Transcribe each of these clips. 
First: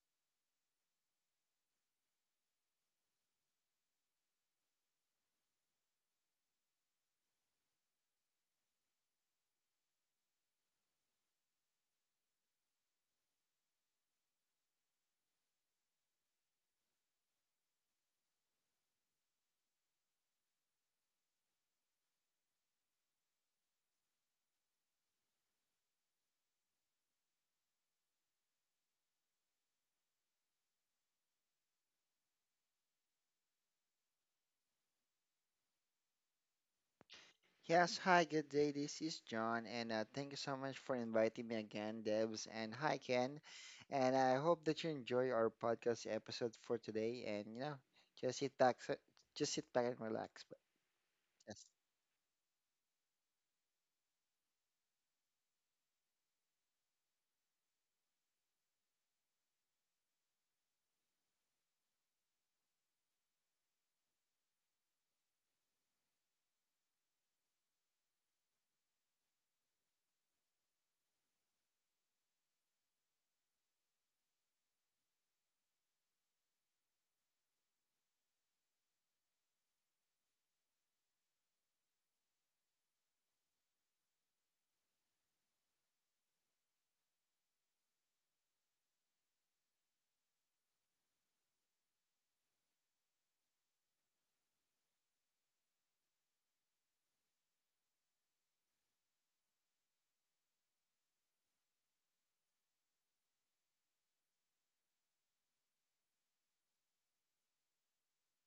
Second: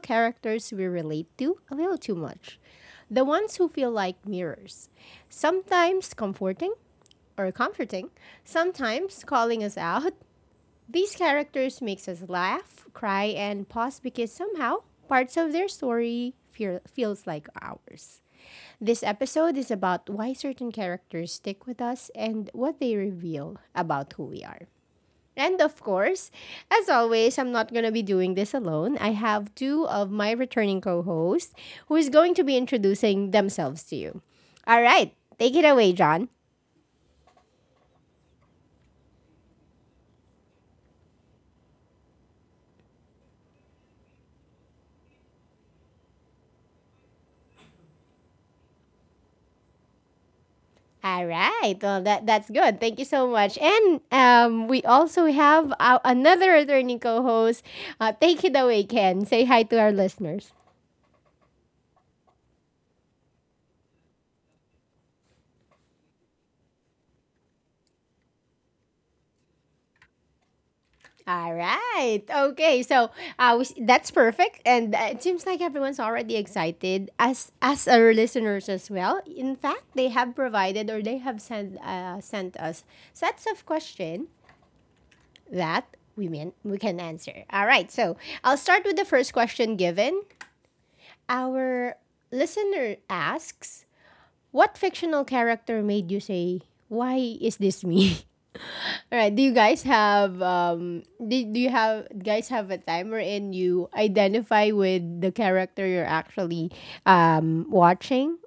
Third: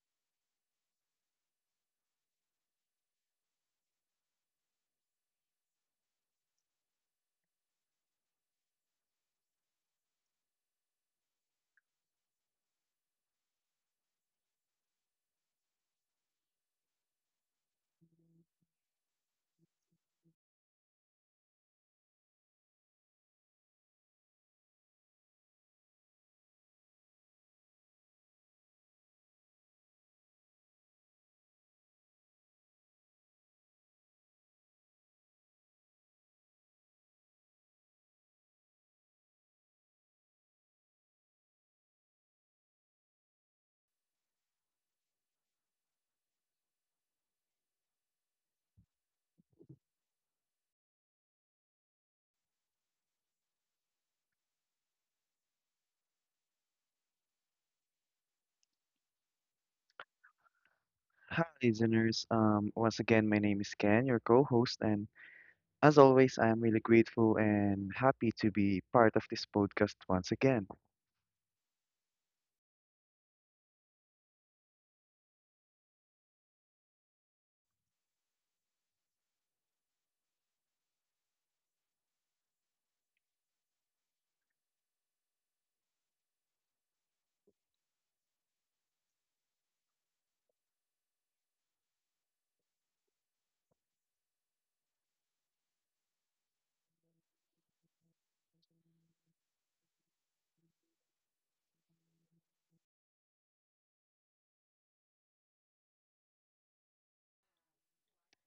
characters we relate to a little too much. The ones who feel like mirrors. Sometimes comforting or comforting, sometimes calling us out. These characters makes us laugh, cry and pause because somehow parts of their story feels like ours. This episode is about why certain characters stick with us and what they reveal about who we are. And of course, as always, I'm not going to be doing this alone. I have two of my returning co hosts who is going to be introducing themselves to you. All right, take it away, John. Yes, hi, good day. This is John, and thank you so much for inviting me again, Debs. And hi, Ken. And I hope that you enjoy our podcast episode for today. Just sit back, s- just sit back and relax. But All yes. right, well, that's good. Thank you so much. And we also have another returning co host. Take it away, Ken. Say hi to our listeners. Hi, listeners. Once again, my name is Ken, your co-host, and as always, I am really grateful and happy to be part of this podcast once again. I All right. Okay. So that's perfect, and it seems like everyone's already excited as our listeners as well. In fact, they have provided or they have sent sent us sets of question that we mean we can answer. All right. So I'll start with the first question given. Our listener asks, "What fictional character made you say, 'Why is this me?" All right. Do you guys have? Do you have guys have a time wherein you identify with the character you're actually watching?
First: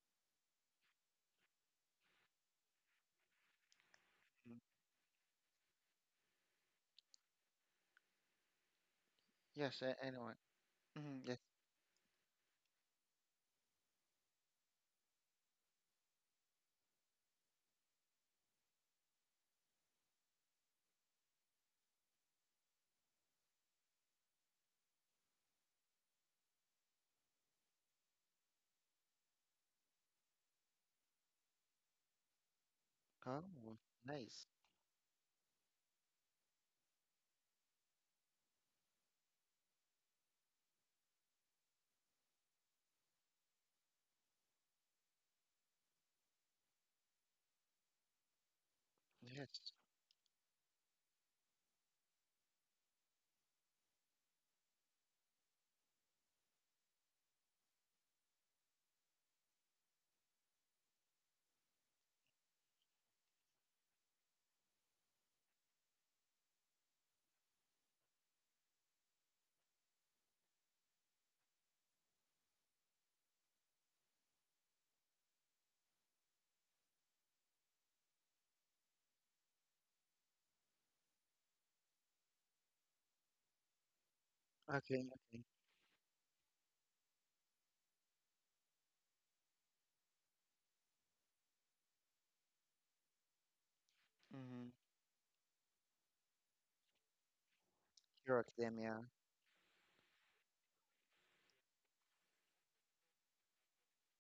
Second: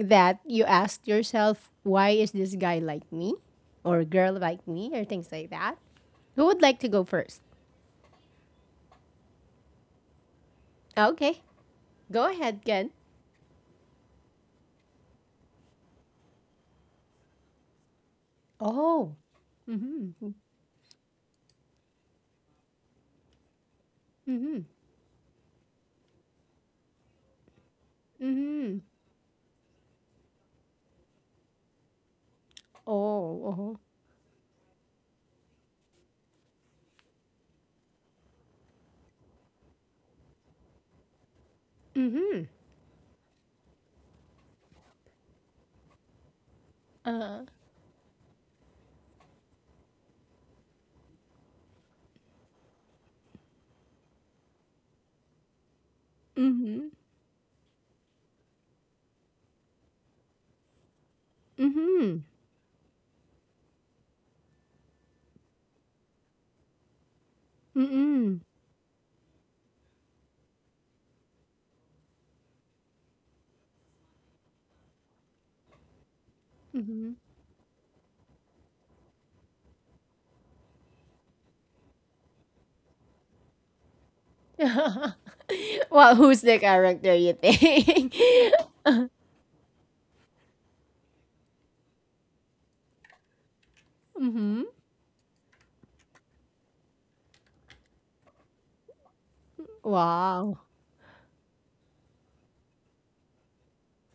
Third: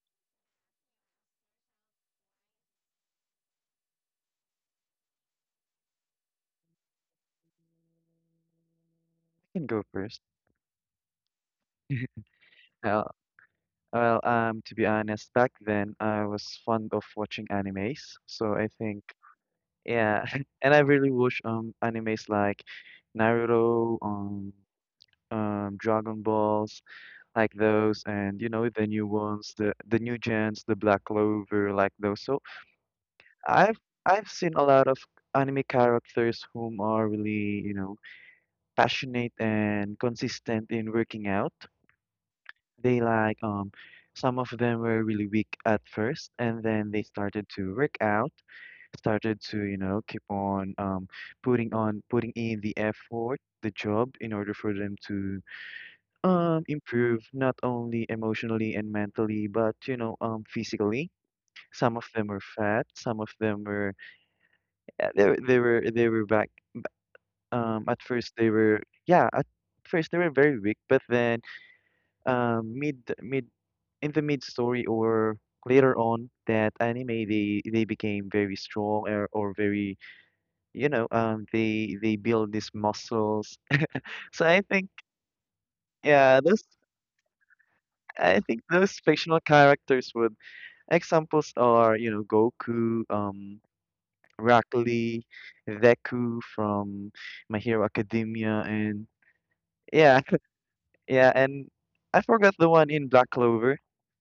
That you asked yourself, why is this guy like me, or girl Mhm. like me, or things like that. Who would like to go first? can Yes, go first. anyone. Hmm, yes. Okay, go ahead, Ken. Well, well, to be honest, back then I was fond of watching animes, so I think, Oh. yeah, Mhm. and I really watch animes like Naruto, Mhm. Dragon Balls, like those, and you know Mhm. the new ones, the new gens, the Black Clover, like those. So Oh, Oh. I've Oh. I've nice. seen a lot of anime characters whom are really, you know, passionate and consistent in working out. Mhm. They like some of them were really weak at first and then they started to work out, started Yes. to, you know, keep on putting on putting in the effort, the job in order for them to Mhm. improve not only emotionally and mentally but, you know, physically. Some of Mhm. them were fat, some of them were yeah, they were they were back at first Mhm. they were yeah at first they were very weak but then mid in the mid story or later on that anime they became very strong or very you know they build these muscles so I think Okay. Mhm. Okay. Well, yeah who's the those character you think? I think those fictional characters would examples are you know Goku Rock Mm-hmm. Mm-hmm. Lee, Deku from My Hero Hero Academia, and Academia, yeah, Wow. Yeah, and I forgot the one in Black Clover.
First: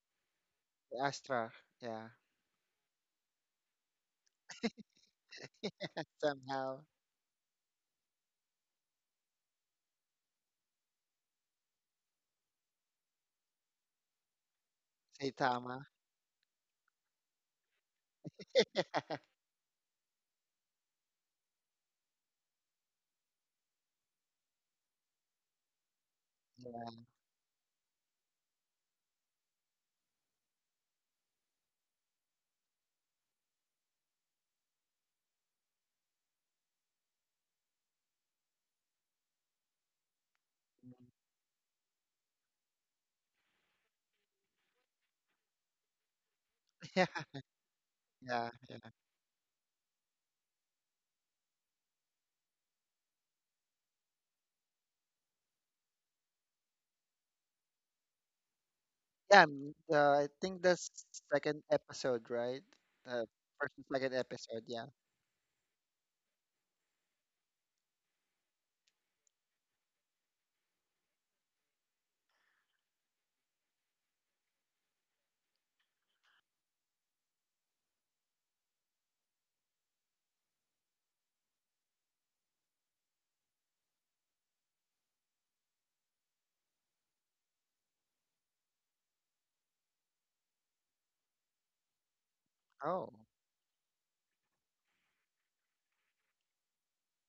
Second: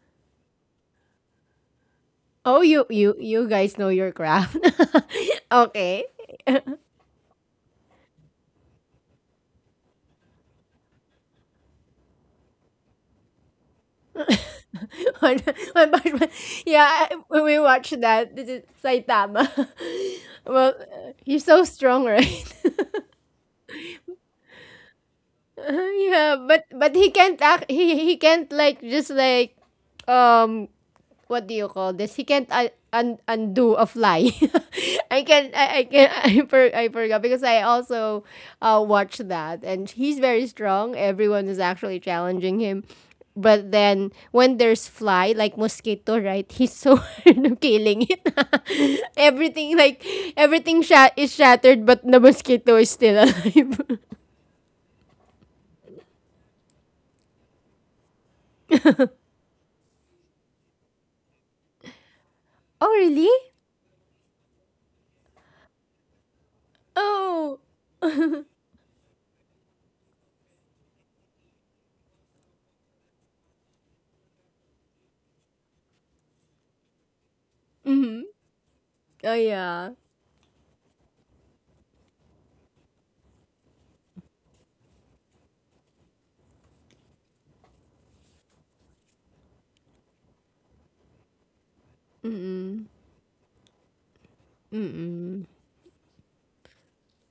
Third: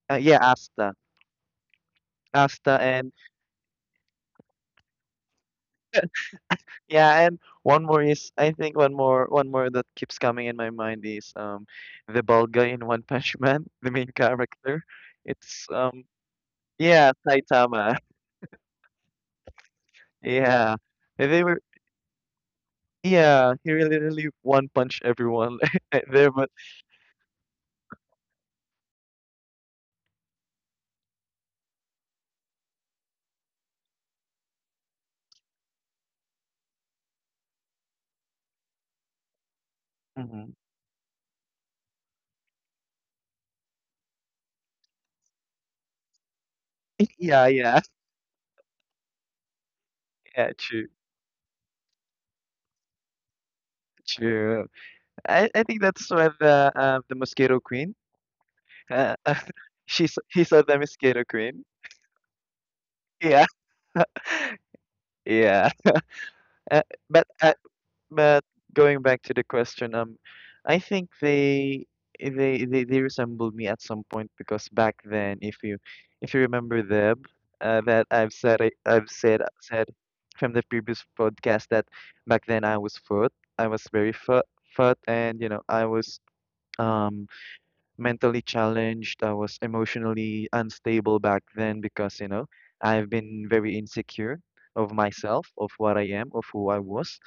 Yeah, Asta. Astra. Yeah. Oh, Asta you and you you guys know your craft. Okay. Somehow, yeah, and one more is I think one more that keeps coming in my mind is the bald guy in One Punch Man, the main character. One, It's Saitama. One Punch Man. Yeah, Yeah, when we watch Saitama. that, this is Saitama. Well, Yeah. And he's they so were strong, right? yeah, he really one punch everyone there Yeah, but but Yeah. he can't act. He can't like just like um what do you call this? He can't undo a fly. I can I forgot because I also watched that and he's very mhm, strong. Everyone is actually challenging him. But then when there's fly like mosquito, right? He's so Yeah. yeah, yeah. killing Yeah. Yeah. it. Everything like Yeah, everything true. shat is shattered, but the mosquito is still alive. True. I think that's where the Mosquito Queen Uh, Yeah, I he think saw the the mosquito second queen. episode, right? Oh Uh, really? Yeah, first and second episode, yeah. yeah. Uh, but Oh. but going back to the question, I think they resembled me at some point because back then, if you remember them, that I've said it- I've Oh said yeah. from the previous podcast that back then I was fat. I was very fat, fat, and you know I was um mentally challenged. I was emotionally unstable back then because, you know, Mm Oh, I've been very insecure mm. of Mm mm. myself, of what I am, of who I was.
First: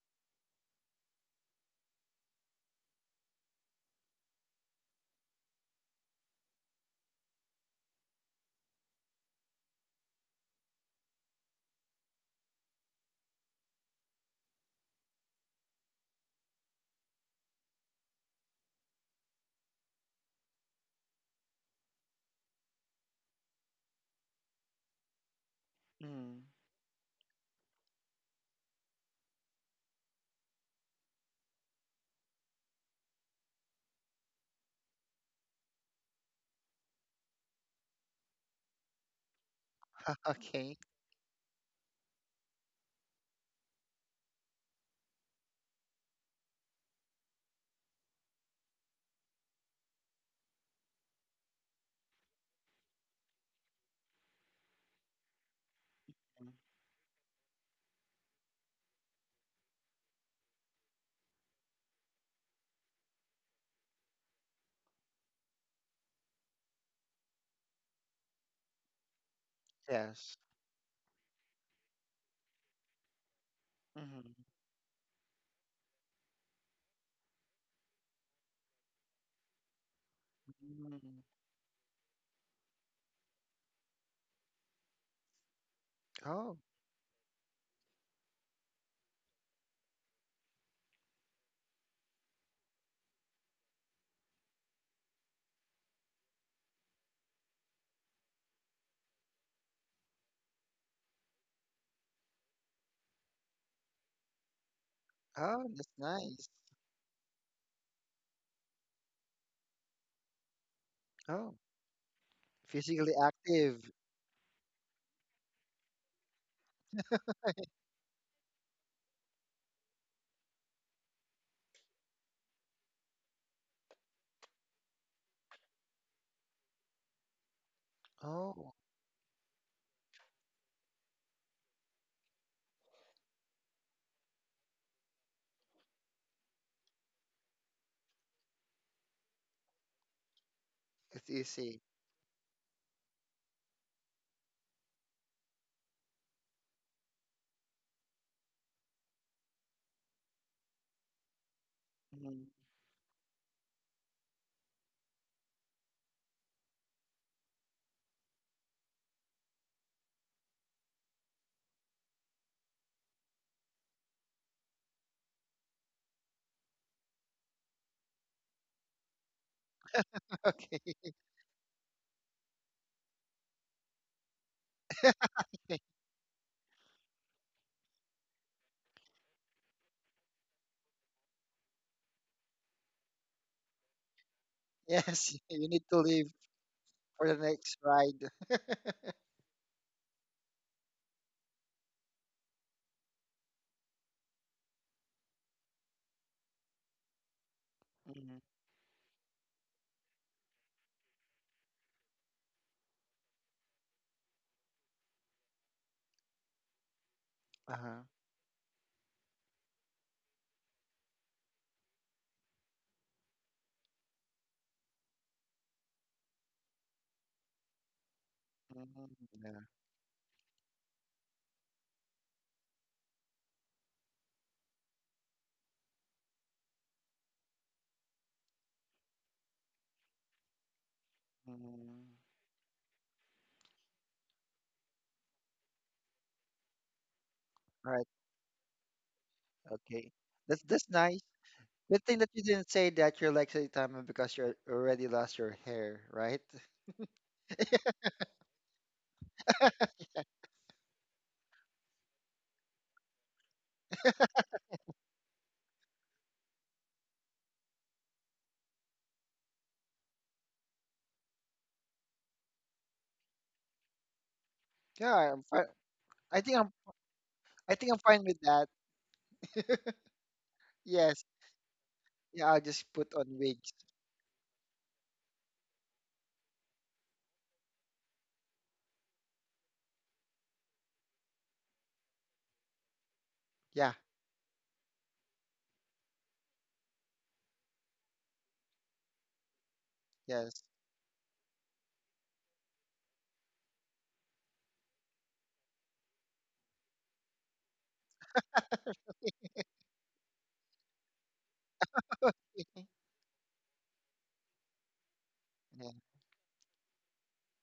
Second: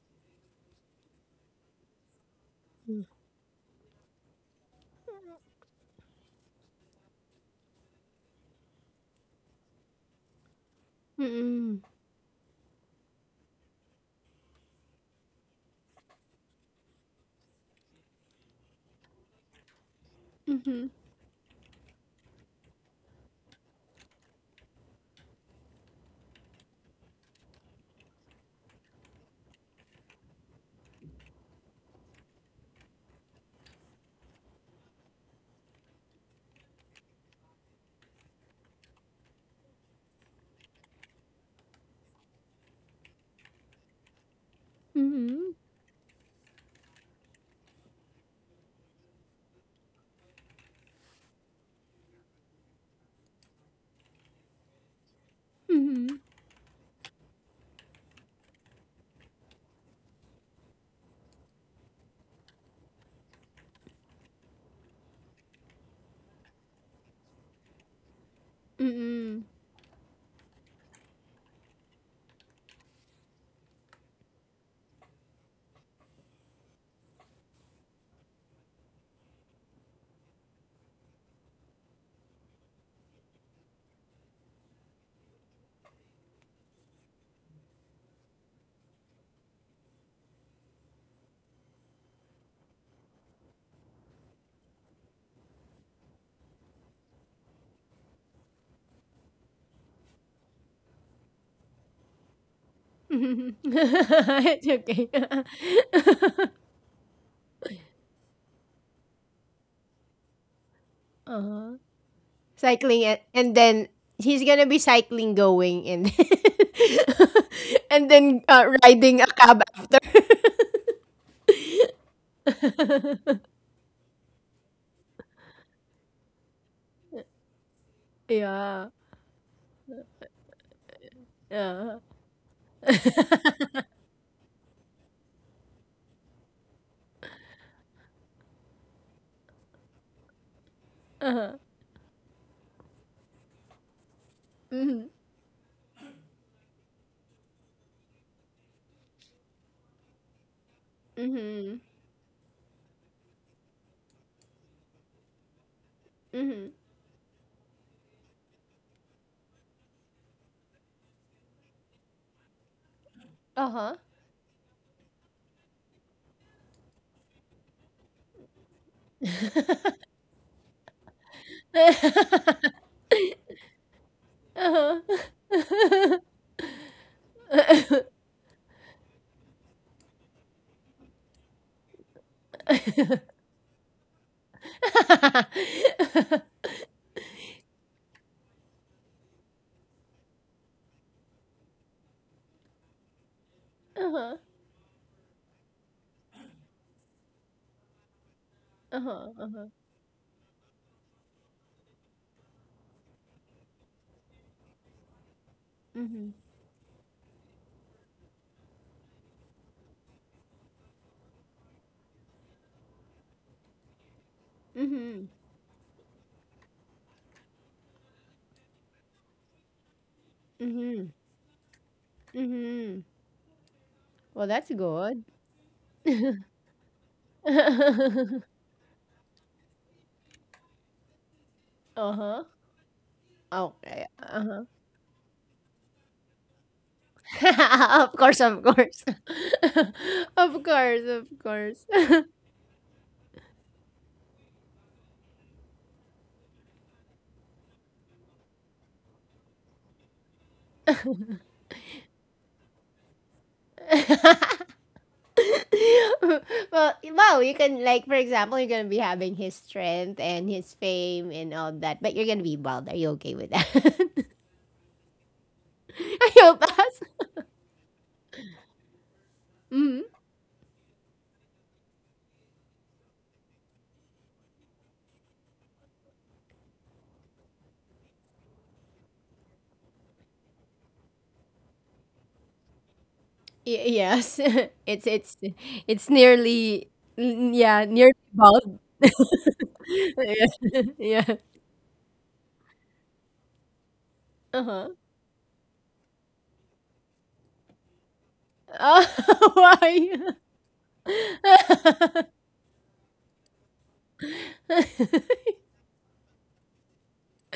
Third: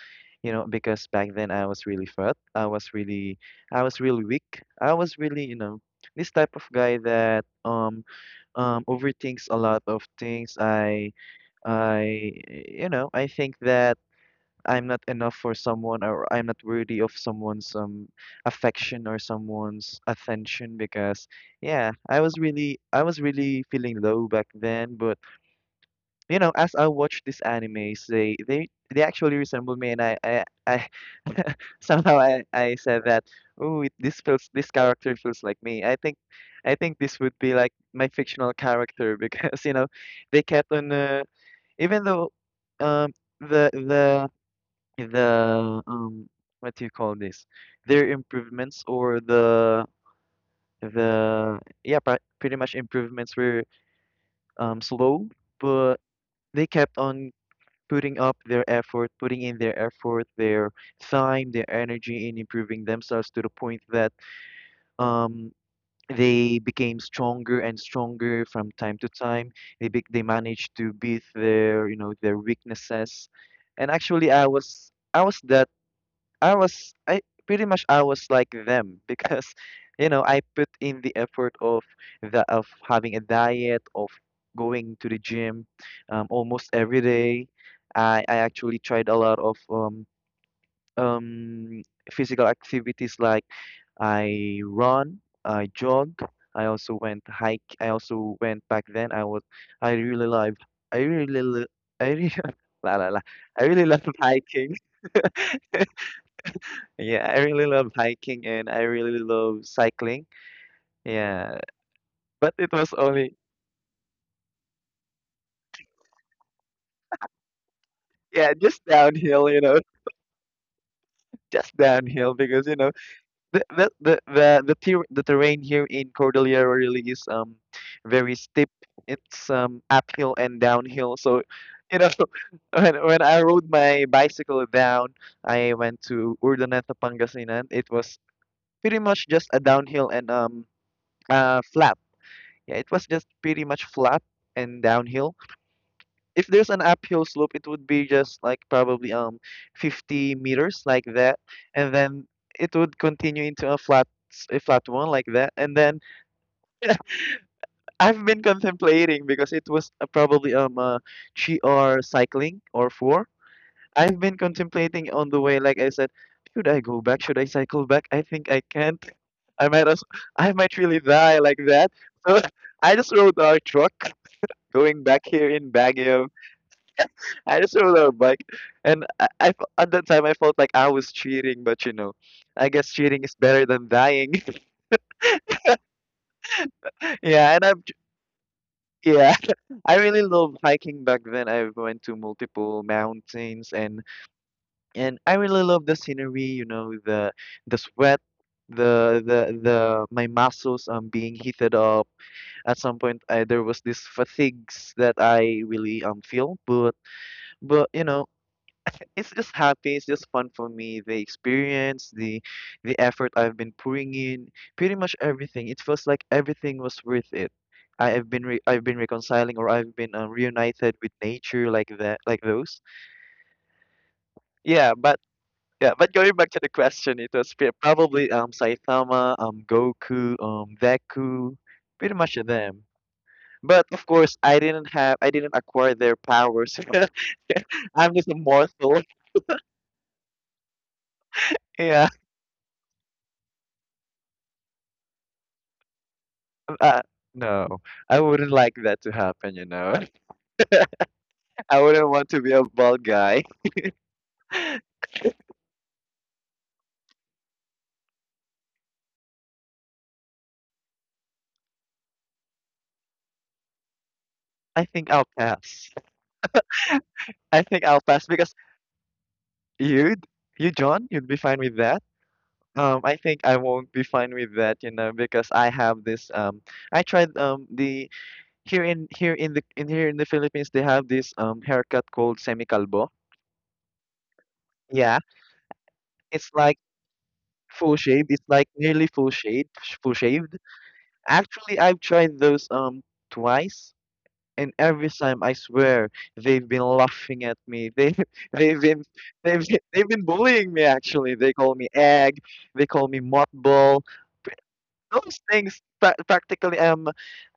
You know, because back then I was really fat. I was really weak. I was really, you know, this type of guy that overthinks a lot of things. Mm mm. Mm I You know, I think that. I'm not enough for someone or I'm not worthy of someone's affection or someone's attention because yeah, I was really feeling low back then, but mm-hmm. you know, as I watched these animes, they they actually resemble me and I somehow I said that, oh, it, this feels this character feels like me. I think this would be like my fictional character because you know, they kept Okay. on even though um the the mm. the what do you call this their improvements or the yeah pretty much improvements were slow but they kept on putting up their effort putting in their effort their time their energy in improving themselves to the point that um they became stronger and stronger from Mm time to mm. time they Yes. managed to beat their you know their weaknesses and actually Mm-hmm. I was that I pretty much I was like them because you know I put in the effort of the of having a diet of going to the gym, Oh, almost every day. I actually tried a lot of um physical activities like I run, I jog, I also went hike. I also went back then. I was I really love I really li- I really la la la I really love It's hiking. okay. oh, that's nice. Yeah, I really love hiking and I really love cycling. Oh, Yeah, but it was Cycling physically only and active. then he's gonna be cycling going and and then yeah, just riding a downhill, you cab know, after. just downhill because you know the terrain here in Cordillera really is very steep. Oh, Yeah. It's uphill and downhill, so Yeah. you know when I rode my bicycle down, I went to Urdaneta, Pangasinan. It was pretty much just a downhill and it's easy. flat. Yeah, it was just pretty much flat and downhill if there's an uphill slope, it would be just like probably 50 meters like that, Mhm. and then Mm-hmm. it would continue into a flat one like that. And then Mhm. I've been contemplating because it was probably GR cycling or four. Uh huh. I've been contemplating on the way, like I said, should I go back? Should I cycle back? I think I can't. I might as I might Okay. really die like that. So I just rode our truck Uh going huh. back here in Baguio. I just rode our bike, and at that time I felt like I was cheating, but you know, I guess cheating is better than dying. Yes, you need to leave for the Yeah, and next I'm ride. yeah, I really loved hiking back then. I went to multiple mountains, Uh-huh. and I really love the scenery. You know, the sweat. Mm-hmm. Uh-huh. Uh-huh. The My muscles being heated up at some point there was this fatigues that I really Mm-hmm. feel but Uh-huh. you know it's just happy. It's just fun for me. The experience, the effort I've been pouring in, pretty much Mm-hmm. everything. It feels like everything was worth it. Hmm. I've been reconciling Yeah. or I've been reunited Mm-hmm. with nature like that, like those. Mm-hmm. Well, that's Yeah, but good. yeah, but going back to the question, it was probably Saitama, Goku, Deku, Mm-hmm. pretty much Uh-huh. them. But Okay. of course, Uh-huh. I didn't acquire their powers. Right. Of I'm just a course, of mortal. course. Okay. That's Of that's course, nice. of course. Good Yeah. thing that you didn't say that you're like Saitama because you already lost your hair, right? Uh, no, I wouldn't like that to happen, you know. I wouldn't want to be a bald guy. Well, wow, you can like for example, you're gonna be having his strength and his fame and all that, but you're gonna be bald. Are you okay with that? I think Yeah, I'll I'm fine. pass. Are I think you I'm pass? I I think think I'm I'll fine pass with because that. Mm-hmm. you'd, you, John, Yes. you'd be fine with that. Yeah, I'll just put I on think I wigs. won't be fine with that, you know, because I have this. I tried the here in the Philippines they have this haircut called semi-calvo. Yeah, Yes, it's Yeah, it's it's it's like nearly yeah full nearly shaved. It's like bald. nearly full shaved, full Yeah. yes. shaved. Yeah. Actually, I've tried those twice Uh and huh. every time I swear they've been laughing at me. They they've been Oh, they've been why? bullying me actually. They call me egg, they call me mothball. Those things Yeah. Practically um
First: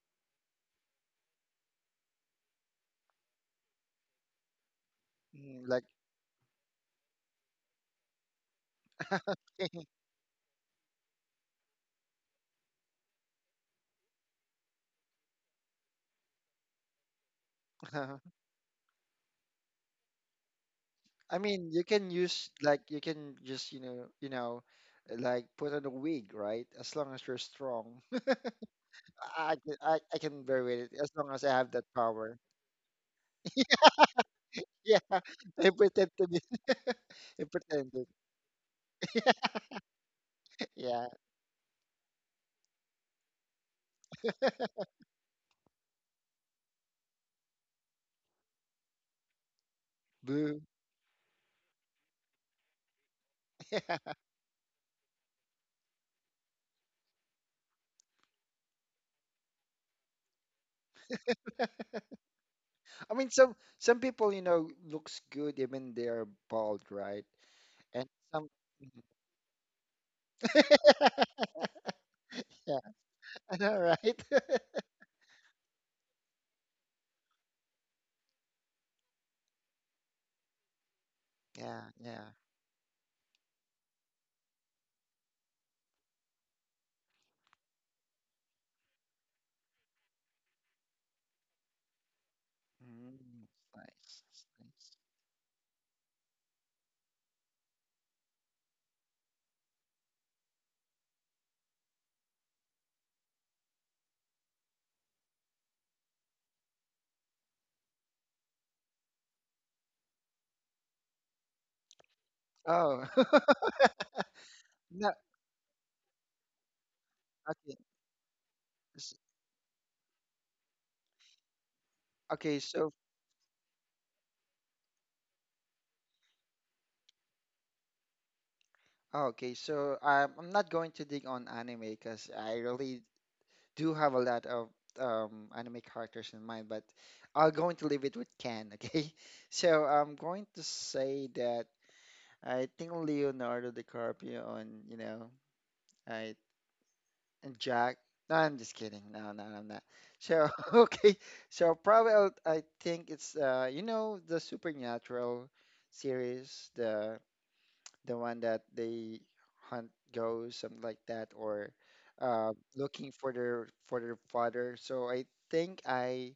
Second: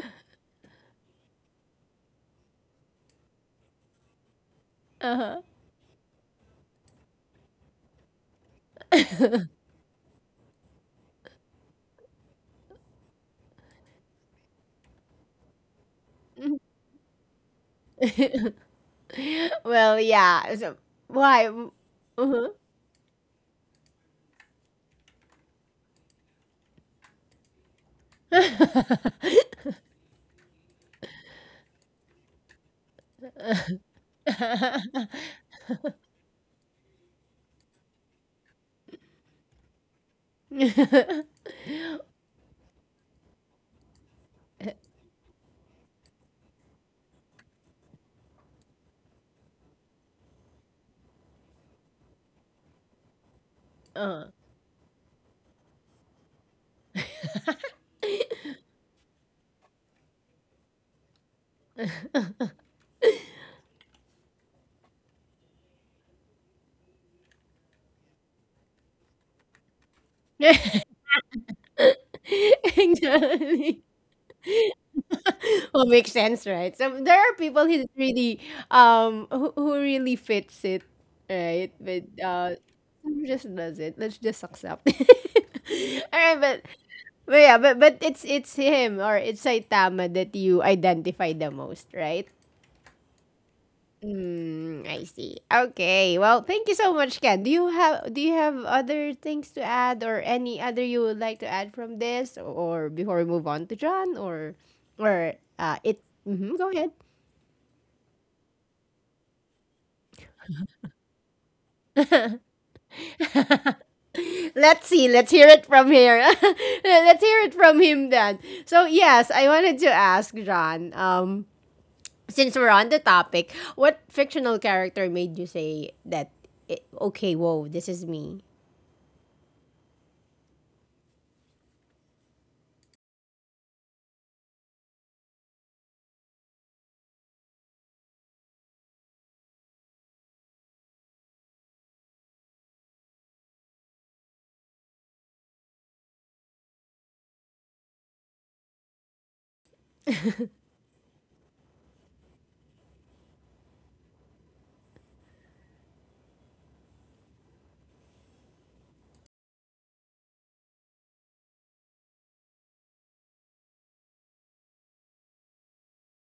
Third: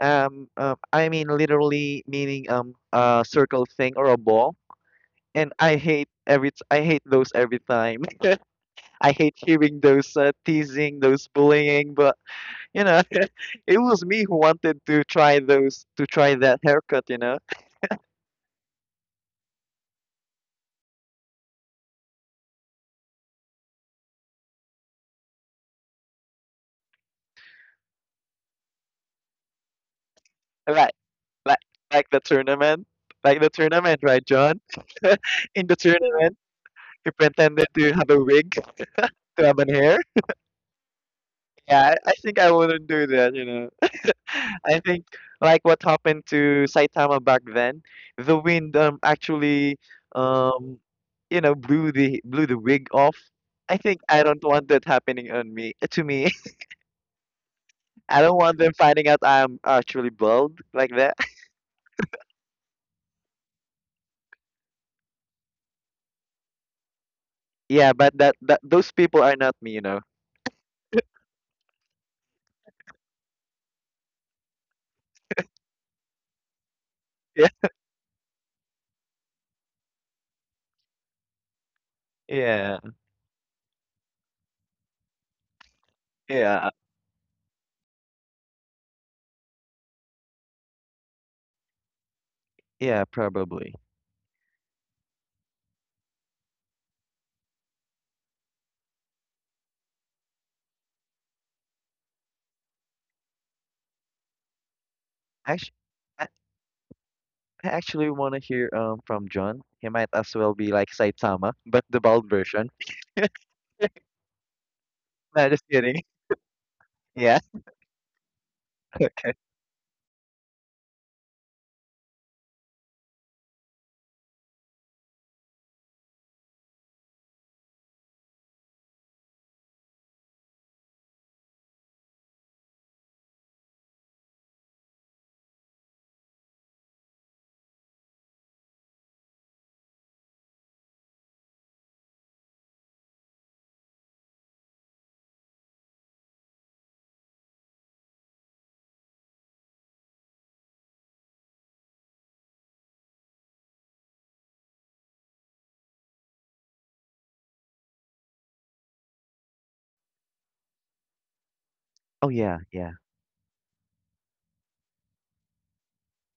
um uh, I mean literally meaning a circle thing or a ball. Uh huh. And Mm, I like hate I hate those every time. I hate hearing those teasing, those bullying, but you know, it was me who wanted to try those to try that haircut, you know. Well, yeah. So I why? mean, you can Uh-huh. use like you can just, like put on a wig, right? As long as you're strong. I can I, I can bear with Right. it as long as I Like have that like the power. tournament. Like the tournament, right, John? Yeah, In I the pretend to tournament, be. he I pretended to pretended. have a wig to have an hair. Yeah. Yeah, I think I wouldn't do that, you know. I think like what happened to Saitama back then, the wind actually Boo. um you know blew the wig off. I think Yeah. I Uh. don't want that happening on me to me. I don't want them finding out I'm actually bald like that. I mean, some people, looks good even they're bald, right? Yeah, And but that, some, that those people are not me, you know. yeah, I know, Exactly. right? Well, makes sense, right? So there are people Yeah. Who really fits it, right? Yeah, But yeah. Yeah, who just does it. Let's just accept. All right, but yeah, but it's him or it's Saitama that you identify the most, right? yeah, Mm, probably. nice, Mm, nice. I see. Okay. Well, thank you so much, Ken. Do you have other things to add or any other you would like to add from this or before we move on to John or Actually, it I hmm go ahead. I actually want to hear from John. He might as well be like Saitama, but the bald version. Oh, Let's see. no, Let's hear No, just it from kidding. here. Let's Yeah. hear it okay. from him then. So, s- yes, I wanted to ask John since Okay, we're on so the topic, what fictional character made you say that okay, whoa, this is me? oh, okay, so I'm not going to dig on anime because I really do have a lot of anime characters in mind, but I'm going to leave it with Ken, okay? So I'm going to say that. I think Leonardo DiCaprio and you know I and Jack. No, I'm just kidding. No, no, I'm not. So okay, so probably I think it's the Supernatural series, the one that they hunt ghosts, something like that, or Oh yeah, yeah. looking for their father. So I think I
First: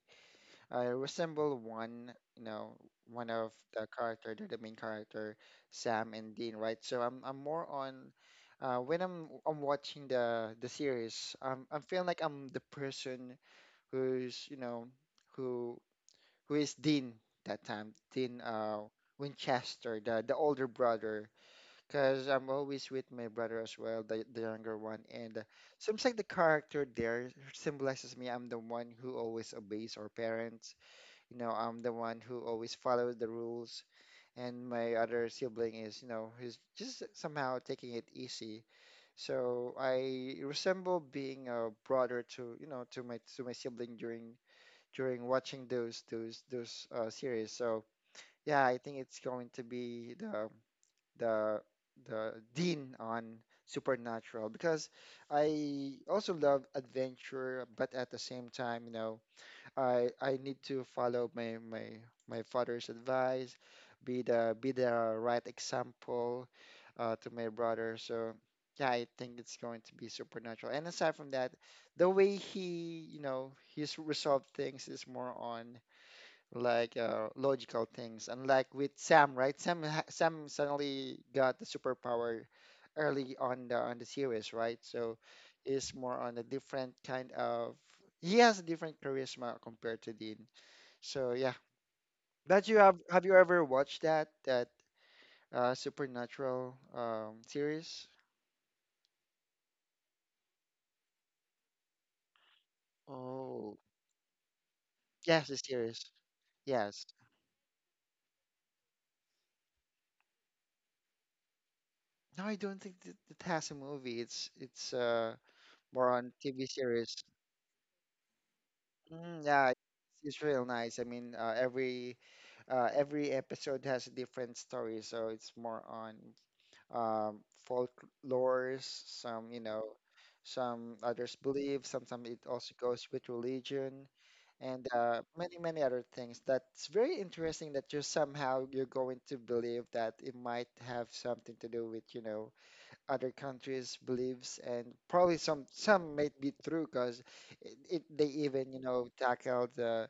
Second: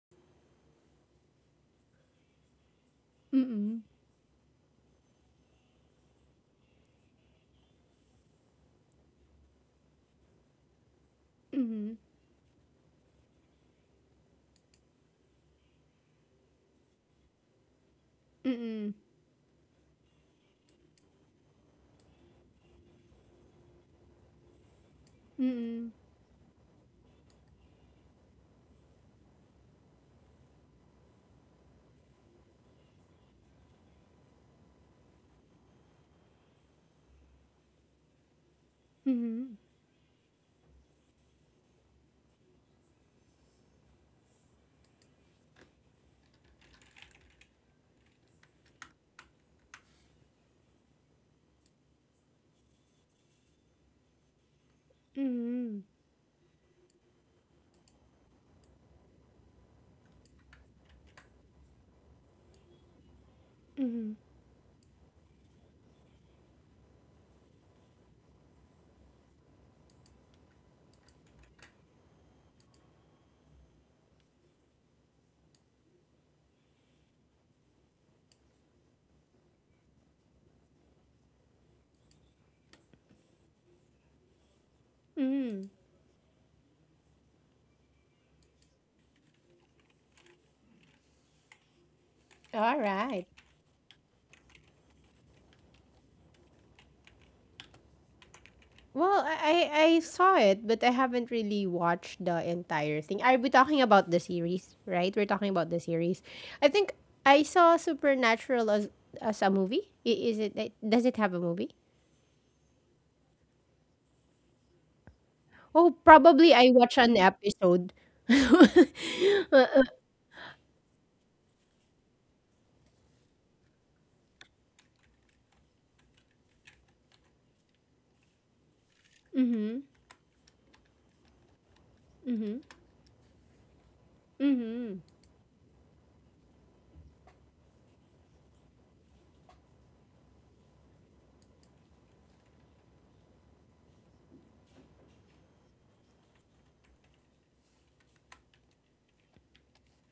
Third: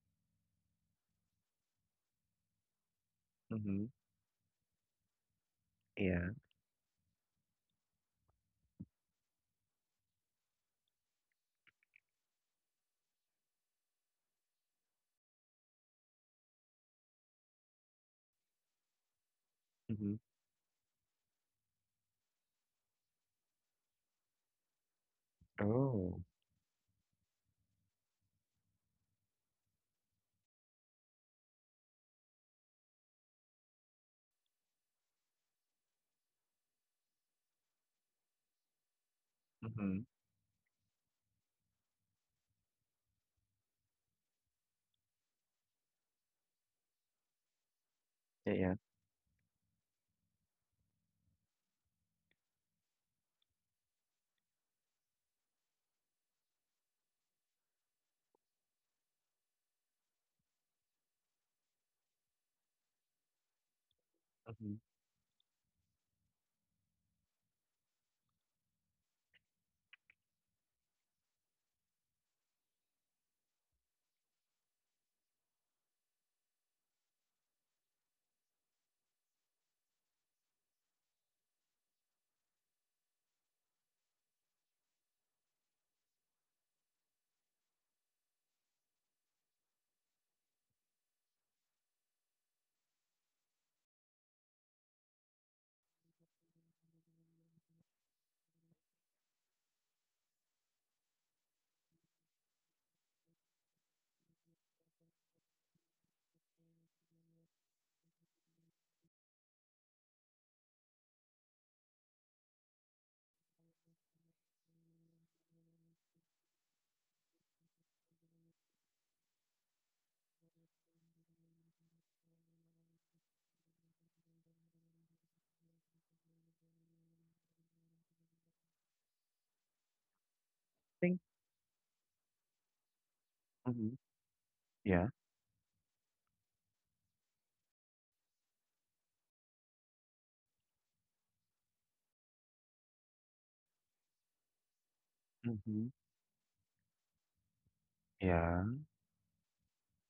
I resemble one, one of Mm-mm. Mm-hmm. the character, the main character, Sam Yeah. and Dean, right? So I'm more on when I'm watching the series, I'm feeling like I'm the person who's who who is Dean that time, Dean Mm-mm. Winchester, Mm-hmm. the older brother, because I'm always with my brother as well, the younger one, and Mm-mm. seems like Oh. the character there symbolizes me. I'm the one who always obeys our parents, I'm the one who always follows the rules, and my other sibling is, who's just somehow taking it easy. Mhm. So Mm-hmm. I resemble being a brother to, to my sibling during watching those series. So Yeah, yeah, yeah. I think it's going to be the the Dean on Supernatural because I also love adventure, but at the same time. I need to follow my father's advice, be Mm-hmm. the right example to my brother. So yeah, I think it's going to be Supernatural. And aside from that, the way he you know he's resolved things is more on like logical things. And like with Sam, right? Sam suddenly got the superpower early on the series, right? So is more on a different kind of, he has a different charisma compared to Dean. So yeah. But All you right. have you ever watched that that Supernatural series? Well, I saw it, but I haven't really watched the entire thing. Are we Oh, talking about the series, right? We're talking yes, the about the series. series. I think Yes. I saw Supernatural as a movie. Is does it have a movie? No, I don't think that it has a movie. It's Oh, more on probably TV I watched series. an episode. Mm, yeah, it's real nice. I mean, every episode has a different story, so it's more on um, folklores, some Think. others believe, sometimes it also goes with Mm-hmm. religion, and Mhm. Yeah. Many other things. That's very interesting that you somehow you're going to believe that it might have something to do with other countries' beliefs, and probably Mm-hmm. some might be true because it they Yeah. even tackle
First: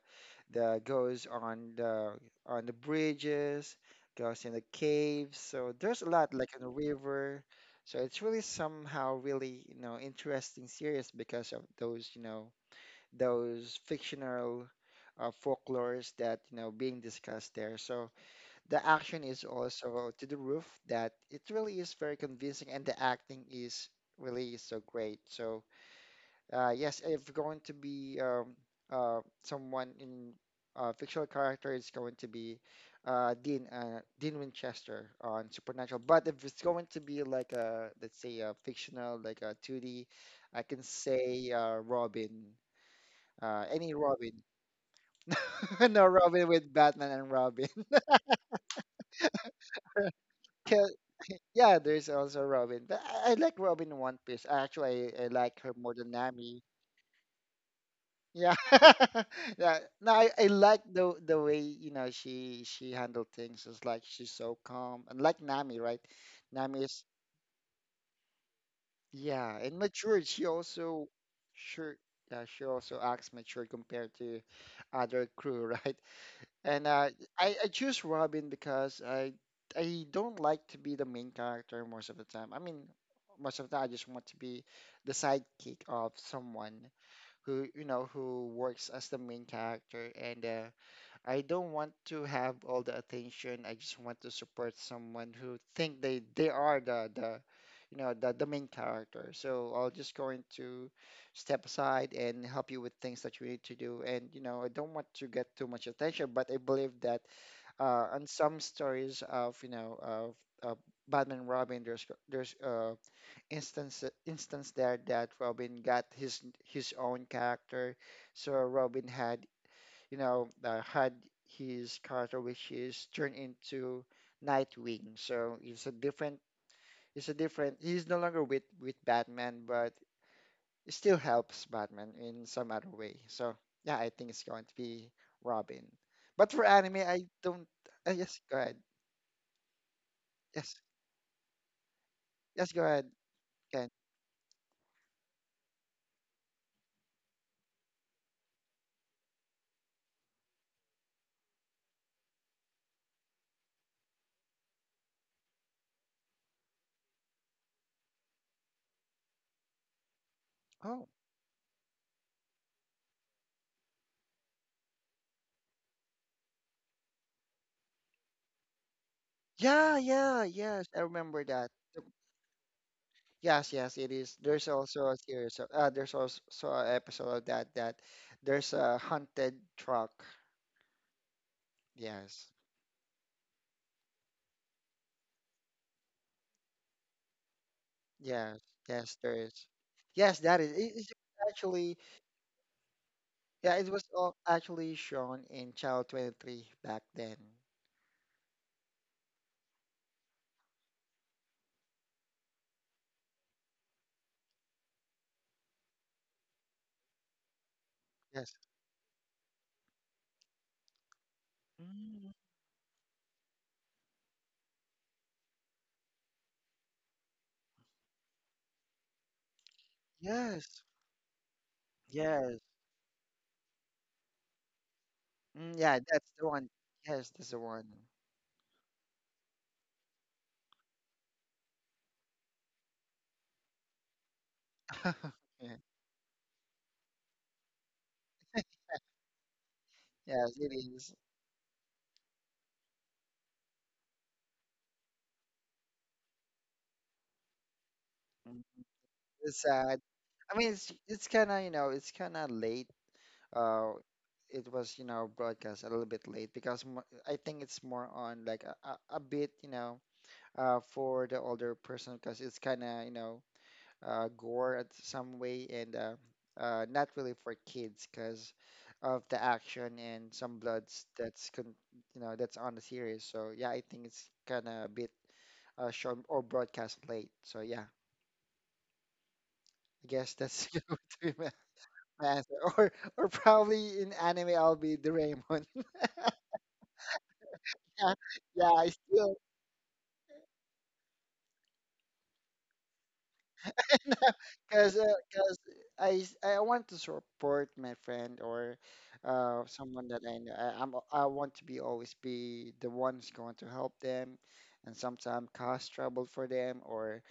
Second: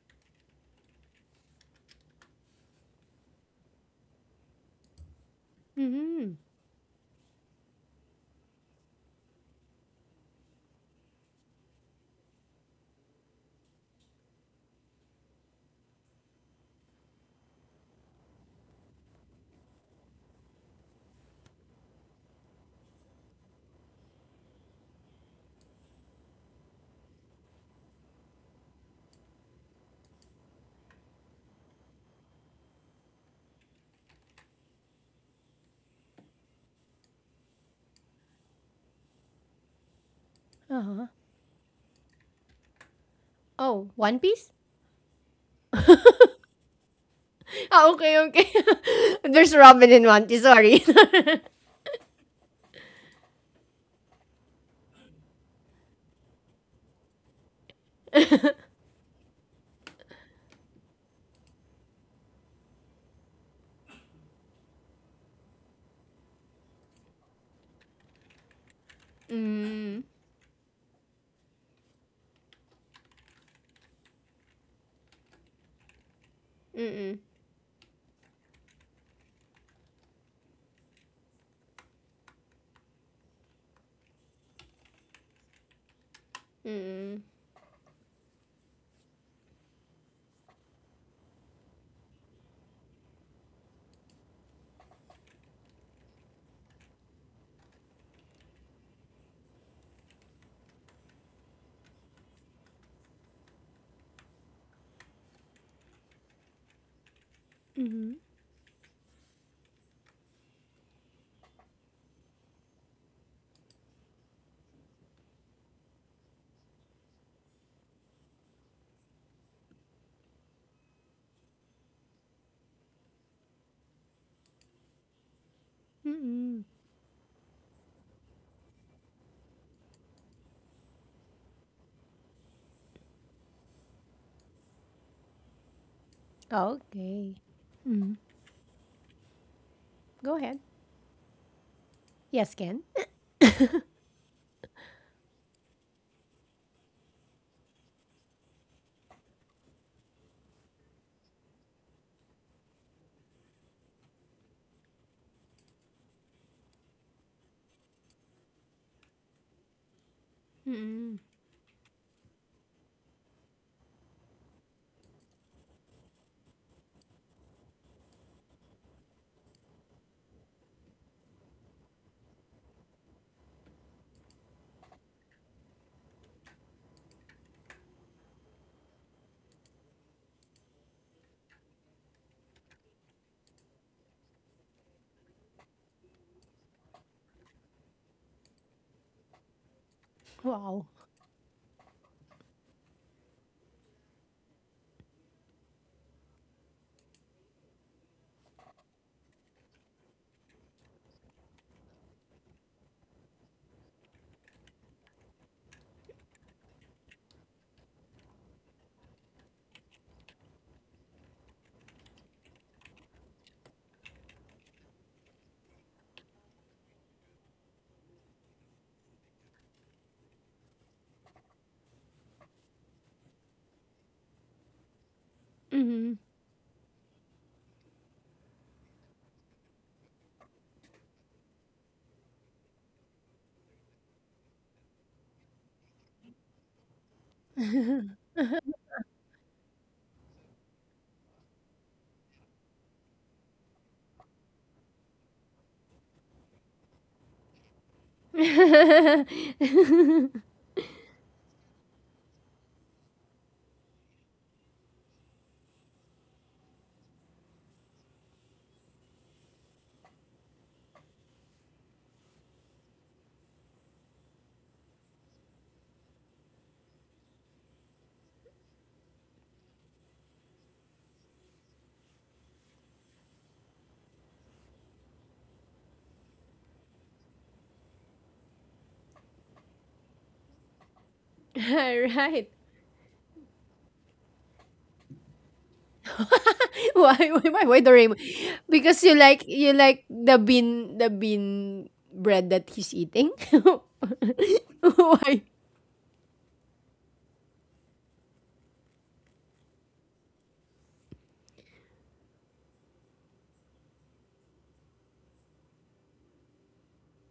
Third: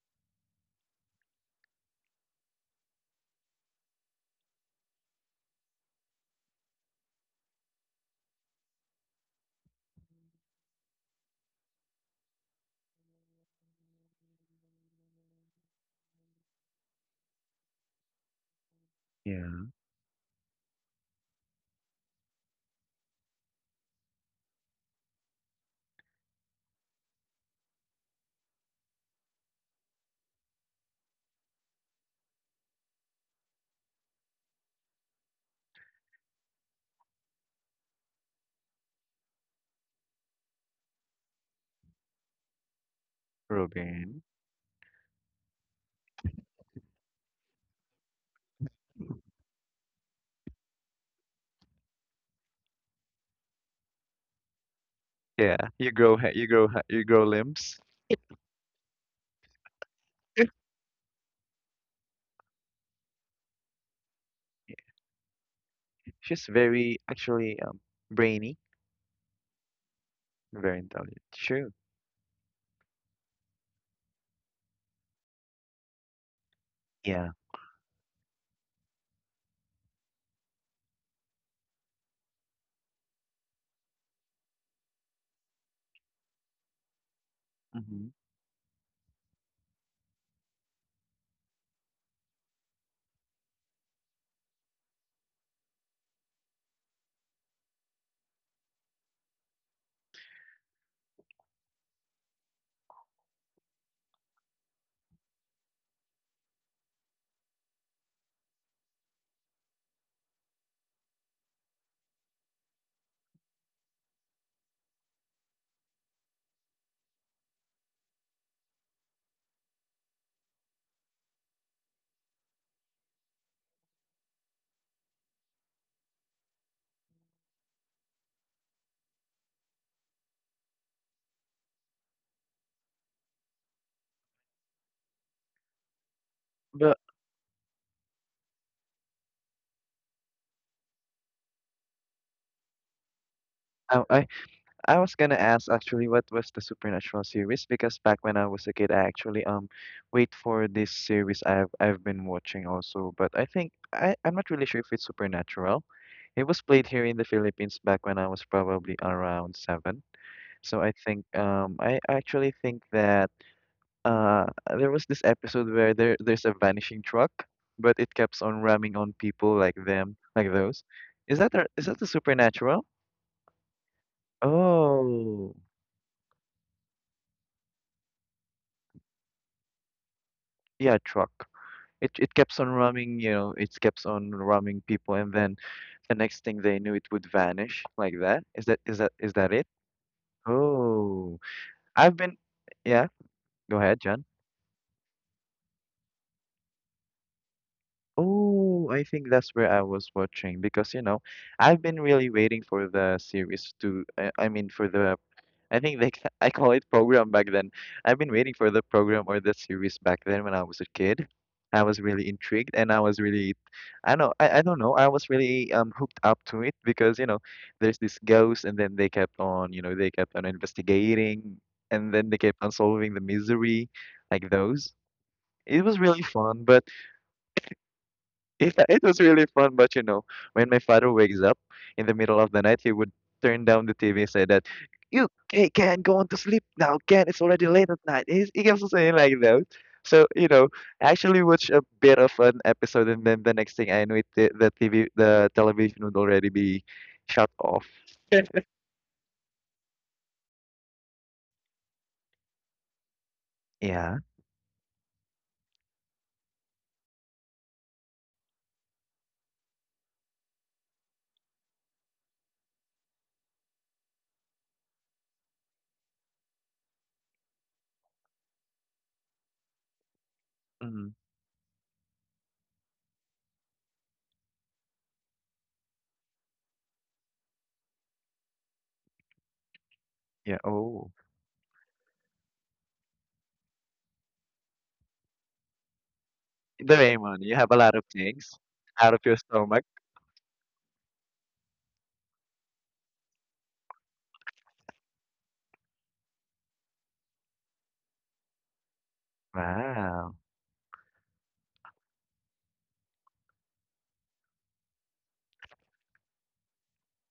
the ghosts on the bridges, ghosts in the caves. So there's a lot Mhm. like in the river. So it's really somehow really interesting series because of those fictional folklores that being discussed there. So the action is Yeah. also to the roof that it really is very convincing, and the acting is really so great. So, yes, if going to be someone in a fictional character, it's going to be Dean Winchester on Supernatural. But if it's going to be like a let's say a fictional like a 2D, I can Uh-huh. say Robin, Oh, any One Robin. Robin. Piece? No Robin with Batman and Robin. Ah, okay, okay. There's Robin in One Piece, sorry. Yeah, there's also Robin, but I like Robin in One Piece. Actually, I Yeah. like her You more than grow ha you Nami. grow ha you grow limbs. Yeah, yeah. No, I like the way she handled things. It's like she's so calm, and like Nami, right? She's Nami very is, actually brainy, yeah, and Mm. matured. She very also intelligent. True. sure yeah she also acts mature compared to other crew, right? And Mm-mm. Yeah. I choose Robin because I don't like to be the main character most of the time. I mean, most of the time I just want to be the sidekick of someone Mm-mm. who Mm-hmm. Who works as the main character and I don't want to have all the attention. I just want to support someone who think they are the you know the main character. So I'll just going to step aside and help you with things that you need to do. And I don't want to get too much attention, but I believe that on some stories of of uh, Batman Robin, there's instance instance there that Robin got his own character. So Robin had had his character, which is turned into Nightwing. So it's a different, He's no longer with Batman, but it still helps Batman in some other way. So yeah, I think it's going to be Robin. But for But anime, I Okay. don't. Yes, go ahead. Go ahead. Yes, Yes, yes, Ken. go ahead. Ken. I I I was gonna ask actually what was the Supernatural series because back when I was a kid, I actually wait for this series I've been watching also, but I think I'm not really sure if it's Supernatural. It was played here in the Philippines back when I was probably around seven. So I Oh, think I actually think that uh there was this episode where there's a vanishing truck, but it keeps on ramming on people like yeah, them yeah, like those. yes. I remember that. Is that the Supernatural? Yes, yes, it is. There's also a Oh series of there's also an episode of that there's a haunted truck. yeah, truck. It Yes, keeps on roaming, you know, it keeps on roaming people, and then the next thing they knew, it would vanish like that. yes, yes, Is there that is. it? Yes, that is. Wow. It's Oh, actually. I've been, yeah. Go Yeah, it ahead, was John. all actually shown in Channel 23 back then. Oh, I think that's where I was watching because I've been really waiting for the series to. For the I think they ca- I call it program back then. I've been waiting Yes. for the program or the series back then when I was a kid. I was really Mm. intrigued and I was really I don't know, I was really hooked up to it because, there's this ghost and then they kept on, they kept on Yes, investigating and then they kept yes. on solving the misery like those. Mm, It was yeah, Mm-hmm. really that's the fun, one. but Yes, that's the one. yeah, it was really fun, but when my father wakes up in the middle of the night, he would turn down the TV and say that, "You, hey, Yeah. Ken, go on to sleep now, Ken. It's already late at night." He keeps saying like that. So Yes, it I is. actually watched a bit of an episode, and then the next thing I knew, the TV, the television would already be shut off. Mm, it's sad. I mean, it's kind of late, uh, Yeah. it was broadcast a little bit late because I think it's more on like a bit, for the older person because it's kind of gore at some way and not really for kids because of the action and some bloods Mm, that's on the series. So yeah, I think it's kind of a bit shown or broadcast late. So yeah. I guess yeah. that's going Oh, to be my All right. answer, or probably in anime I'll be Doraemon. Why, Doraemon, why, you why, have a why lot of Yeah, Doraemon? things yeah, I Because out of still your you stomach. like the bean bread that he's eating. Why? because I s- I want to support my friend or someone that Wow. I know. I want to be always be the one who's going to help them, and sometimes cause trouble for them or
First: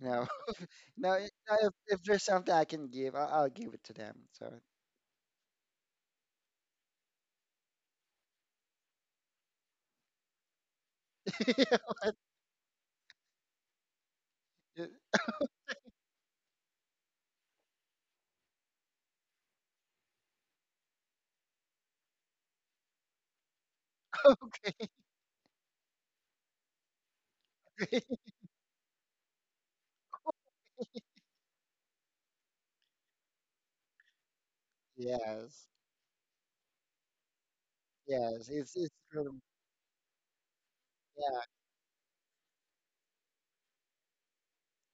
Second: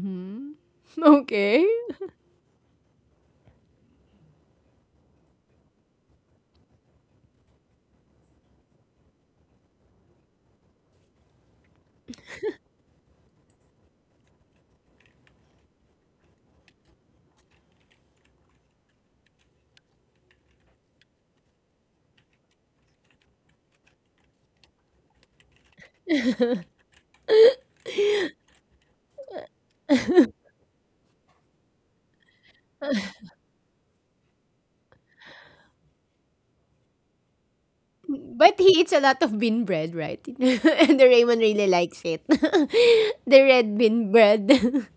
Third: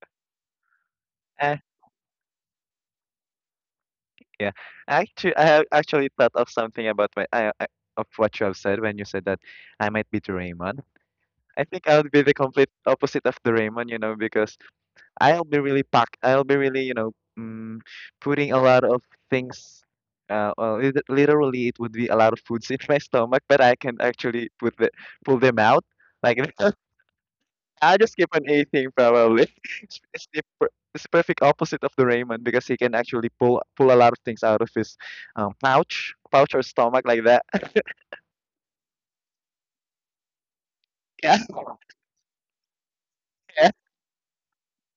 you know you Okay. If there's something I can give, I'll give it to them. Yeah, So actually, I have actually thought of something about of what you have said when you said that I might be Doraemon. I think I would be the complete opposite of Doraemon, you know, because I'll be really packed. I'll be really, putting a lot of things. Well, literally, it would be a lot of foods in my stomach, but I can actually put the pull them out like. I just skip on a thing probably. It's, it's the per- it's the perfect opposite of the Raymond because he can actually pull a lot of things out of his yes, pouch or stomach like that. yes, But he it's eats it's a lot of really- bean bread, right? And the Yeah, Raymond yeah, really likes it. The yeah. red bean bread.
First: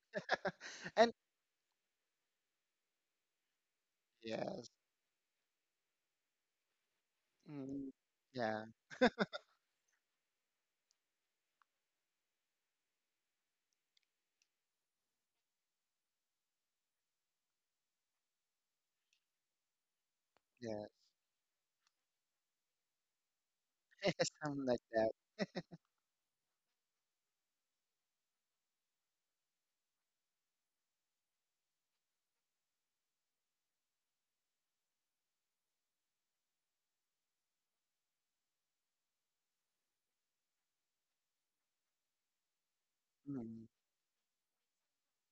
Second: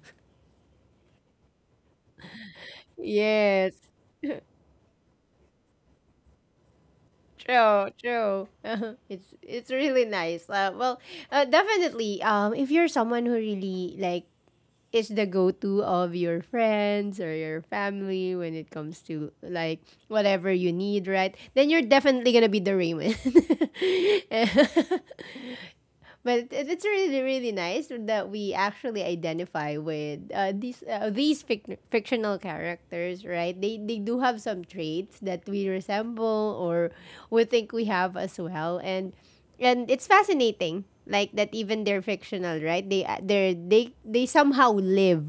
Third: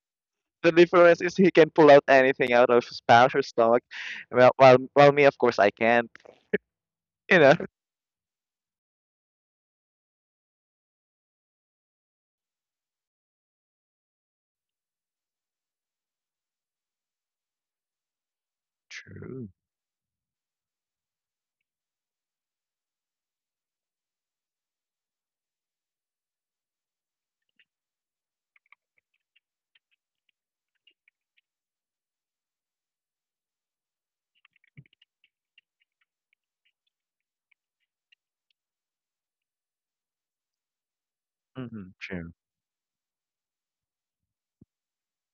The and difference is he can pull out anything out of his pouch or Yes. stomach. Well, yes, while me, of course, I can't. You know. True, mm, true. yeah, It's really nice. Definitely. If you're someone who really like is the go-to of your friends or your family when it comes to True. like whatever you yeah, need, right? Then you're definitely gonna be the Raymond. something like that. But it's really really nice that we actually identify with these fictional characters right they do have some traits that we resemble or we think we have as well and it's fascinating like that even Mm-hmm, they're true. fictional right they somehow live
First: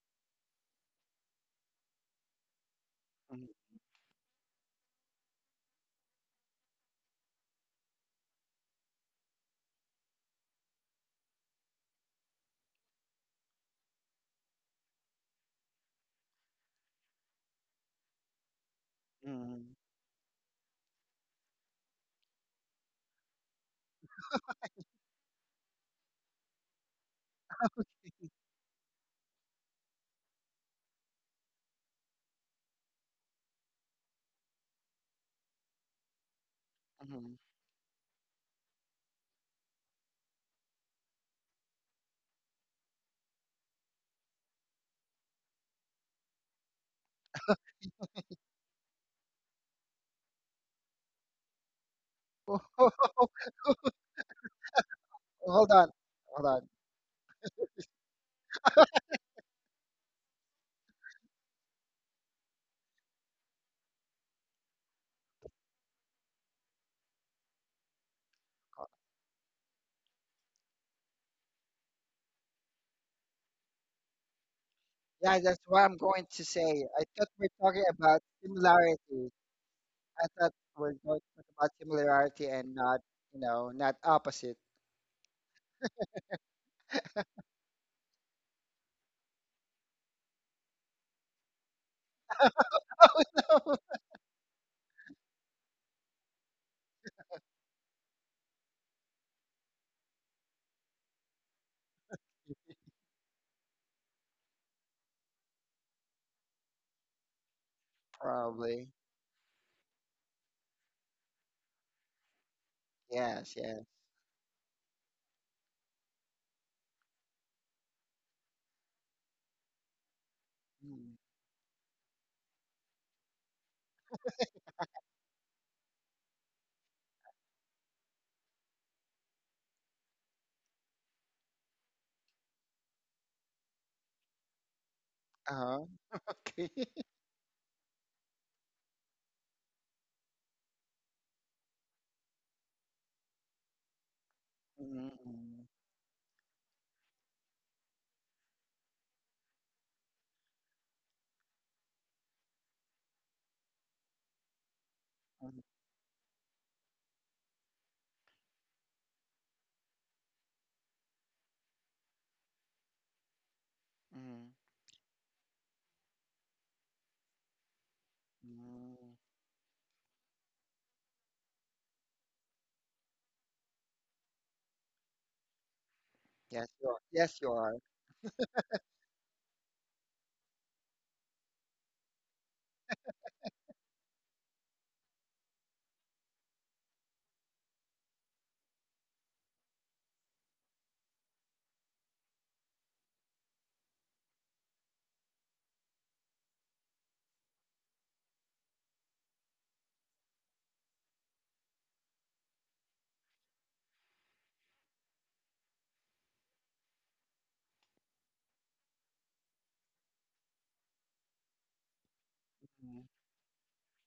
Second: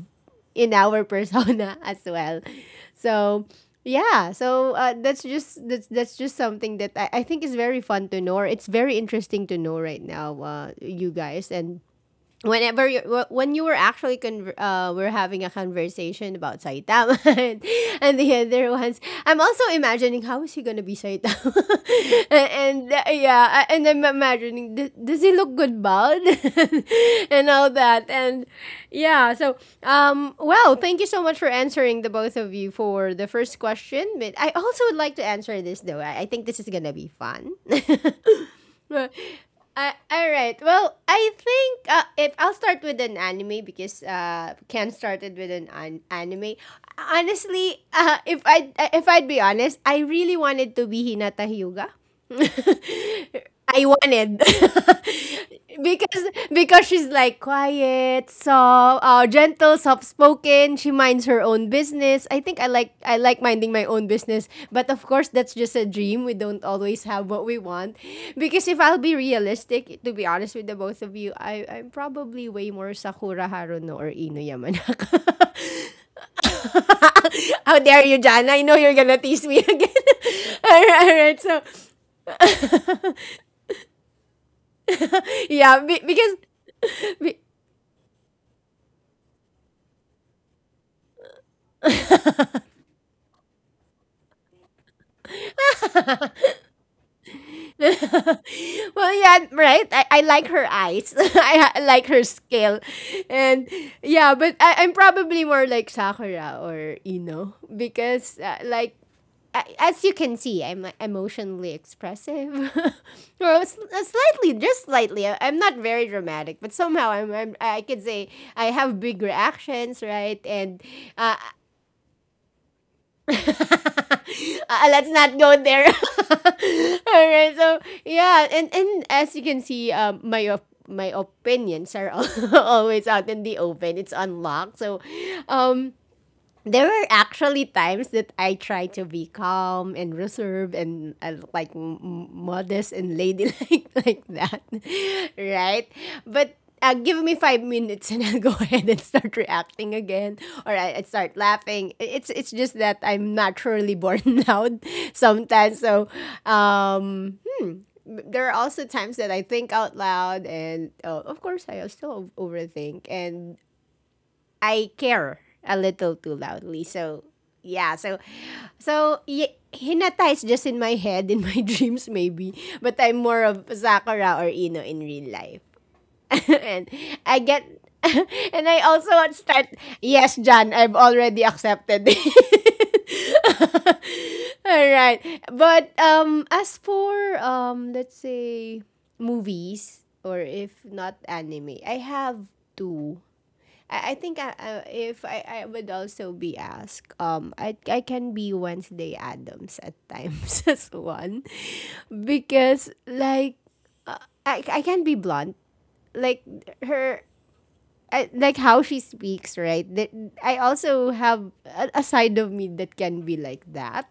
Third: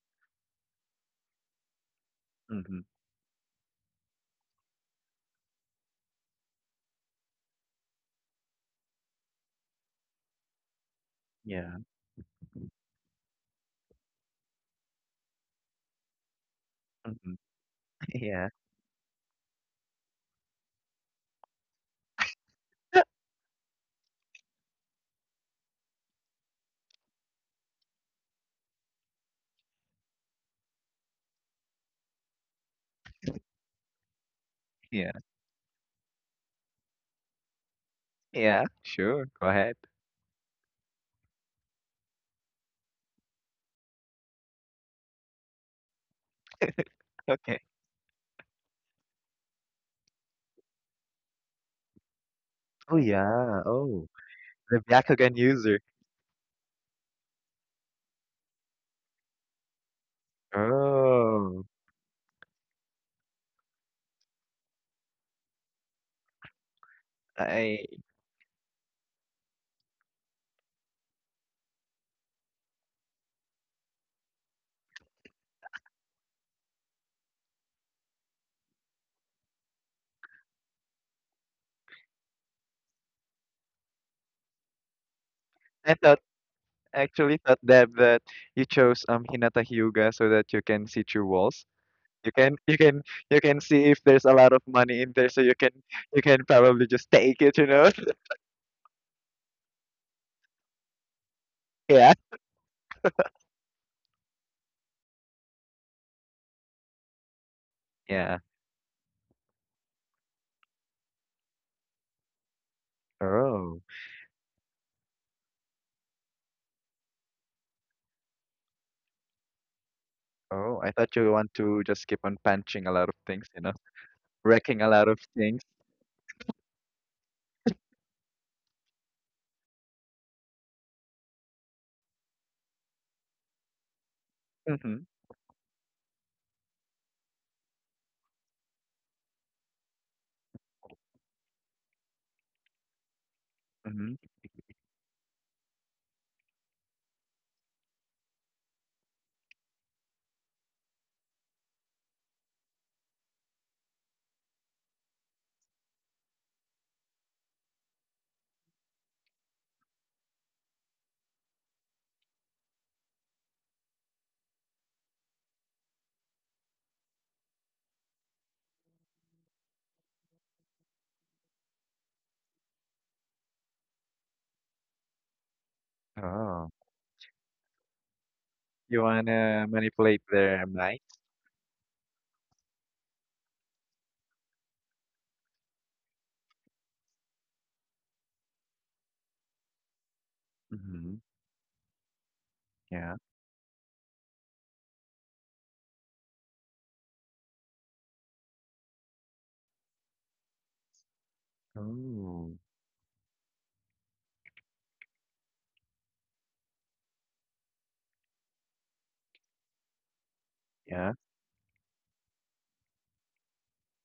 in our persona as well. Mm-hmm, So Mm, yeah, so that's just that's just something that I think is very fun to know. Or it's very interesting to know right now, you guys, yeah. and whenever you when you were actually we're having a conversation about Saitama Mm-hmm, and the yeah. other ones, I'm also mm, imagining how is he gonna be Saitama, and, yeah, and I'm imagining does he look good bald, and all that, and yeah, so well, thank you so much for answering the both of you for the first question, but I also would Yeah. like to answer this though. I think this is gonna be mhm. fun. Yeah. Sure. Go ahead. All right. Well, I think if I'll start with an anime because Ken started with anime. Okay. Honestly, if I if I'd be honest, I really wanted to be Hinata Hyuga. Oh yeah. I Oh, wanted the Byakugan Hold user. on, because hold on. She's like, "Why quiet, soft, gentle, soft-spoken. She minds her Oh. own business. I think I like minding my own business, but of course that's just a dream. We don't always have what we I want, because if I'll be realistic, to be honest with the both of you, I'm probably way more Sakura Haruno or Ino Yamanaka. Yeah, that's what I'm going to say. I thought we're How talking dare you, about Jan? I know you're gonna similarity. tease me again. I thought All we're right, all going to right. talk So about similarity and not, not opposite, yeah, I be- thought. because. be- Actually thought that you chose Hinata Hyuga so that you can see through walls. You can you can you can see if there's a lot of money in there, so you can probably just take it, you know? well, yeah, right. I like her eyes. I like Yeah. her scale, and yeah, but I'm probably more like Sakura or Ino because Yeah. Probably. As you can see, I'm like, emotionally expressive. Yes, Well, Oh. yes. Slightly, just slightly. I'm not very dramatic, but somehow I'm I could say I have big reactions, right? And Oh, I thought Mm, uh, you want to just keep on punching a lot of things, you know, wrecking a let's lot of not go things. there. All right. So yeah, and as you can see, my my opinions are always out in the open. It's unlocked. So, Mm-hmm. uh-huh. um, there Okay. were actually times that I try to be calm and reserved and like modest and ladylike Mm-hmm. like that, Mm, mm. right? But give me 5 minutes and I'll go ahead and start reacting again, or I start laughing. It's just that I'm naturally born loud Mhm. sometimes. So um, there are also times that I think out loud, and of course I still overthink and Mm, I care a little too loudly. So yeah, so mm. Hinata is just in my head, in my dreams maybe, but I'm more of Sakura or Ino in real life. Yes, Oh. And you are. I Yes, you get are. and I You also start wanna manipulate yes, their John, I've mind? already accepted. It. All right. But as for let's say movies or if not Mm-hmm. anime, I have two Yeah. I think I, if I would also be asked, I can be Wednesday Adams at times as one Oh. because like uh, I can be blunt like her like how she speaks right that I also Yeah. have a side of me that Mm, can be like that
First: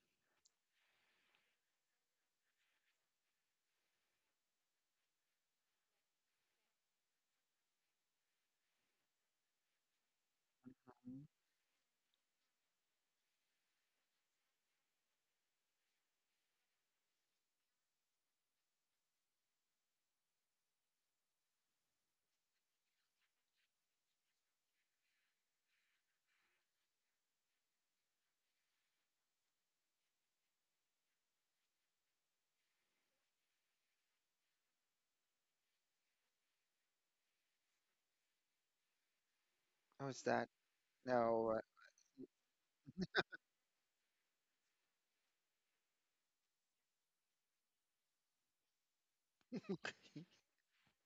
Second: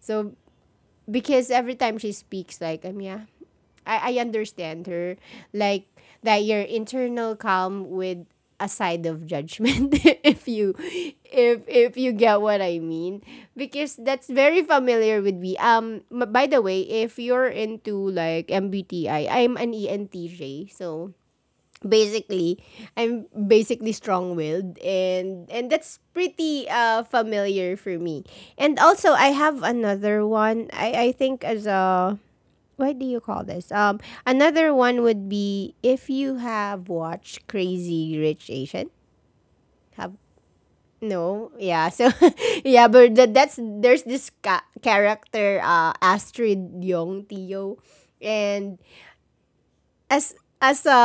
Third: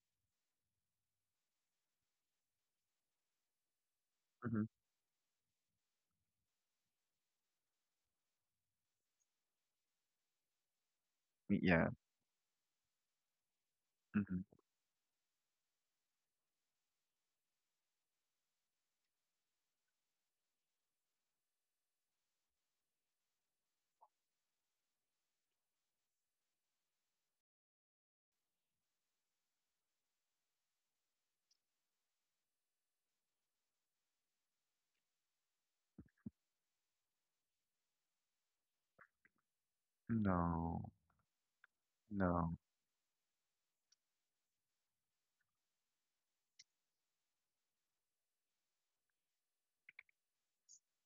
so because every time she speaks, like, yeah, I Mm-hmm. understand her. Like, that your internal calm with a side of judgment if you mhm. if Yeah. if you get what I mean. Because that's Mm-hmm. very familiar with me. By the way, if you're into like MBTI, I'm an ENTJ. So basically I'm basically strong-willed, and that's pretty familiar for me. And also I have another one. I think as a, what do you call this? Another one would be if you have watched Crazy Rich Asian. Have, How's that? No. no. No. Yeah, so No. yeah, but that, that's there's this character, Astrid Yong Tio. And as as a,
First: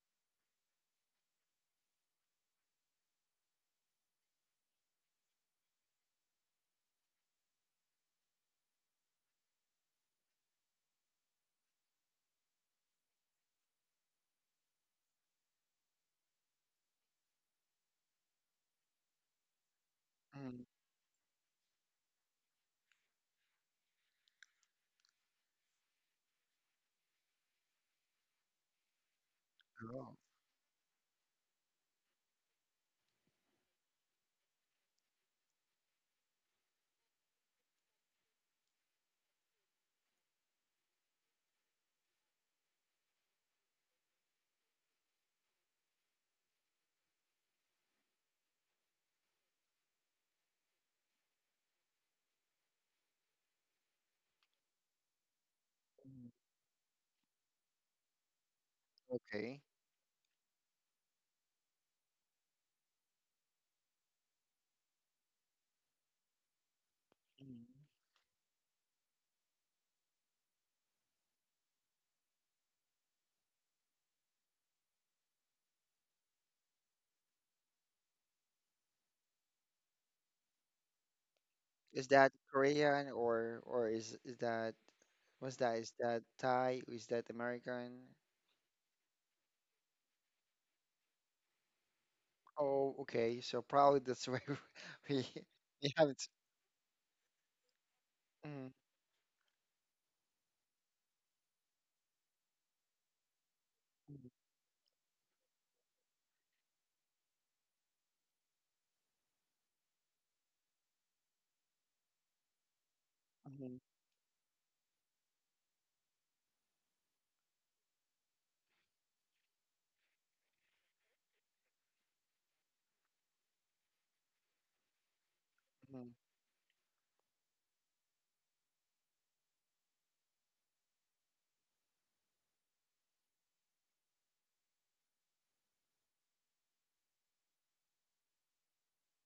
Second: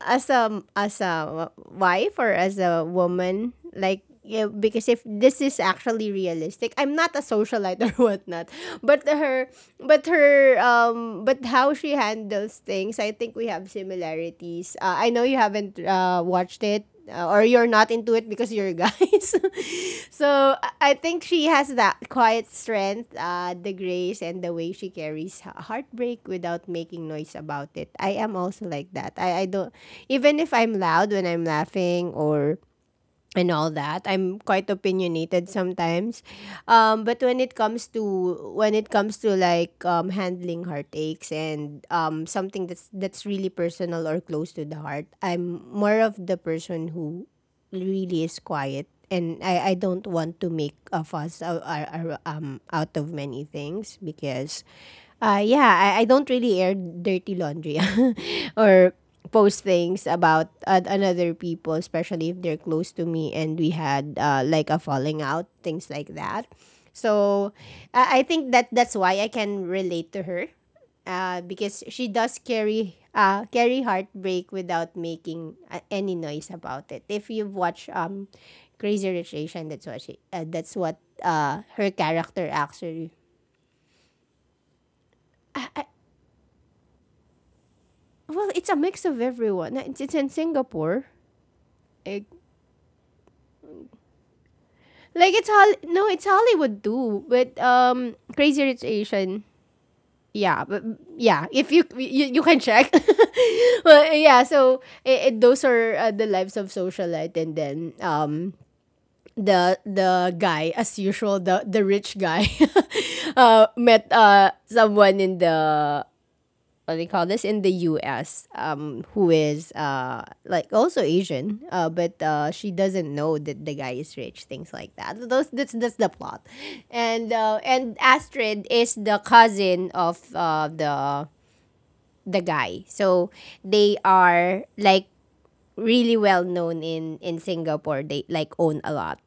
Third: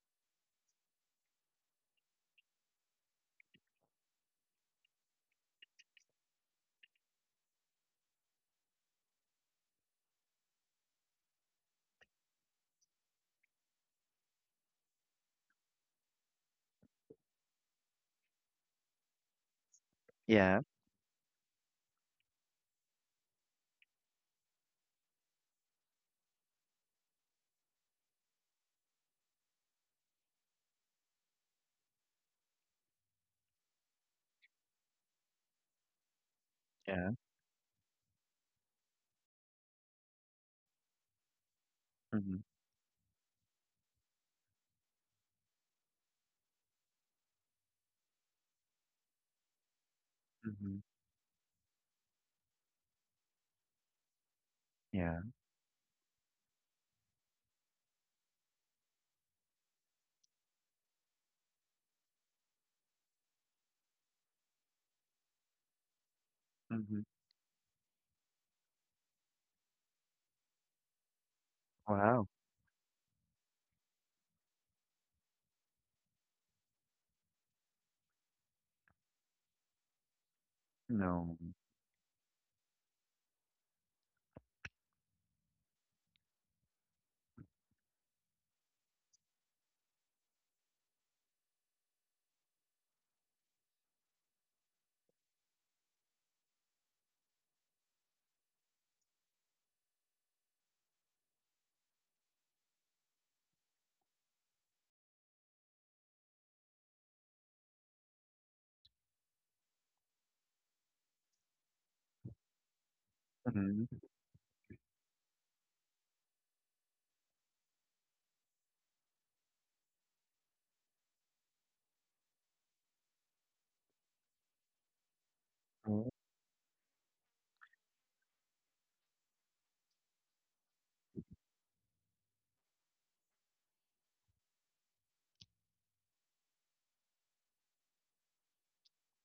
as a, as a wife or as a woman, like, yeah, because if this is actually realistic, I'm not a socialite or whatnot. But her, but her, but how she handles things, I think we have similarities. I know you haven't watched it, or you're not into it because you're guys. So Yeah. mm. I think she has that quiet strength, the grace, and the way she carries heartbreak without making noise about it. I am also like that. I don't, Oh. even if I'm loud when I'm laughing or and all that. I'm quite opinionated sometimes. Yeah. But when it comes to, when it comes to like, handling heartaches and Mm-hmm. something that's really personal or close to the heart, I'm more of the person who really is quiet, and I don't want to make Mhm. a fuss out of many things. Because Yeah. Yeah, I don't Mm. really air dirty laundry or Okay. post things about another people, especially if they're close to me and we had like a falling out, things like that. Mhm. So Mm-hmm. I think that's why I can relate to her, because she Wow. does carry carry heartbreak without making any noise about it. If you've watched Crazy Rich Asian, that's what she that's what No. Her Is that character Korean actually. Or is that, what's that? Is that Thai? Is that American? Well, it's a mix of everyone. It's in Singapore. Eh, Oh, okay. So probably that's why we like it's we no, it's haven't. Hollywood too. But Crazy Mm, Rich Asian. Yeah, but yeah, if you can check. But mm, yeah, so those are the lives of socialite, and then the guy as usual, the rich guy mhm, Mhm. met someone in the, what do they call this in the US, who is like also Asian, but she doesn't know that the guy is rich, things like that. Those, that's the Mhm. mhm, plot. And and Astrid is the cousin of the guy. So they are like really well known in Singapore. They like own a lot.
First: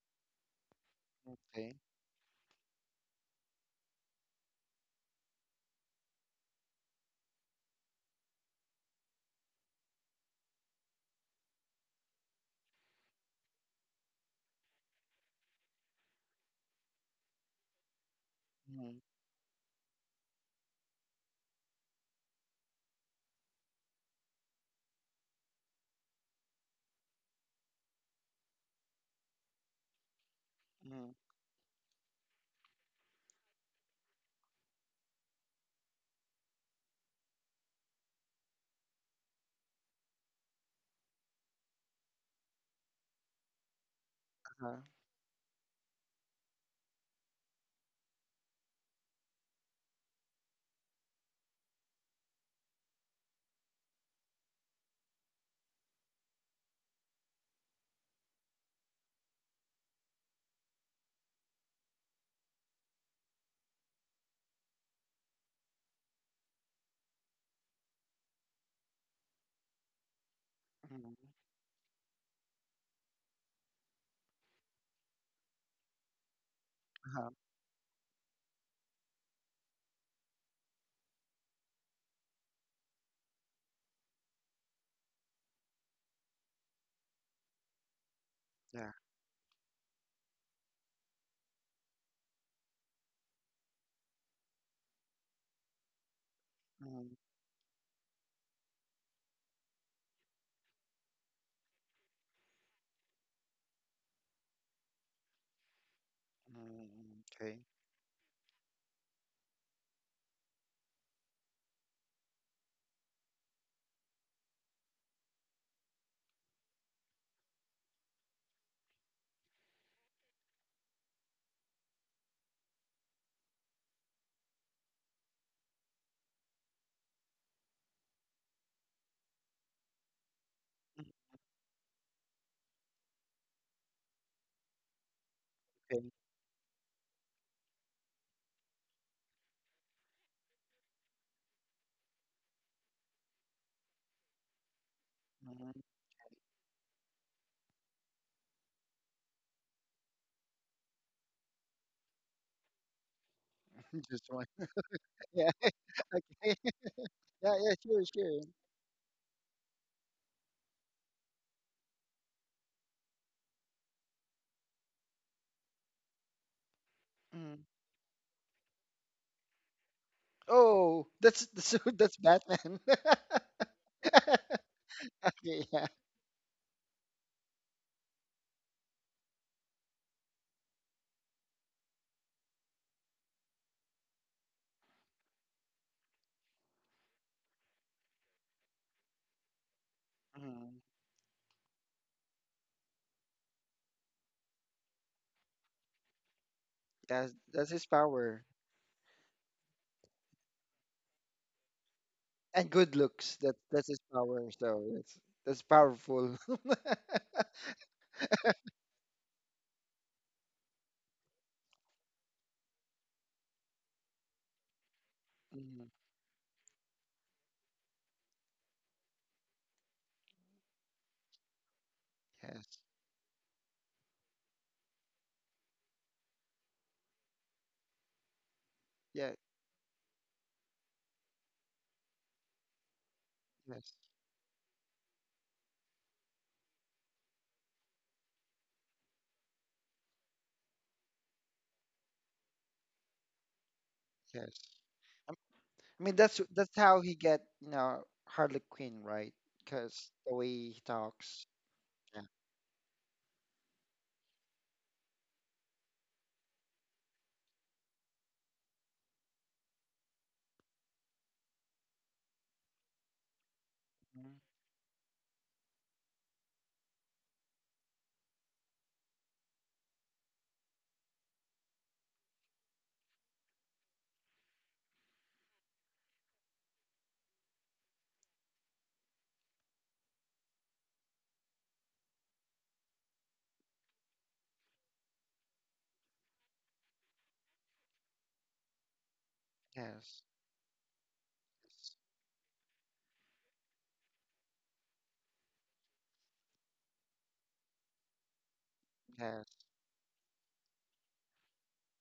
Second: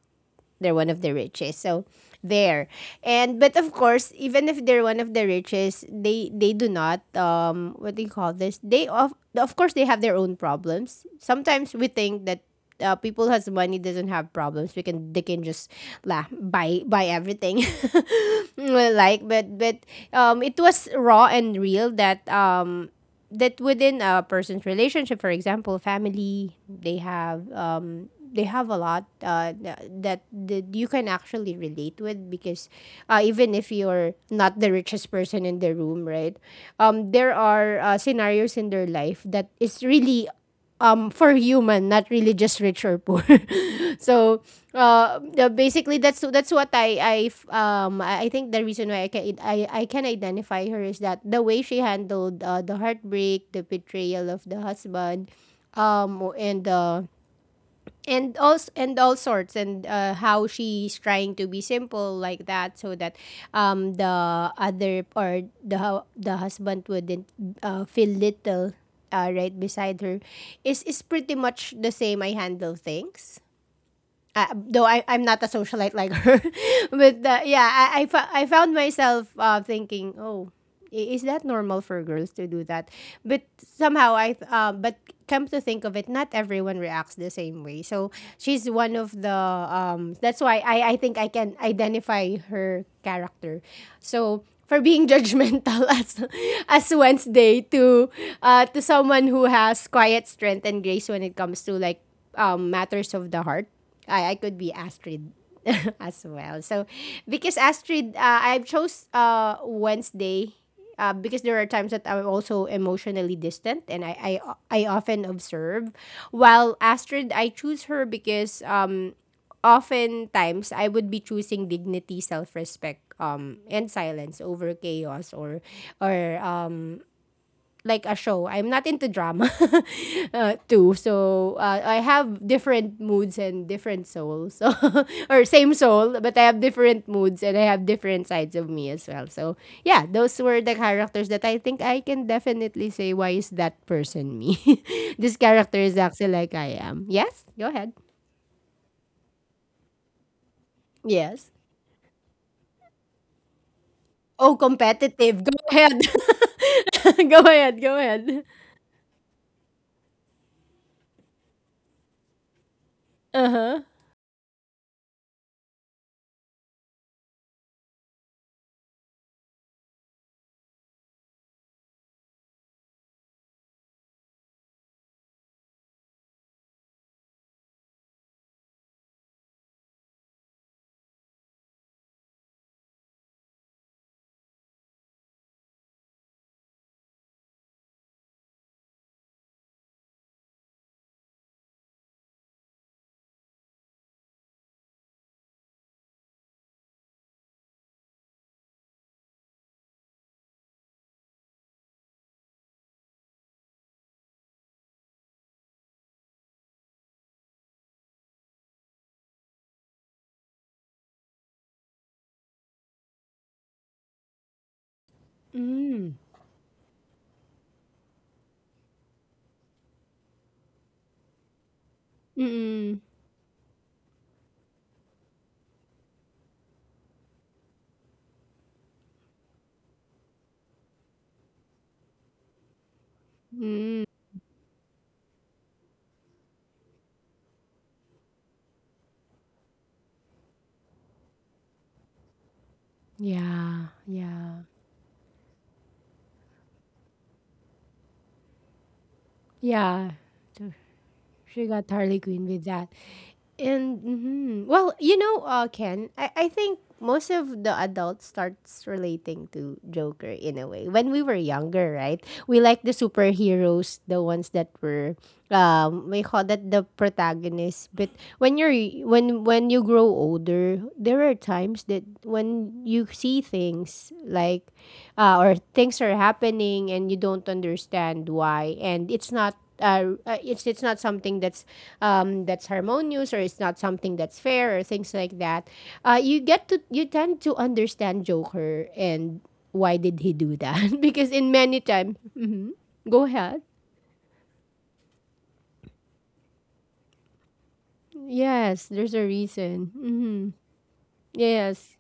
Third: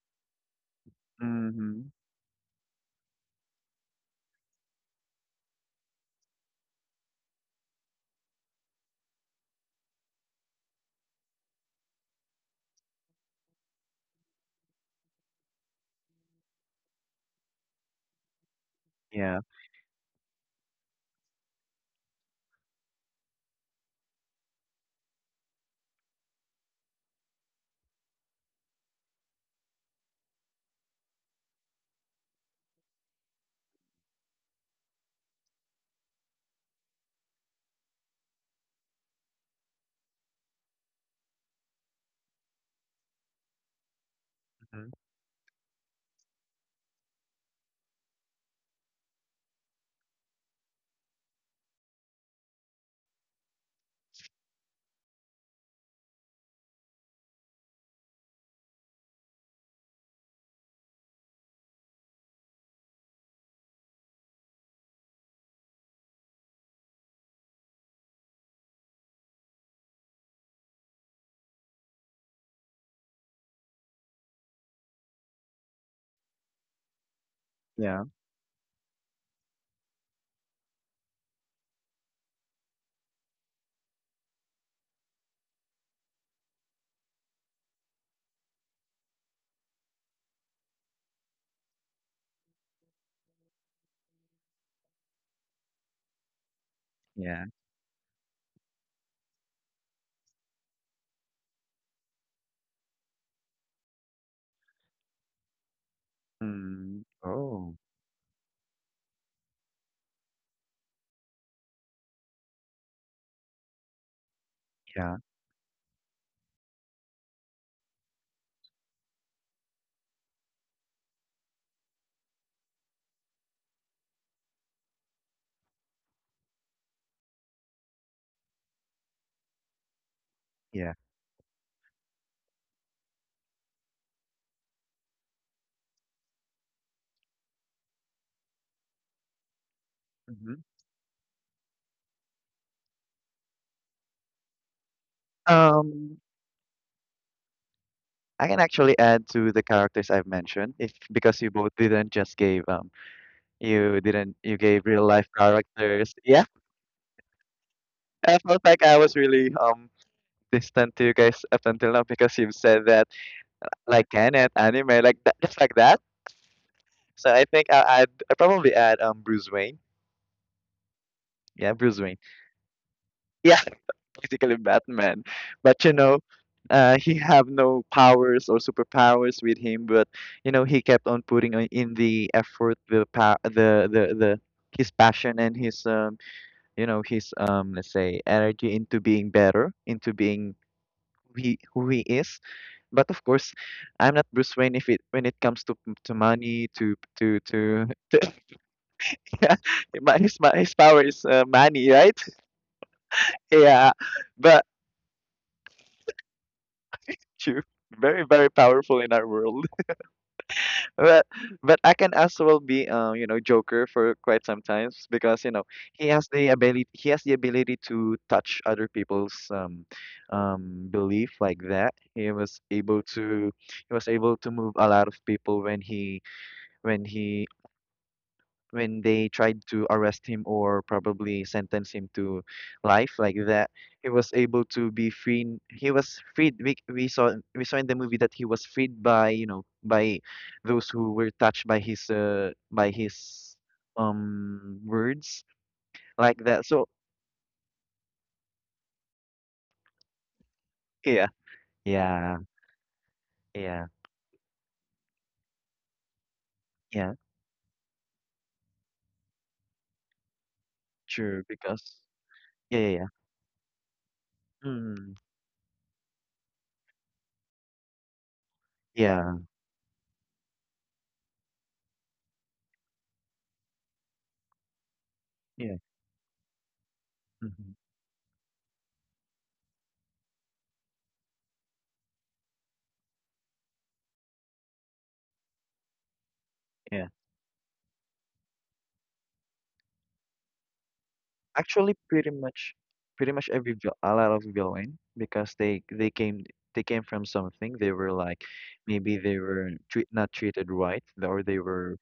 They're one of the richest. okay. So Mhm. there. And but of course, even if they're one of the richest, they do not, what do you call this? They, of course they have their own problems. Sometimes we think that people has money doesn't have problems. We can, they can just la, buy everything Mhm, like, Yeah. But it was raw and real, that that within a person's relationship, for example, family, they have, they have a lot that that you can mhm, actually relate with. Because even if you're not the richest person in the room, right? There are scenarios in their life that is really, for human, not really just rich or poor. So uh-huh, Mhm. Basically that's what I f- I think the reason why I can identify her is that the way she handled the heartbreak, the betrayal of the husband, and the, and all sorts, and how she's trying to be simple like that so that the other, or the the husband wouldn't feel little right beside her, is mhm, pretty much the same I handle things. Though I'm not a socialite like her, but uh-huh, yeah, I, Yeah. I, fo- I found myself thinking, oh, is that normal for girls to do that? But somehow but come to think of it, not everyone reacts the same way. So she's yeah. one of the, that's why I think I can identify her character. So for being judgmental as Mhm, Yeah. Wednesday to, to someone who has quiet strength and grace when it comes to like, matters of the heart, I could be Astrid as well. So mhm, Mm. mhm, because okay. Oh. Astrid, I chose Wednesday because there are times that I'm also emotionally distant, and I Yeah. often observe. While Astrid, I choose her because oftentimes I would be choosing dignity, self respect, and silence over chaos or or uh, like a show. I'm not into drama too. Yeah. Mhm, So I have different moods and different souls, or same okay. soul, but I have different moods and I have different sides of me as well. So yeah, those were Mhm. the characters that I think I can definitely say, why is that person me? This Mhm. character is Um, actually like I am. Yes, go ahead. I can actually add to the characters I've mentioned if because you Yes. both didn't just gave you Just didn't one. Oh, you gave real life competitive. Go Yeah. ahead. characters. Yeah. Yeah. Go Yeah. ahead. Go Sure. I Sure. ahead. felt like I was really distant to you guys up until now because you've said that Uh huh. like Kenneth anime like that, just like that. So I Mhm. think I'll add I probably add Bruce Wayne. Oh, Yeah, that's Bruce that's Wayne. Batman. Yeah, basically Batman. Okay, But yeah. you know, he have no powers or superpowers with him. But you know, he kept on putting in the effort, the pa- the his passion and his you know, his let's say energy into being better, into being Mm-hmm. who he is. But of course, I'm not Bruce Wayne if it when it comes to money, That's that's his to power. Yeah, his power is money, right? And good looks. That's Yeah, his power. but So that's powerful. true. Very, very powerful in our world. But but I can as well be you know, Joker for quite some times because, you know, Mhm. he Mm. has the ability he has the ability to touch other people's belief like that. Yes. Mm. He was able to move a lot of people when he when they Yeah. tried to arrest him or probably sentence him to life like that. Yes. Mm. He was able to be he was freed. We saw in the movie that he was freed by by those who were touched by his Yeah, Yes. yeah, words I mean like that's that. that's So how he get Harley Quinn, right? Because yeah. the way So he yeah, talks. she got Harley Yeah. yeah, Quinn with that. yeah, And mhm. Well, you know, Ken, I think yeah, most of the adults starts relating to Joker in a way. When we were true younger, because right? We yeah, like yeah, the yeah, superheroes, the Mhm. ones that mm, were, we call that the protagonists. But when you're yeah, when you grow older, there are times that when you see things like, or yeah, things are happening and you don't mhm, understand why, and it's not something that's, that's harmonious, or it's not something that's fair, or things like that. You get to, you yeah. tend to understand Joker, and why did Yes. he do that? Because in many Actually, time, pretty much, mhm. Go pretty much ahead. every a lot of villain because they came from something. They were like Yes, there's maybe a they Yes. were reason. Not Hmm. treated right, or Yes.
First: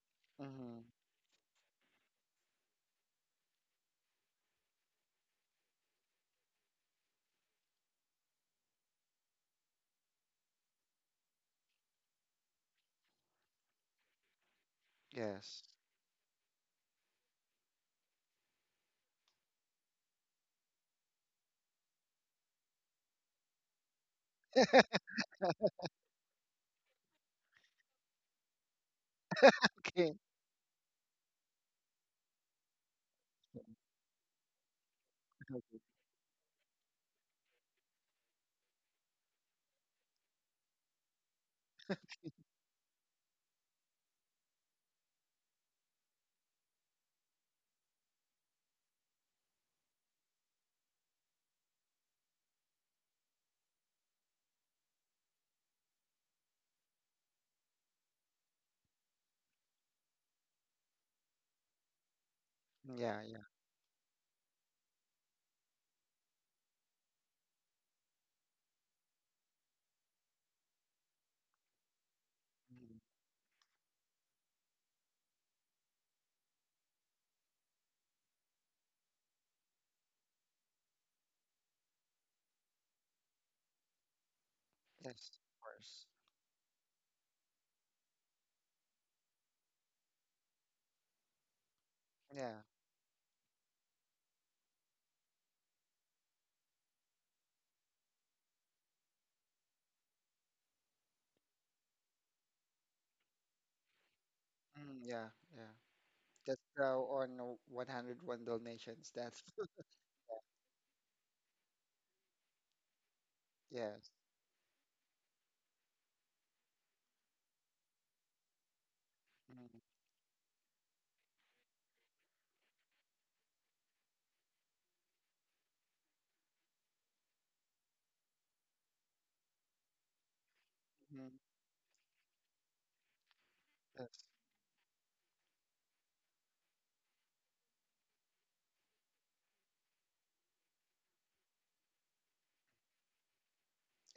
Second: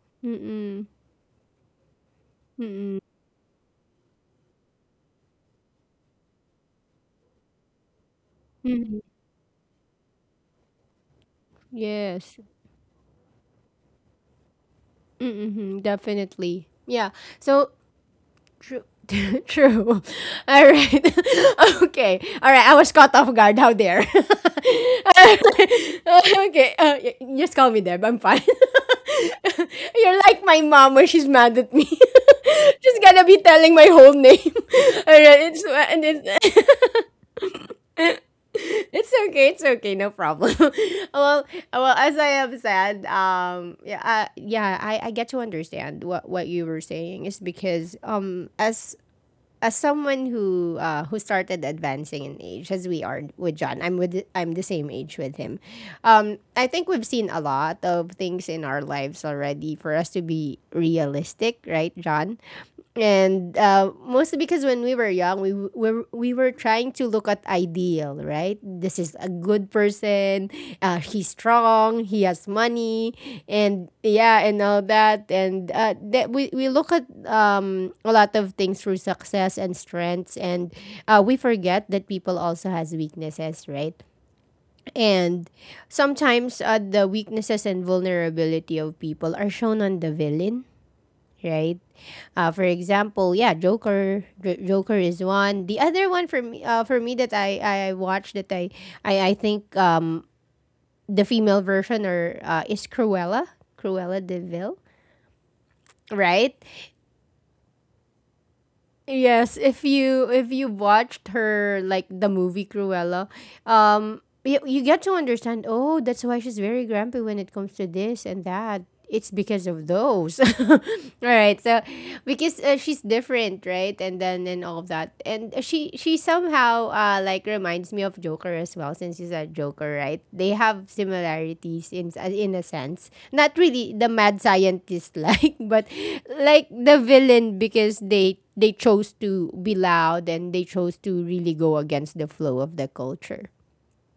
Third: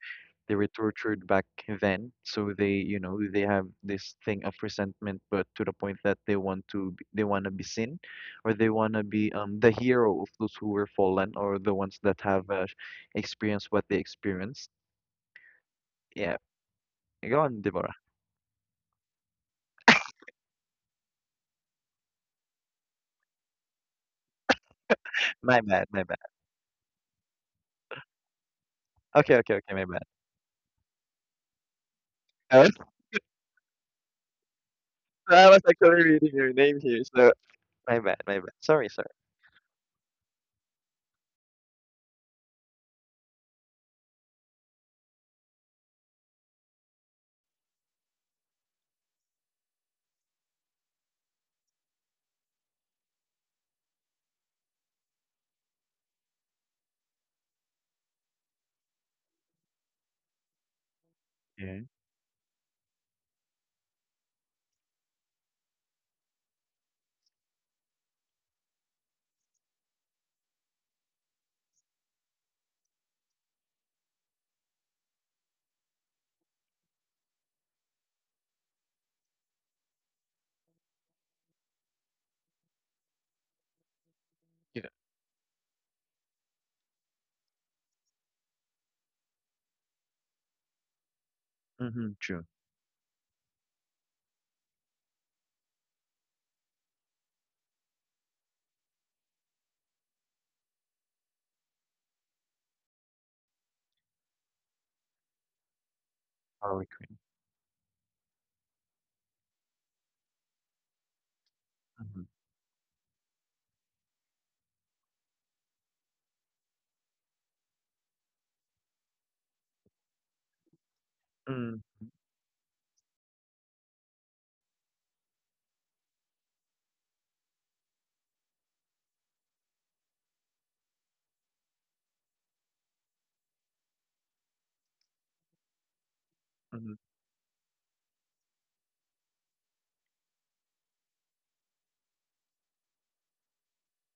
they were Hmm. Mm-mm. tortured back then. So they Mm-mm. you know they have this thing of resentment, but to the point that they want to be seen, or they Mm want hmm. to be the hero of those who were fallen or the ones that Yes. have experienced what they experienced. Yes. Mm-hmm. Yeah, Definitely. Yeah. go on, So Deborah. true. True. All right. Okay. All right. I was caught off guard. How dare? Okay. My bad, my bad. Just call me Deb. I'm fine. Okay, okay, okay, my Okay. You're like my mom when she's mad at me. bad. She's gonna be telling my whole name. All So I right. was actually reading your name here, so my bad, my bad. Sorry, sorry. it's okay. It's okay. No problem. well, well, as I have said, yeah, yeah, I get to understand what you were saying is because, as someone who started advancing in age as we are with John, I'm the same age with him. I think we've seen a lot of things in our lives already for us to be realistic, Yeah. right, John? Okay. Yeah. Yeah. And mostly because when we were young, we were trying, starting to look at ideal, right? This is a good person. He's strong. He has Mhm. money, and yeah, and all that. And that we look at, a lot of things through success and strengths, and we forget that people also has weaknesses, right? You Yes. And Of course. sometimes the weaknesses and vulnerability of people are shown on the villain, right? know, hmm, true. Yeah. For example, yeah, Joker is one. The other one for me that I watched, that I think the female version, or is Cruella, Cruella De Vil, Mm, yeah. Yeah. right? That's Harley how Quinn. on 101 Dalmatians. That's Yes, if you, if you watched her, like Mm-hmm. the movie Cruella, yes. You, you get to understand. Oh, that's why she's very grumpy when it comes to this and that. It's because of those. All right, Mm, so because she's different, right? And then and all of that, and she somehow like reminds me of Joker as well, since you said Joker, right? They have Mhm. similarities in, in a sense. Not really the Yes. mad scientist like, but like mhm, the villain, because they chose to be loud and they chose to really go against the flow of the culture.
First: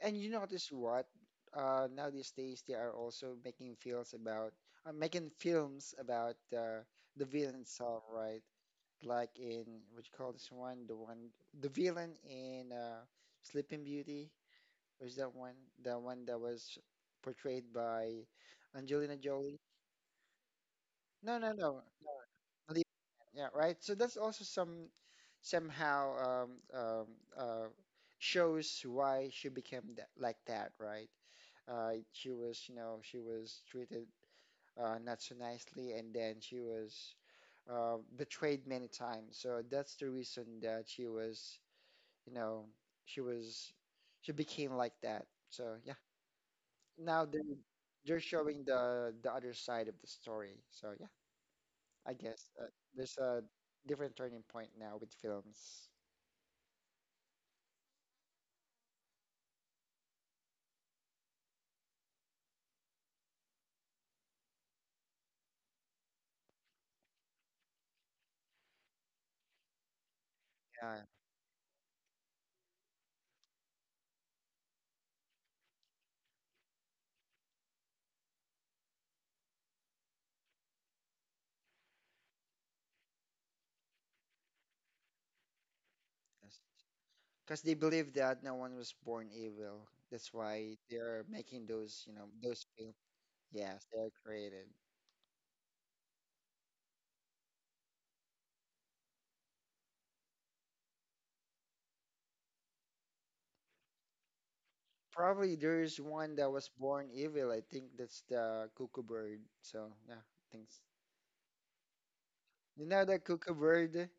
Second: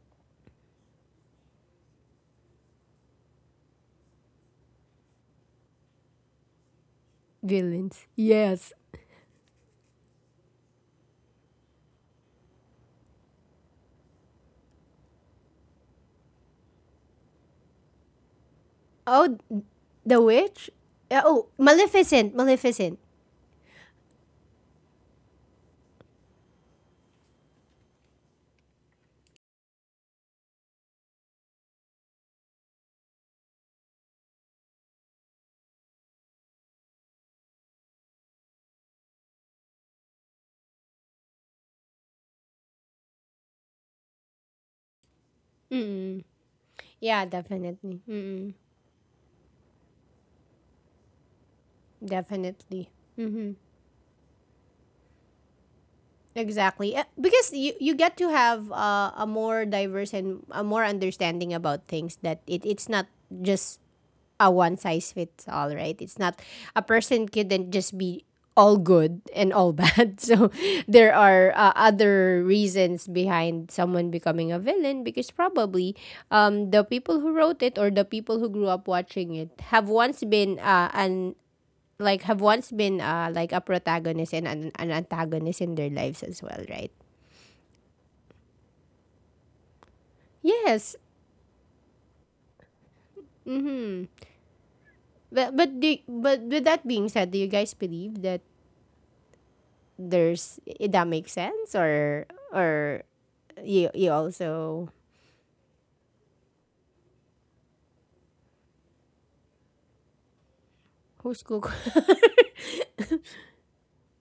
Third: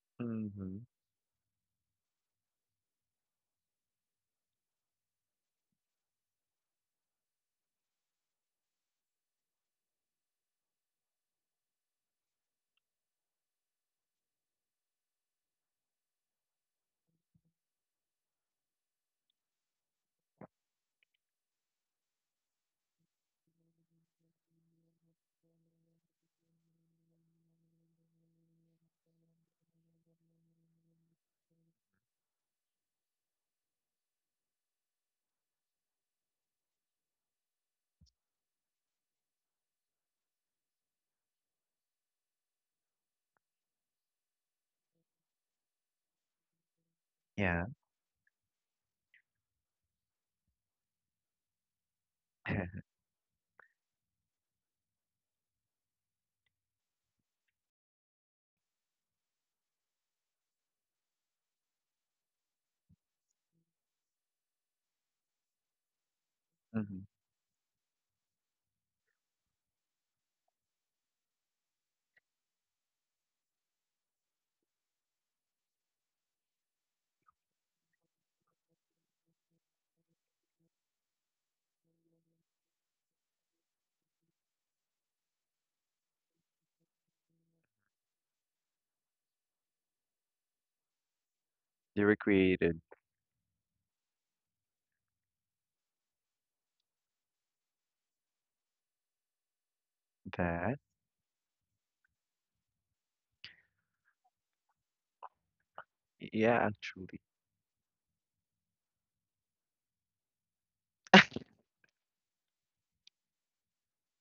And you notice mhm. what? Now these days they are also making films about uh, making films about uh, the villain itself, Villains, right? yes. Like in what you call this one, the villain in Sleeping Beauty was that one, the one that was portrayed by Angelina Oh, Jolie. the witch. No, Oh, no, no, no, Maleficent, not even- Maleficent. yeah, right. So that's also somehow, um, um, uh, shows why she became that, like that, right? She was treated, not so nicely, and then she was betrayed many times. So that's the reason that she was, you know, she was, she became like that. So yeah, Mm. Yeah, now they're Yeah. definitely. they're Mm-mm. showing the other side of the story. So yeah, I guess Definitely. there's a different turning point now with films. Exactly. Eh, because you get to have a more diverse and a more understanding about things. That it's not just a one size fits all, right? It's not, a Hmm. person couldn't just be all good and all bad. So Yeah. there are other reasons behind someone becoming a villain, because probably the people who wrote it, or the people who grew up watching it, have once been an like have once been like a protagonist and an antagonist in their lives as well, right? Because they believe that no one was born evil. That's why Yes. they're making They those recreated films. Yes, Mm-hmm. they're created. But do, but with that being said, do you guys believe that there's that. That makes sense, or you also, Probably there's Y- one that Yeah, was born actually. evil. I think that's the cuckoo bird. So yeah, thanks. who's cook? You know the cuckoo bird.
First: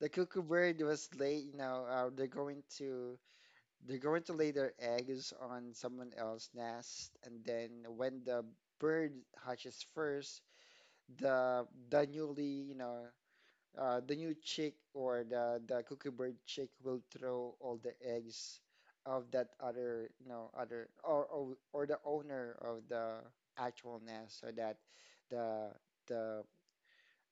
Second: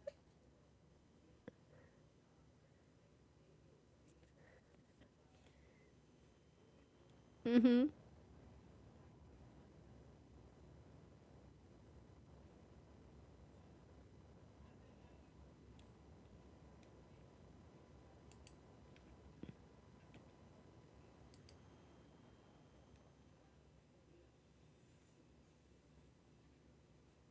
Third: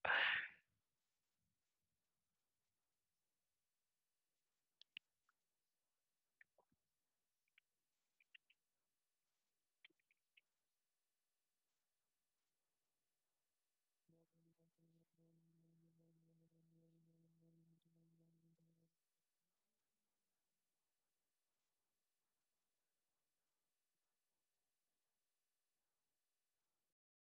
The cuckoo bird was lay. You know, they're going to lay their eggs on someone else's nest, and then Mm-hmm. when the bird hatches first, the the newly you know the new chick or the cuckoo bird chick will throw all the eggs of that other you know other or the owner of the actual nest, so that the the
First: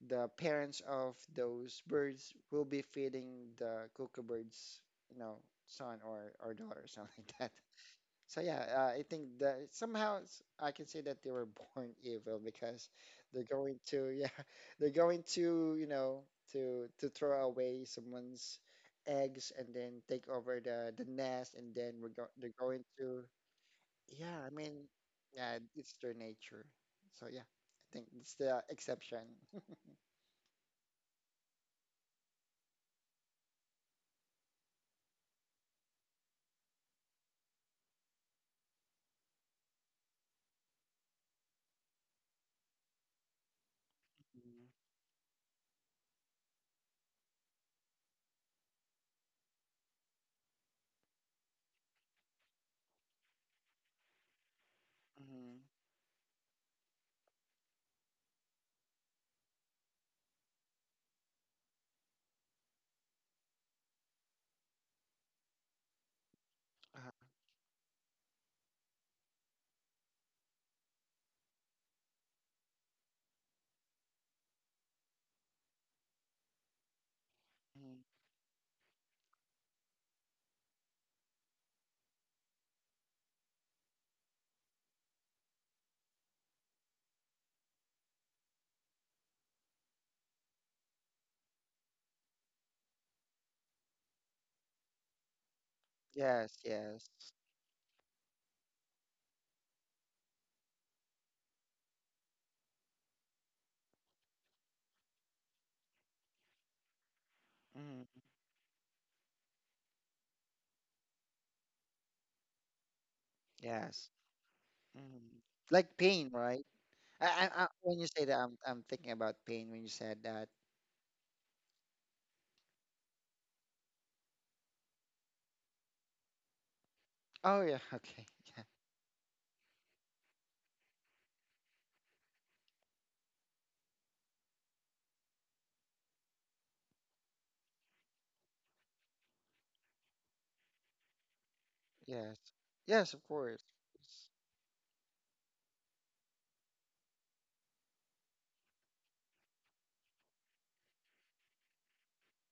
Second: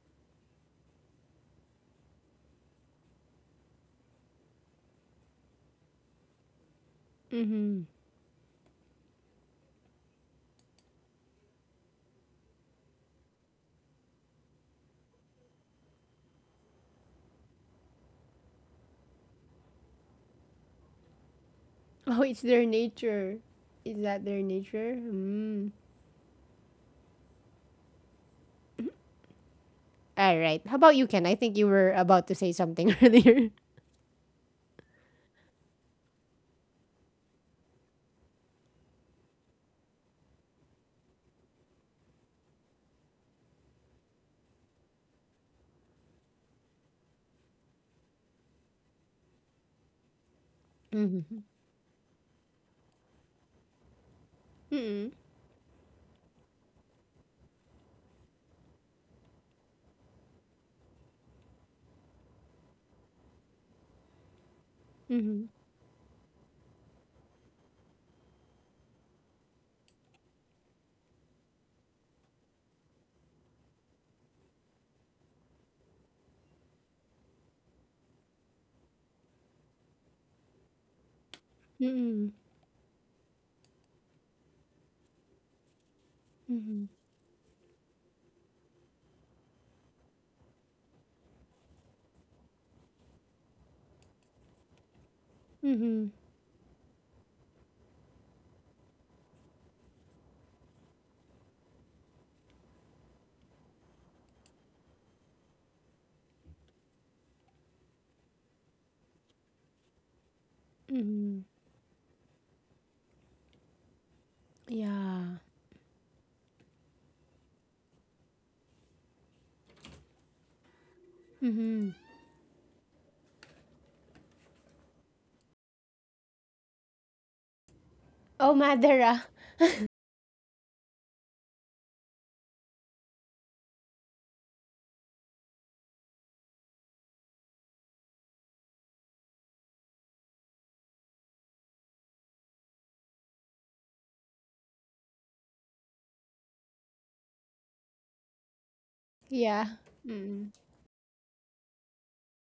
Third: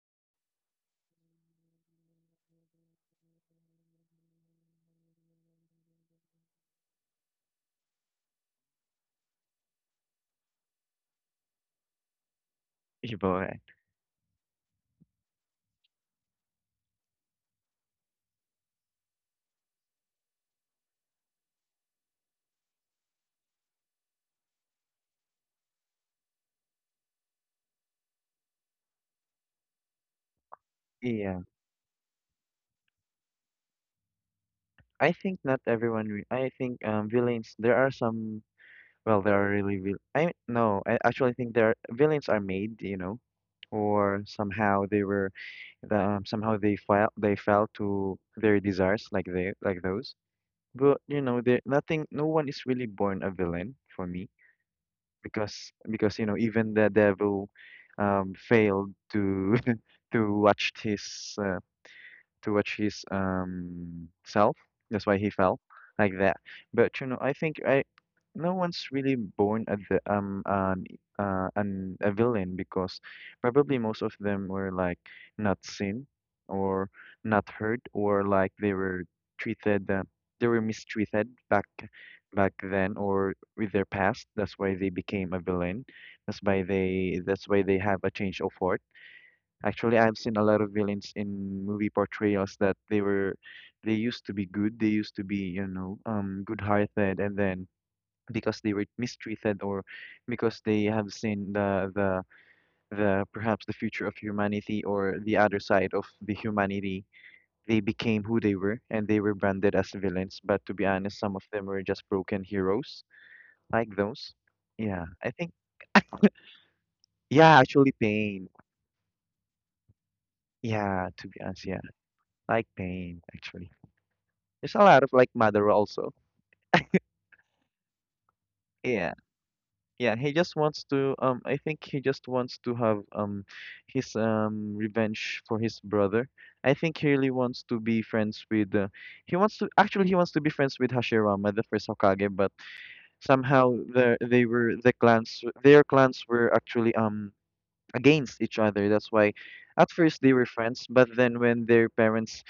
the parents of those birds will be feeding the cuckoo bird's you know son or daughter or something like that. Mm-hmm. So yeah, I think that somehow, I can say that they were born evil, because You they're boy. going to yeah they're going to to throw away someone's eggs and then take over the nest, and then we're Oh, go it's they're their going to nature. Is that yeah. their I mean, nature? yeah, Mm. it's their nature. So yeah, I think it's the exception. All right. How about you, Ken? I Yeah. think you were about to say something earlier. I think not everyone. Re I think villains. There are some. Well, there are really vil. I mean, no. I actually think there are, villains are made. You know, or Mm-hmm. somehow they were. Somehow they fell. They fell to their desires, like they like those. But you Mm-hmm. know, there nothing, no one is really born a villain for me Mm-hmm. because you know, even the devil failed to to watch his uh, towards his self. That's why he Mm-hmm. fell like that. But you Uh, know, I think I no one's really born at the an a villain because probably most of them were like not seen or not heard mm. or like they were treated they were mistreated Mm-hmm. back then or with their past. That's why they became a villain. That's why they have a change of heart. Actually, I've seen a lot of villains in movie portrayals that they were, they used to be good, they used to be, you know, Mm-hmm. Yes, yes. good-hearted, and then because they were mistreated or because they have seen the perhaps the future of humanity or the other side of the humanity, they Mm. became who they were and they were branded as villains. But to be honest, some of Mhm. them were just broken heroes like Yes. those. Yeah, I Mm. Yeah. think Like pain, right? Yeah, actually, When you say that, Pain. I'm thinking about pain when you said that. Yeah, to be honest, yeah, Mhm. like Pain actually. There's a lot of like Madara also. Oh, yeah. Okay. Oh, Yeah. Yeah, Madara. yeah. He just wants to. I think he just wants to have his revenge for his brother. I think he really wants to be friends with. He wants to be friends with Hashirama, the first Hokage, Yes. but Yes, of course. somehow they were the clans. Their clans were actually against each other. That's why Yeah. at first they were Mhm. friends, but then when their parents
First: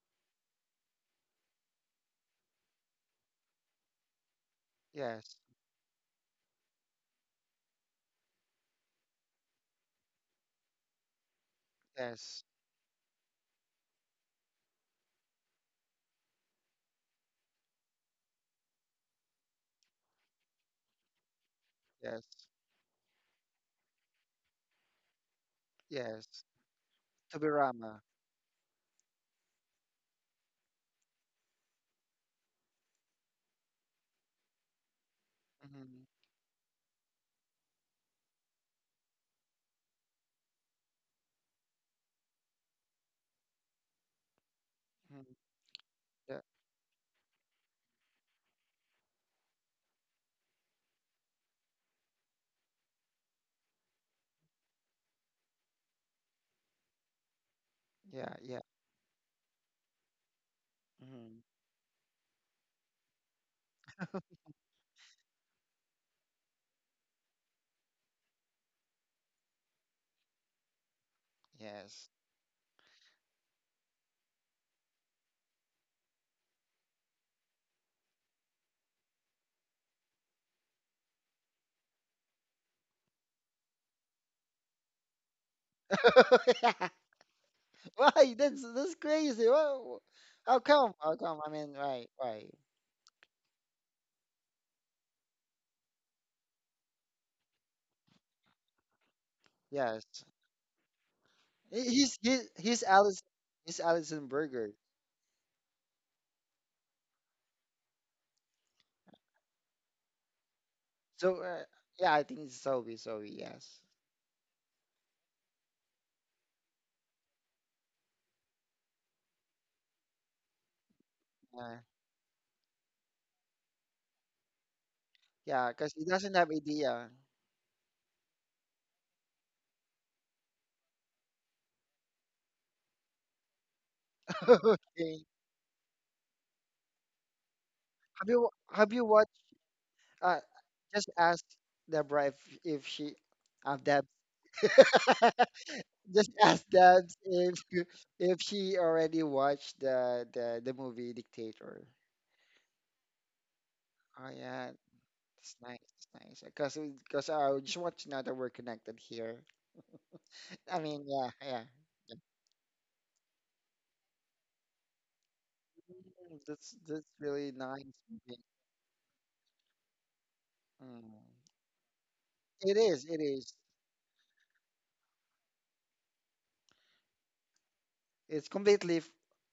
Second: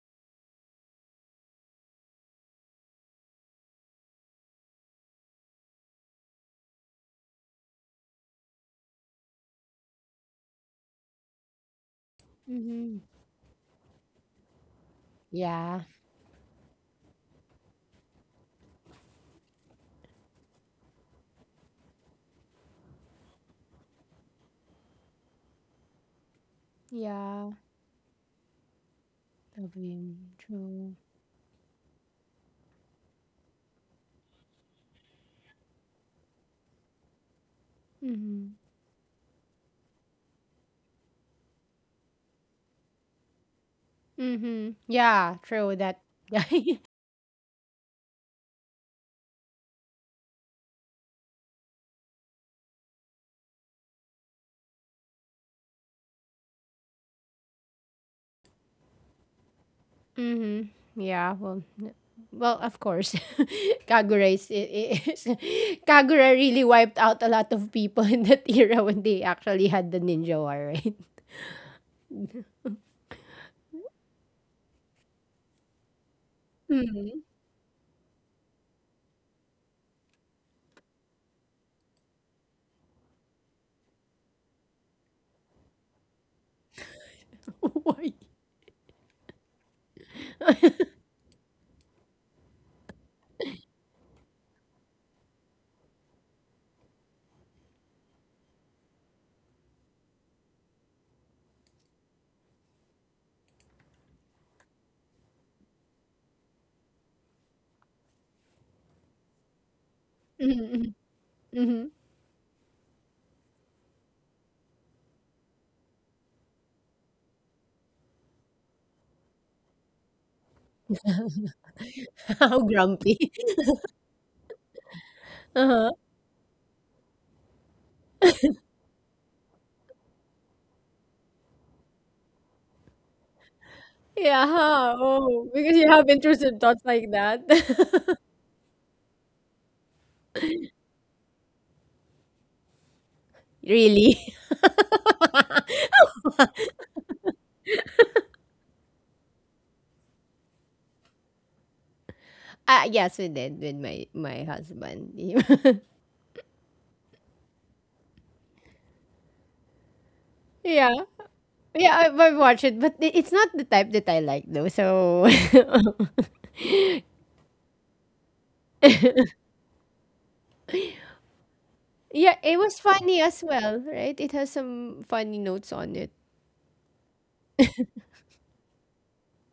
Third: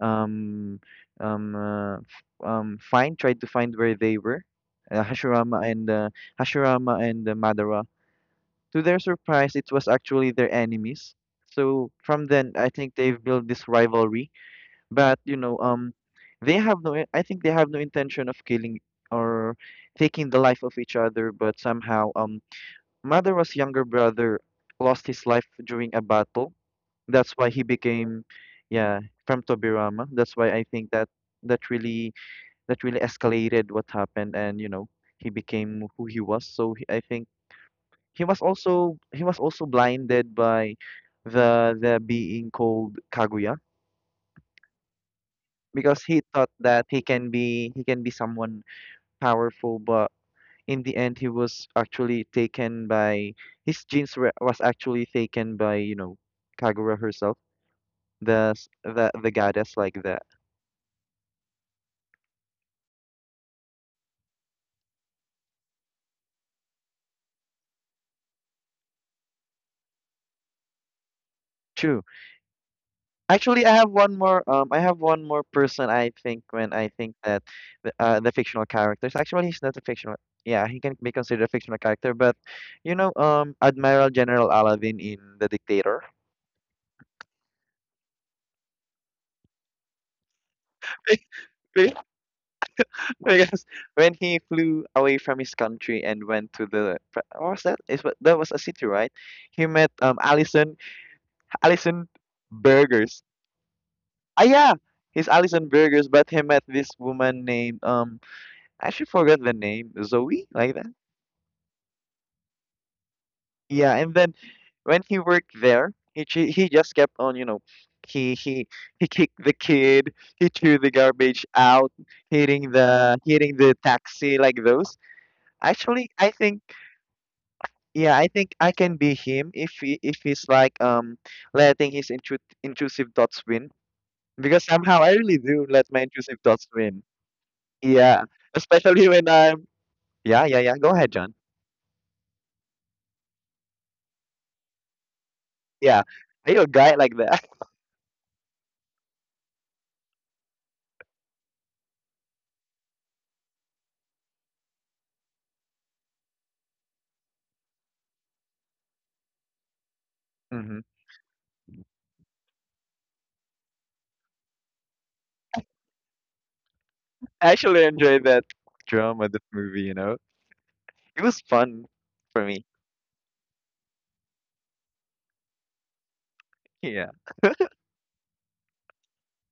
um f- find tried to find where they were, uh, Yes. Hashirama and uh, Hashirama and Madara, to their surprise, it was actually their enemies. So from Yes. then, I think Mhm. they've built this rivalry. But you know, Yeah. They have no. I think they have no intention of killing or taking the life of each other. But somehow, Yes. Maduro's younger brother lost his life during a Yes. battle. That's To be why Yeah. he Rama. became, yeah, from Tobirama. Lovely. That's why I think True. that that really that really escalated what happened, and you know he became who Mm-hmm. he was. So he, I think Mhm. He was also blinded by the being called Kaguya Mhm. Hmm. Yeah. True. because That. he Yeah. thought Yeah. that he can be someone powerful, but in the end he was actually taken by was actually taken by you know Kagura herself, Yeah. the Yeah. s- the goddess like that. Mhm. Yeah. Hmm. Well. n- Well, of course, Kagura is, I- is Kagura really wiped out a lot of people in that era when they actually had the ninja war, right? True. Yes. Actually I have one more I have one more person I think when I think Mm. that the fictional characters actually he's not a fictional, yeah he can be considered a fictional character but you know Admiral General Aladdin in The Dictator. Yeah. Why? Why? That's crazy. How come? How come? I mean, right, right. Because when he flew away from his country and went to the what was that? Is what that was a city, right? He met Yes. He- Allison He's he's he's Burgers. Alice. He's Alison Ah Burger. yeah, he's Allison Burgers, but he met this woman named um, I actually forgot the name, Zoe like that. Mm-hmm. So yeah, I think it's Sophie. Sophie. Yes. Yeah, and then when he worked there, he just kept on, you know, he he he kicked the kid, he threw the garbage Yeah. out, How grumpy. hitting the taxi like those. Uh Yeah, huh. because he Actually, I doesn't have think idea. Yeah, I think I can be him if he if he's like letting his intrusive thoughts win Yeah, because huh? somehow I Okay. really Oh, do because let you my have intrusive intrusive thoughts thoughts win. like that. Yeah, Have you especially when watched? I'm Uh, yeah, yeah, yeah. Go just ahead, John. ask Deborah if if she, Deb. Really? Yeah, Just are you ask a guy Deb like that? if she already watched the movie Dictator. Ah, yes, we did with my Oh my yeah, husband. it's nice. It's nice. Because I just want to know that we're connected here. I Hmm. Yeah, mean, yeah, yeah. Yeah. I've watched it, but it's not the type that I like though. So, Mm, that's really I nice. actually enjoyed Movie. that drama, this movie. You know, Mm. it was fun yeah, for it me. It was is. It funny as is. well, right? It has some funny notes on it. Yeah, It's completely, f-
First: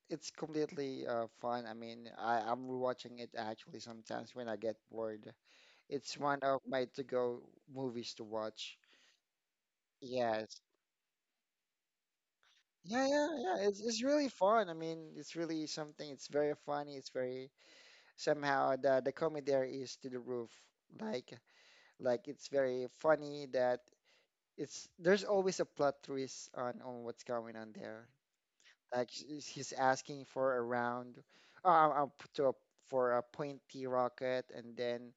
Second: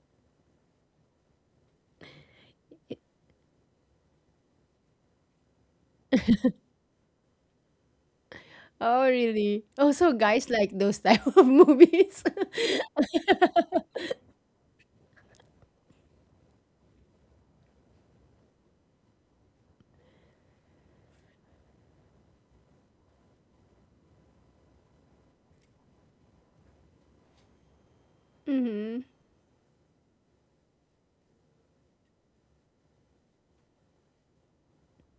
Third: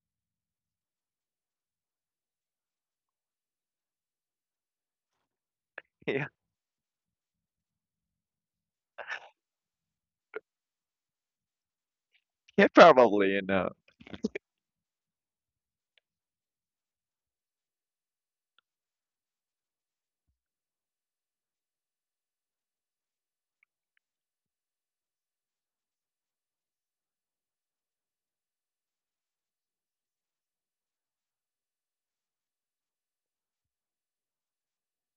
it's completely fun. I mean, I'm rewatching it actually sometimes when I get bored. It's yeah, one of my to-go movies to watch. Oh, really? Also, guys Yes. like those type of movies. yeah. Yeah, yeah, Probably, you yeah. know. It's really fun. I mean, it's really something. It's very funny. It's very somehow the comedy there is to the roof. Like like it's very funny that it's there's always a plot twist on what's going on there. Like sh- he's asking for a round, p- to a, for a pointy rocket, and then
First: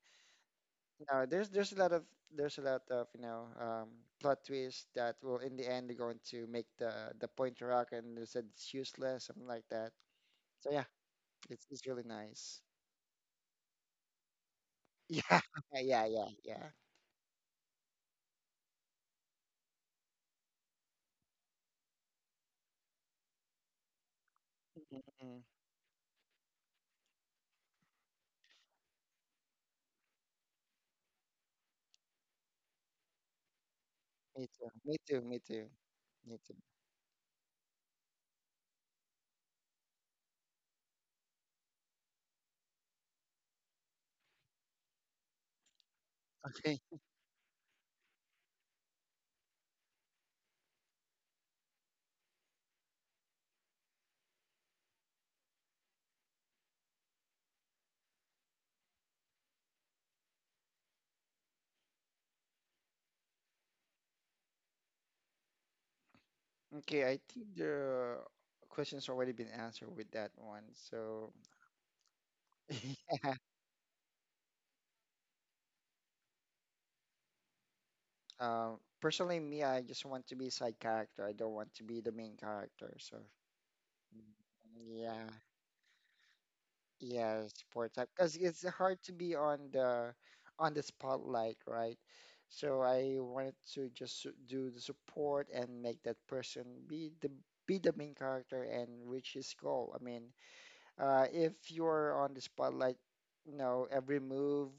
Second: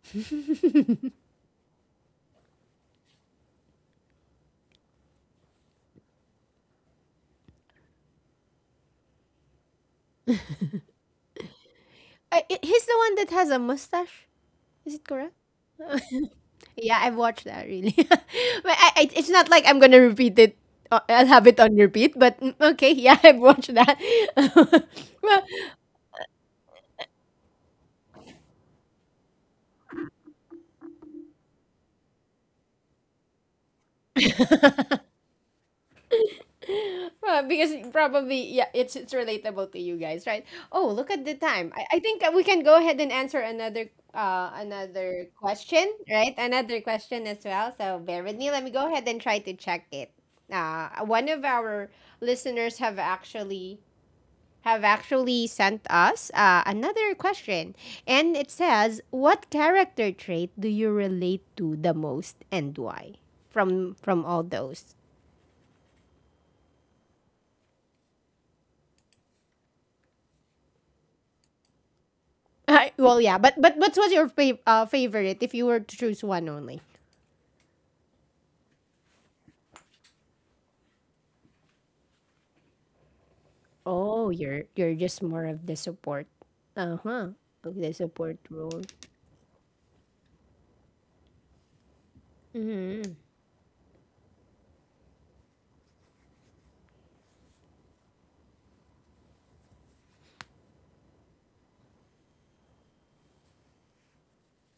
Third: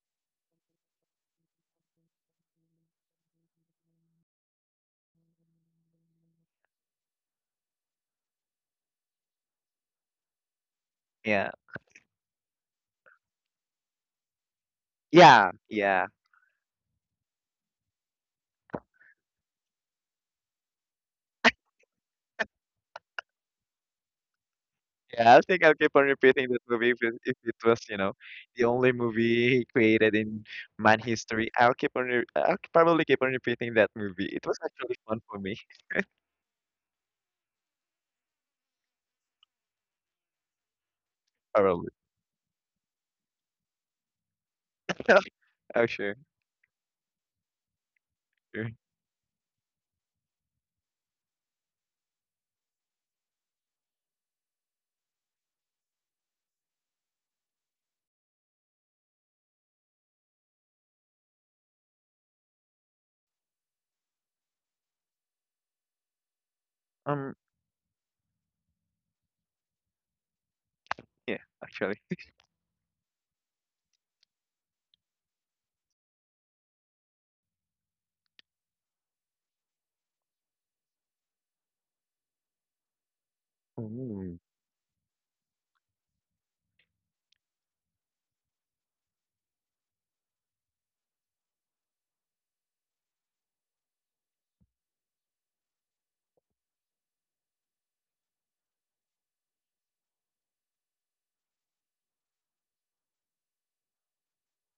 you know, there's a lot of there's a lot of you know plot twists that will in the end they're going to make the pointy rocket and they said it's useless, something like that. So yeah, Yeah, it's really nice. He's the one that has a mustache. Is it correct? yeah, Yeah, yeah, yeah. yeah, yeah. Yeah, I've watched that really. But it's not like I'm gonna repeat it. I'll have it on repeat. Okay, yeah, I've watched that. Yeah, I Mhm. well, think I'll keep on repeating that movie if it was, you know, the only movie created in man history. I'll keep on, re I'll probably keep on repeating that movie. Me It was too. Me actually fun too. for Me me, too. Me too. well, because probably yeah, it's relatable to you guys, right? Oh, look at the time. probably. I think we can go ahead and answer another another Oh, question, sure, right? Okay. Another question as well. So bear with me. Let sure. me go ahead and try to check it. One of our listeners have actually sent us another question. And it says, what character trait do you relate to the most and why? From all those. Okay. I Um, think the question's already been answered with that one. So yeah, actually. Well, yeah. yeah, but what was your favorite if you were to choose one only? Personally, me, I just want to be side character. I don't want to be the main character. So, Oh, Ooh, you're just yeah, more of the support. Uh huh. yeah, Of the support type. Because support it's role. hard to be on the spotlight, right? So Mm-hmm. I wanted to just do the support and make that person be the main character and reach his goal. I mean, if you're on the spotlight, every move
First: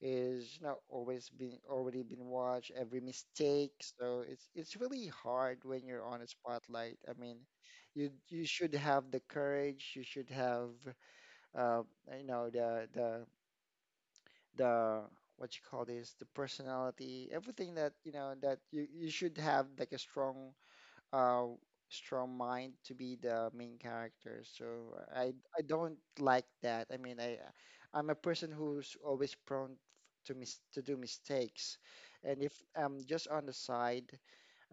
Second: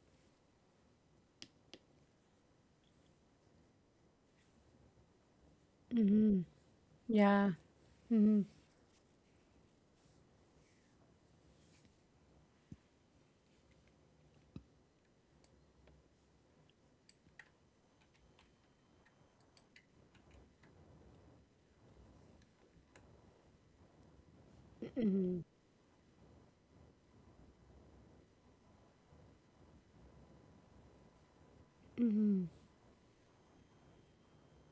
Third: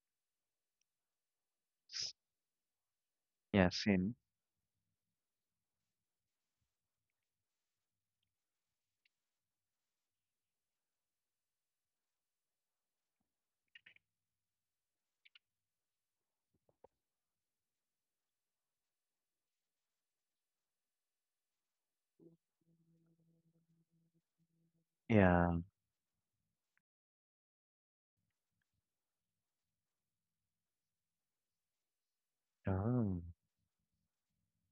is not always been, already s- been watched, every yeah, mistake, sin. so it's really hard when you're on a Hmm. spotlight. I mean, Yeah. you Hmm. you should have the courage. You should have, uh, you know the the the, what you call this, the personality, everything that you should have, like a strong, uh, strong mind to be the main character. So I Yeah. I don't like that. I mean, I'm a person who's always prone to do mistakes, and Mm-hmm. if I'm Oh. just on the side,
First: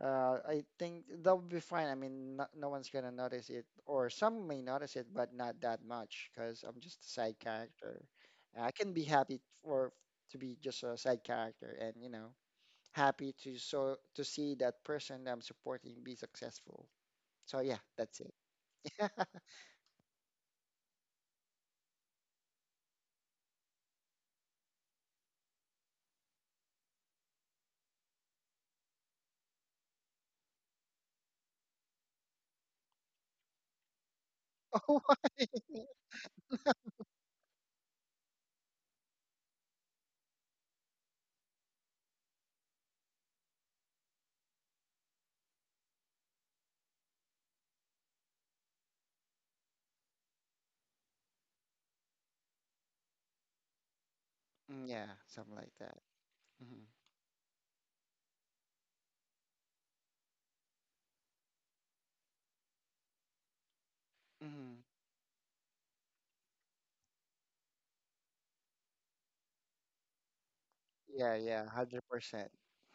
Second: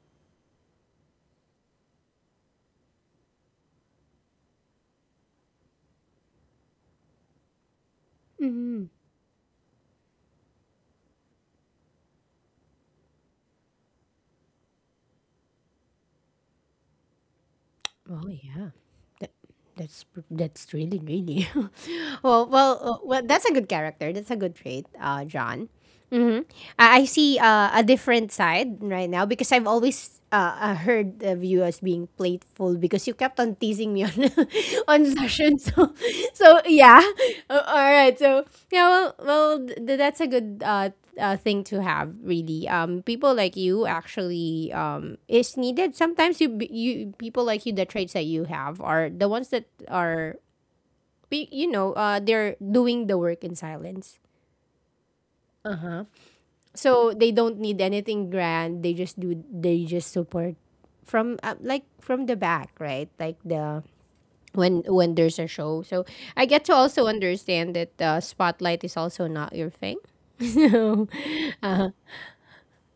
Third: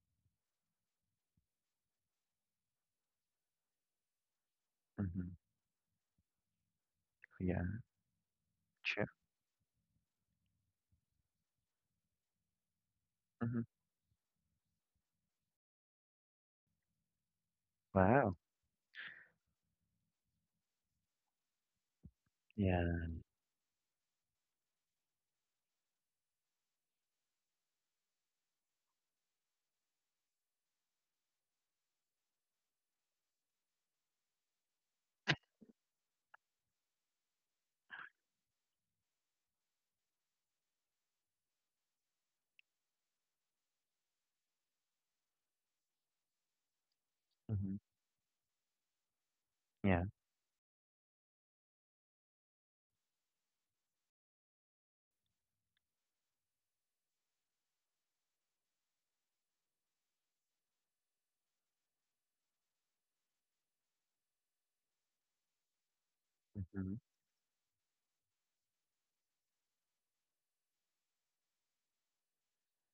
I think that'll be fine. I mean, no, no one's gonna notice it, or some may notice it, Mm-hmm. but not that much because I'm just a side Yeah. character. I Mm-hmm. can be Sure. happy for to be just a side character, and happy Mm-hmm. To see that person that I'm supporting be successful. So yeah, that's Oh it. Wow. yeah, that, that's that's really Yeah. Well that's a good character. That's a good trait, John. Hmm. I see a different side right now because I've always heard of you as being playful because you kept on teasing me on on session. So so yeah. All right. So yeah, that's a good thing to have really. Um, people like you actually is needed sometimes. You people like you, Mm-hmm. the traits that you have are the ones that Yeah. are you know, uh, they're doing the work in silence, Mm, yeah, something like that. Mm-hmm. so they don't need anything grand. They just do, they just support from like from the back, right? Like the, Mm-hmm. When there's a show. So I get to Mm-hmm. also understand that the spotlight is also not your thing. So Yeah, yeah, 100%.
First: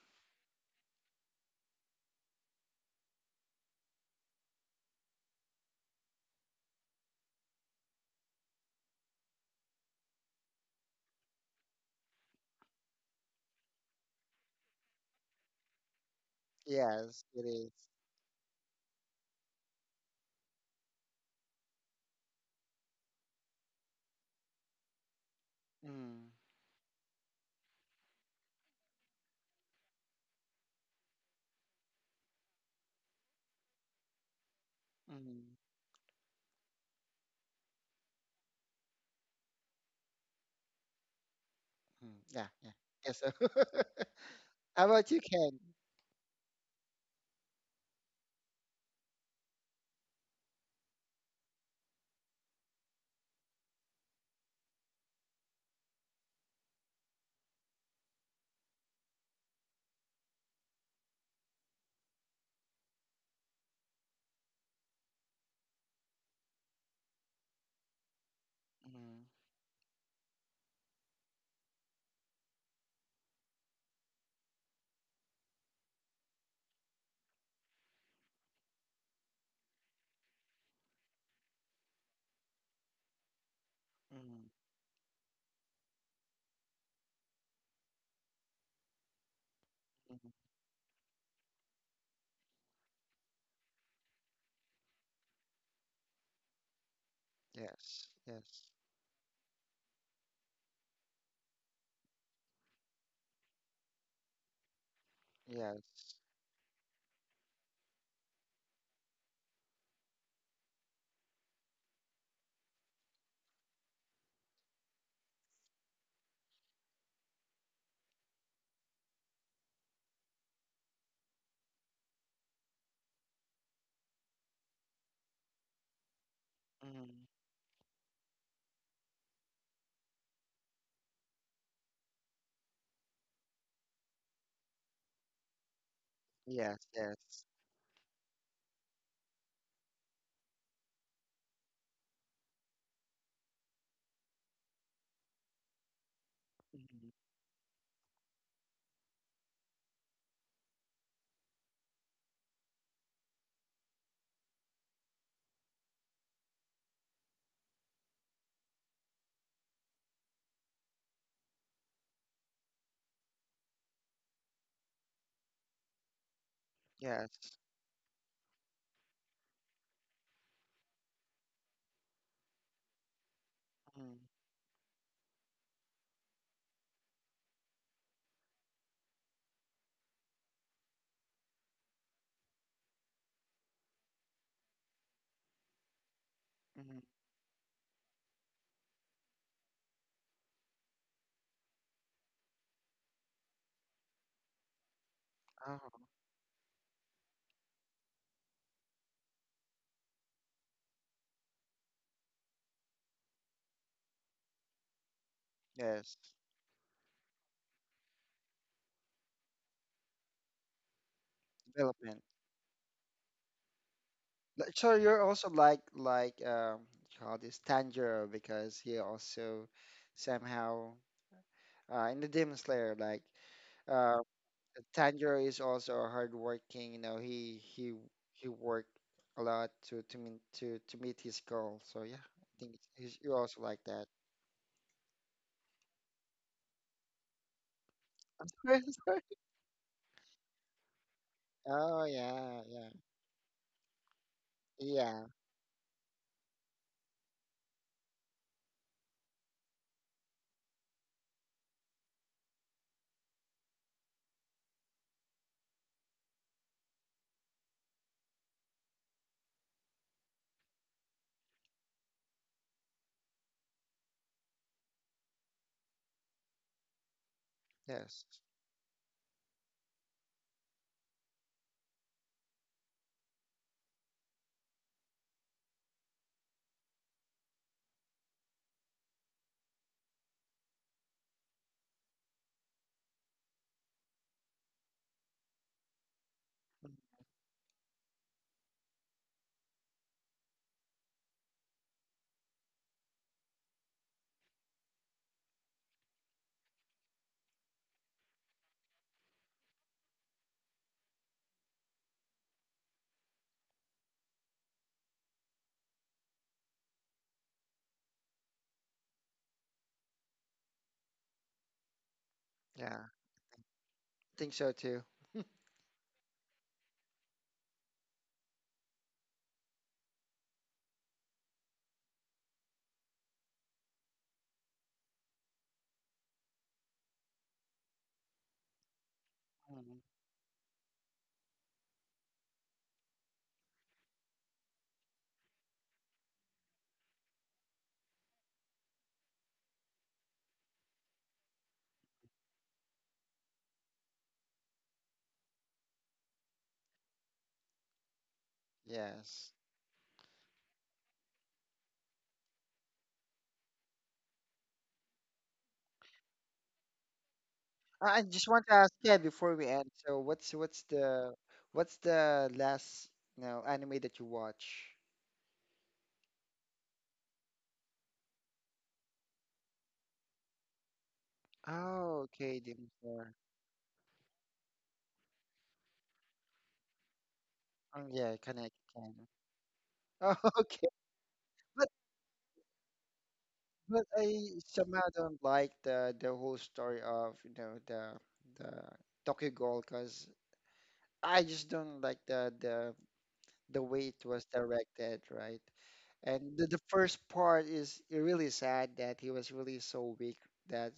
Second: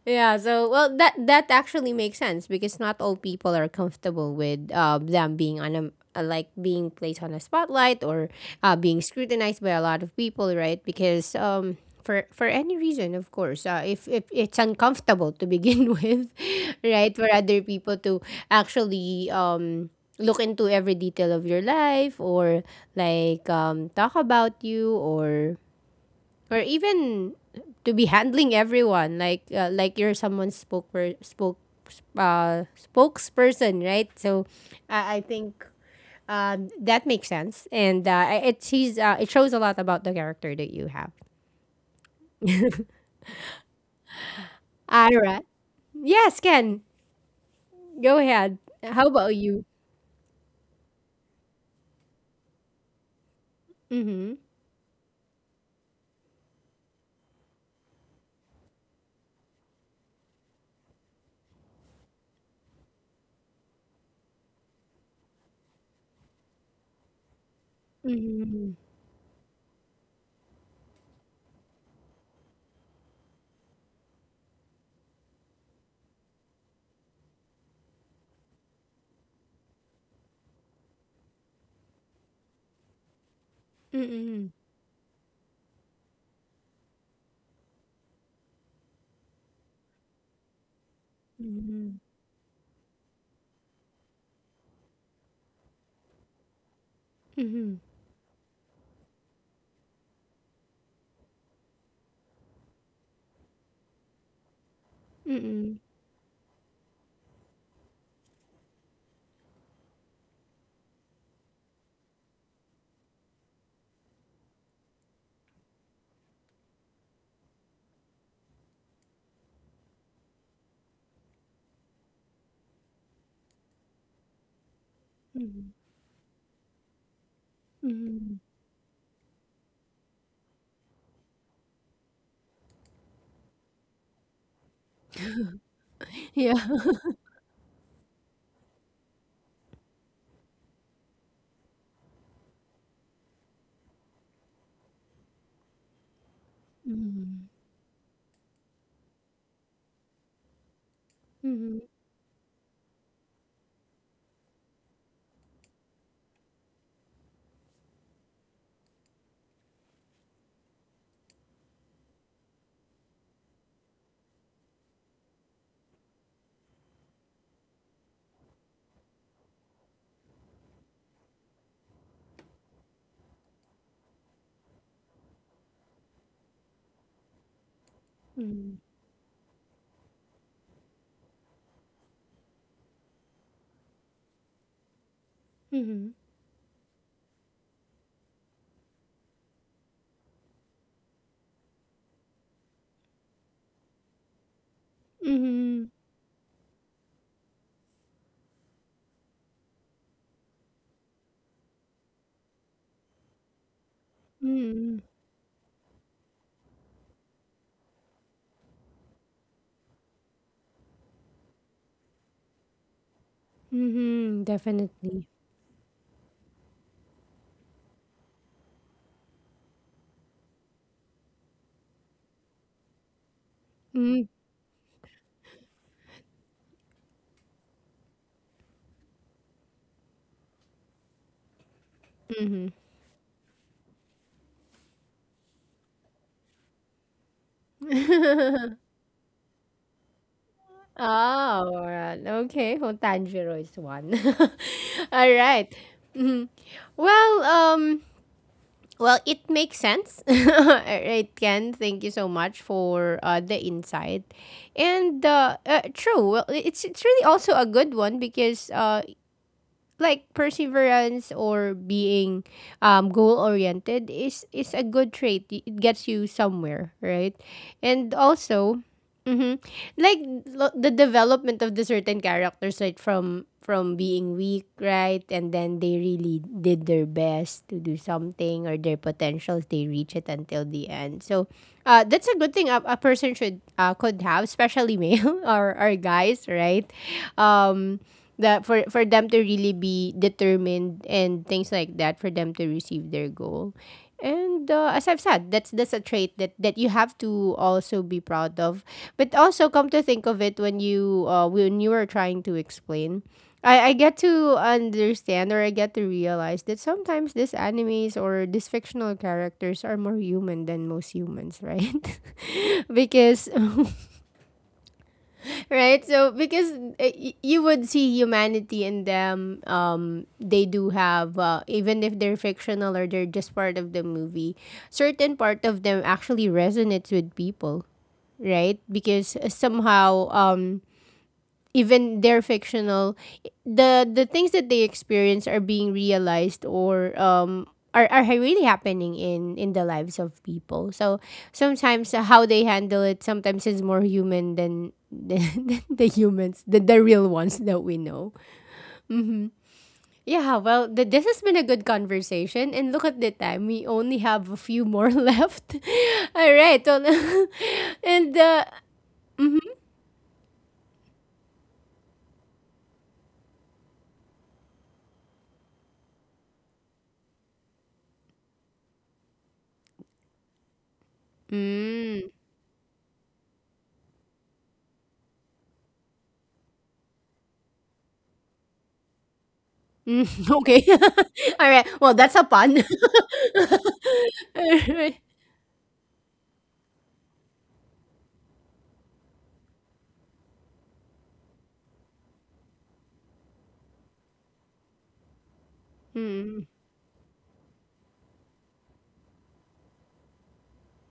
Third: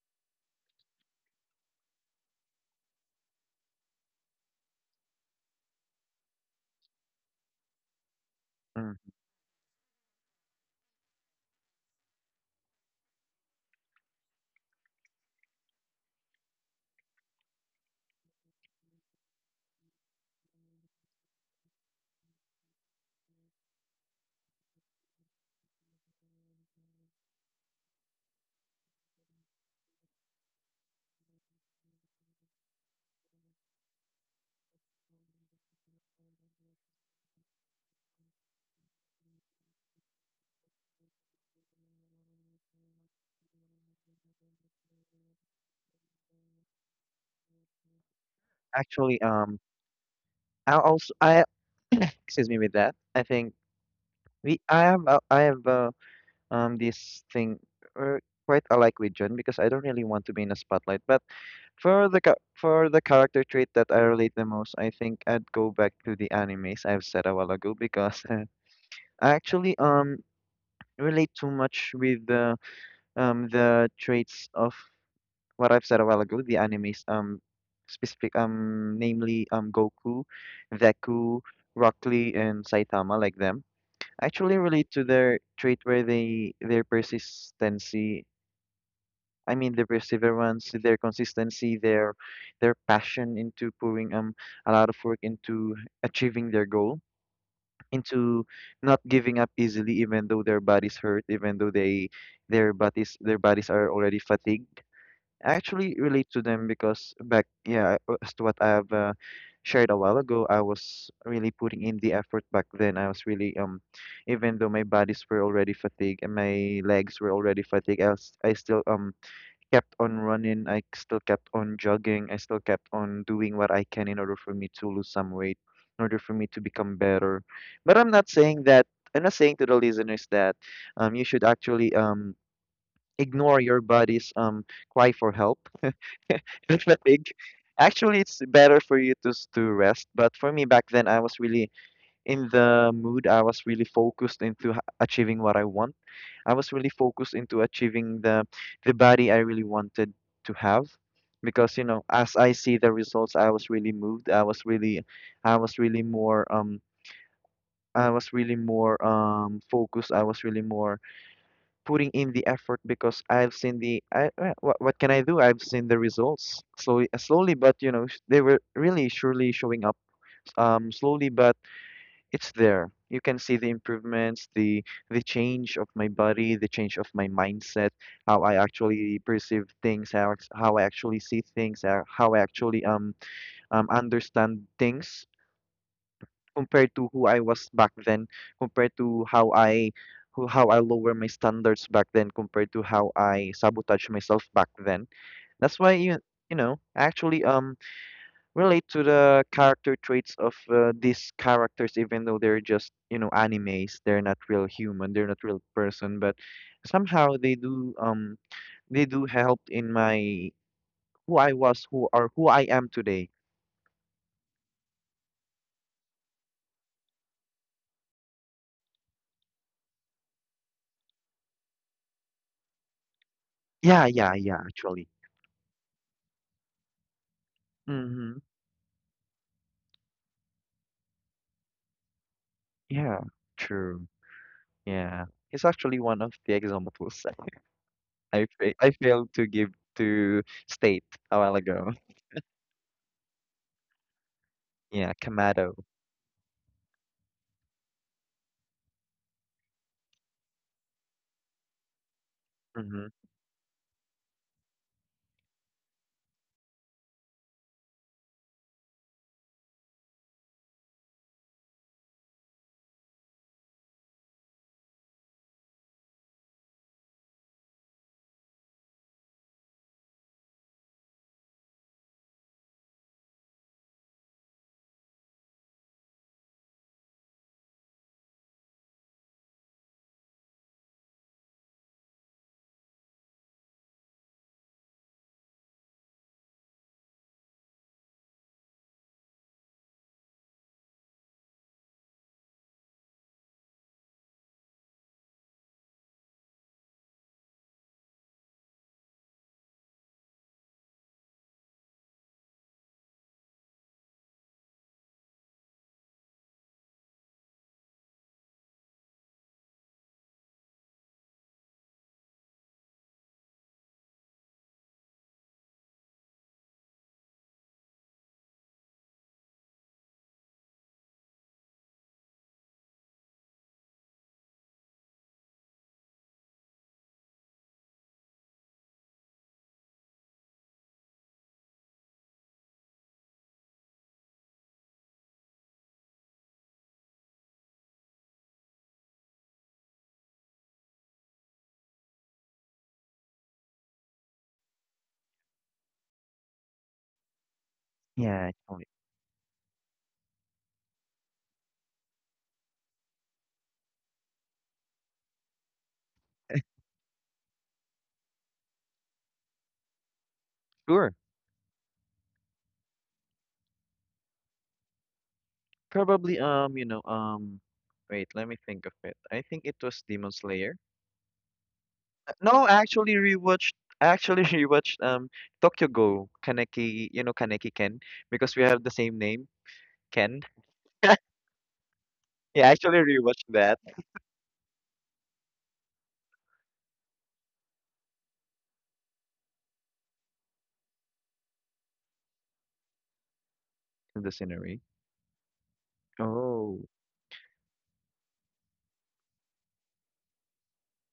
yeah, so well that that actually makes sense because not all people are comfortable with them being on a like being placed on a spotlight or Mm. being scrutinized by a lot of people, right? Because um, for any reason, of course, if it's uncomfortable to begin with, right, Yes, for it other is. people to actually look into every detail of your life, or like talk about you, Mm, or even to be handling everyone like you're someone's spoke spokesperson, right? So I mm, think that makes sense and it sees it shows a lot about the character that you have. mm. Yeah, yeah. Yes. How about All you, right, Ken? yes Ken, go ahead. How Actually, about you. I excuse me with that. I think Mm-hmm. we I have I have this thing uh, quite alike with John because I don't really want to be in the spotlight. But for the character trait that I relate the most, I think I'd go back to the animes I've said a while ago because Mm-hmm. Mm, I actually relate too much with the traits of what I've said a while ago, the animes specific namely Goku, Deku, Rock Lee and Saitama like them. I mm, Mm-hmm. actually relate to their trait where they their persistency I mean their mm. perseverance, their consistency, their passion into pouring a lot of work into achieving their goal, Mm-hmm. Mm-hmm. Yes, into yes, not giving up easily even though their bodies hurt, even though they their bodies are already fatigued. I Mm-hmm. actually yes. relate to them because back yeah as to what I have shared a while ago, I was really putting in the effort back then. I was really even though my bodies were already fatigued and my legs were already fatigued, I still kept on running. I still kept on jogging. I still kept on doing what I can in order for me to lose some weight, in order for me to become Mm, better. But I'm not Mm-hmm. saying that. I'm not saying to the listeners that you should actually ignore your body's cry for help Yeah. yes, and yes. fatigue. Actually, it's better for you to rest. But for me back then, I was really in the mood. I was really focused into achieving what I want I Was really Mm, focused Mm-hmm. into achieving the body I really wanted to have because Mm-hmm. you know as I see the results I was really moved I was really more I was really more focused , I was really more putting in the effort because I've seen the I what can I do I've seen the results slowly slowly yes. but you know they were really surely showing up slowly but it's there. You can see the Mm, improvements, the change of my body, the change of my mindset, how I Mm-hmm. actually perceive things, how how I actually see things, how I actually understand things Mm-hmm. compared mm. to who I was back then, compared to how I who how I lower my standards back then, compared to how I sabotage myself back then. That's Mm-hmm. Oh, why you know actually relate to the character traits of these characters even though they're just you know animes they're not real human they're not real yes. person but somehow they do help in my who I was who Development. or who I am today. Mhm, Like, so you're definitely. also like, call this, Tanjiro, because he also somehow, in the Demon Slayer, Yeah, uh, Mm. yeah, yeah, actually. Tanjiro is also a hardworking. You know he he Mm-hmm. he worked a lot to meet his goal. So yeah, I think Yeah, you also like true. that. Yeah, it's actually one of the examples. i I'm fa- sorry, i I'm sorry. failed to give to state Oh, a while ago. Oh alright. yeah, Okay, yeah, well, Tanjiro is one. Yeah, yeah, All kamado. right. Mhm. Well, well, it makes sense. All right, Ken. Thank you so much Mm-hmm. for the insight. And true. Well, it's really also a good one because like perseverance or being goal oriented is a good trait. It gets you somewhere, right? And yes. also, mhm. Like the development of the certain characters, right, from being weak, right? And then they really did their best to do something or their potentials they reach it until the end. So, uh, that's a good thing a person should could have, especially male or guys, right? Mm, Um, that for them to really be determined and things like that for them to receive their goal. And as I've said, that's a trait that that you have to also be proud of. But also, come to think of it, when you are trying to explain, I get to understand, or I get to realize that sometimes these animes or these fictional characters are more human than most humans, right? yeah, because I think so too. right so because you would see humanity in them. Um, they do have even if they're fictional or they're just part of the movie, certain part of them actually resonates with people, right? Because Mhm. somehow um, even they're fictional, the things that they experience are being realized, or um, are really happening in the lives of people. So sometimes how they handle it sometimes is more human than than the humans, the real ones that we know. Yeah, actually. Yes. Yeah, well this has been a good conversation and look at the time. We only have a few more left. All right, well, I and just want to ask Ted mhm. before we end. So what's what's Sure. the what's the last anime that you watch? Probably, you know, wait, let me think of it. I think it was Demon Slayer. Mm. Oh, No, okay, I Demon actually Slayer. rewatched. I actually rewatched Tokyo Go Kaneki. You know Kaneki Ken, Oh yeah, because we have kinda the same can. name, Mm, Ken. Oh, okay. okay. All right. But Well, that's a Yeah, I pun. actually rewatched that. I somehow Alright. don't like the whole story of the Tokyo Ghoul, because I just don't like the In way the it was scenery. directed, right? Mm, And the, Oh. the first part is really sad that he was really so weak, that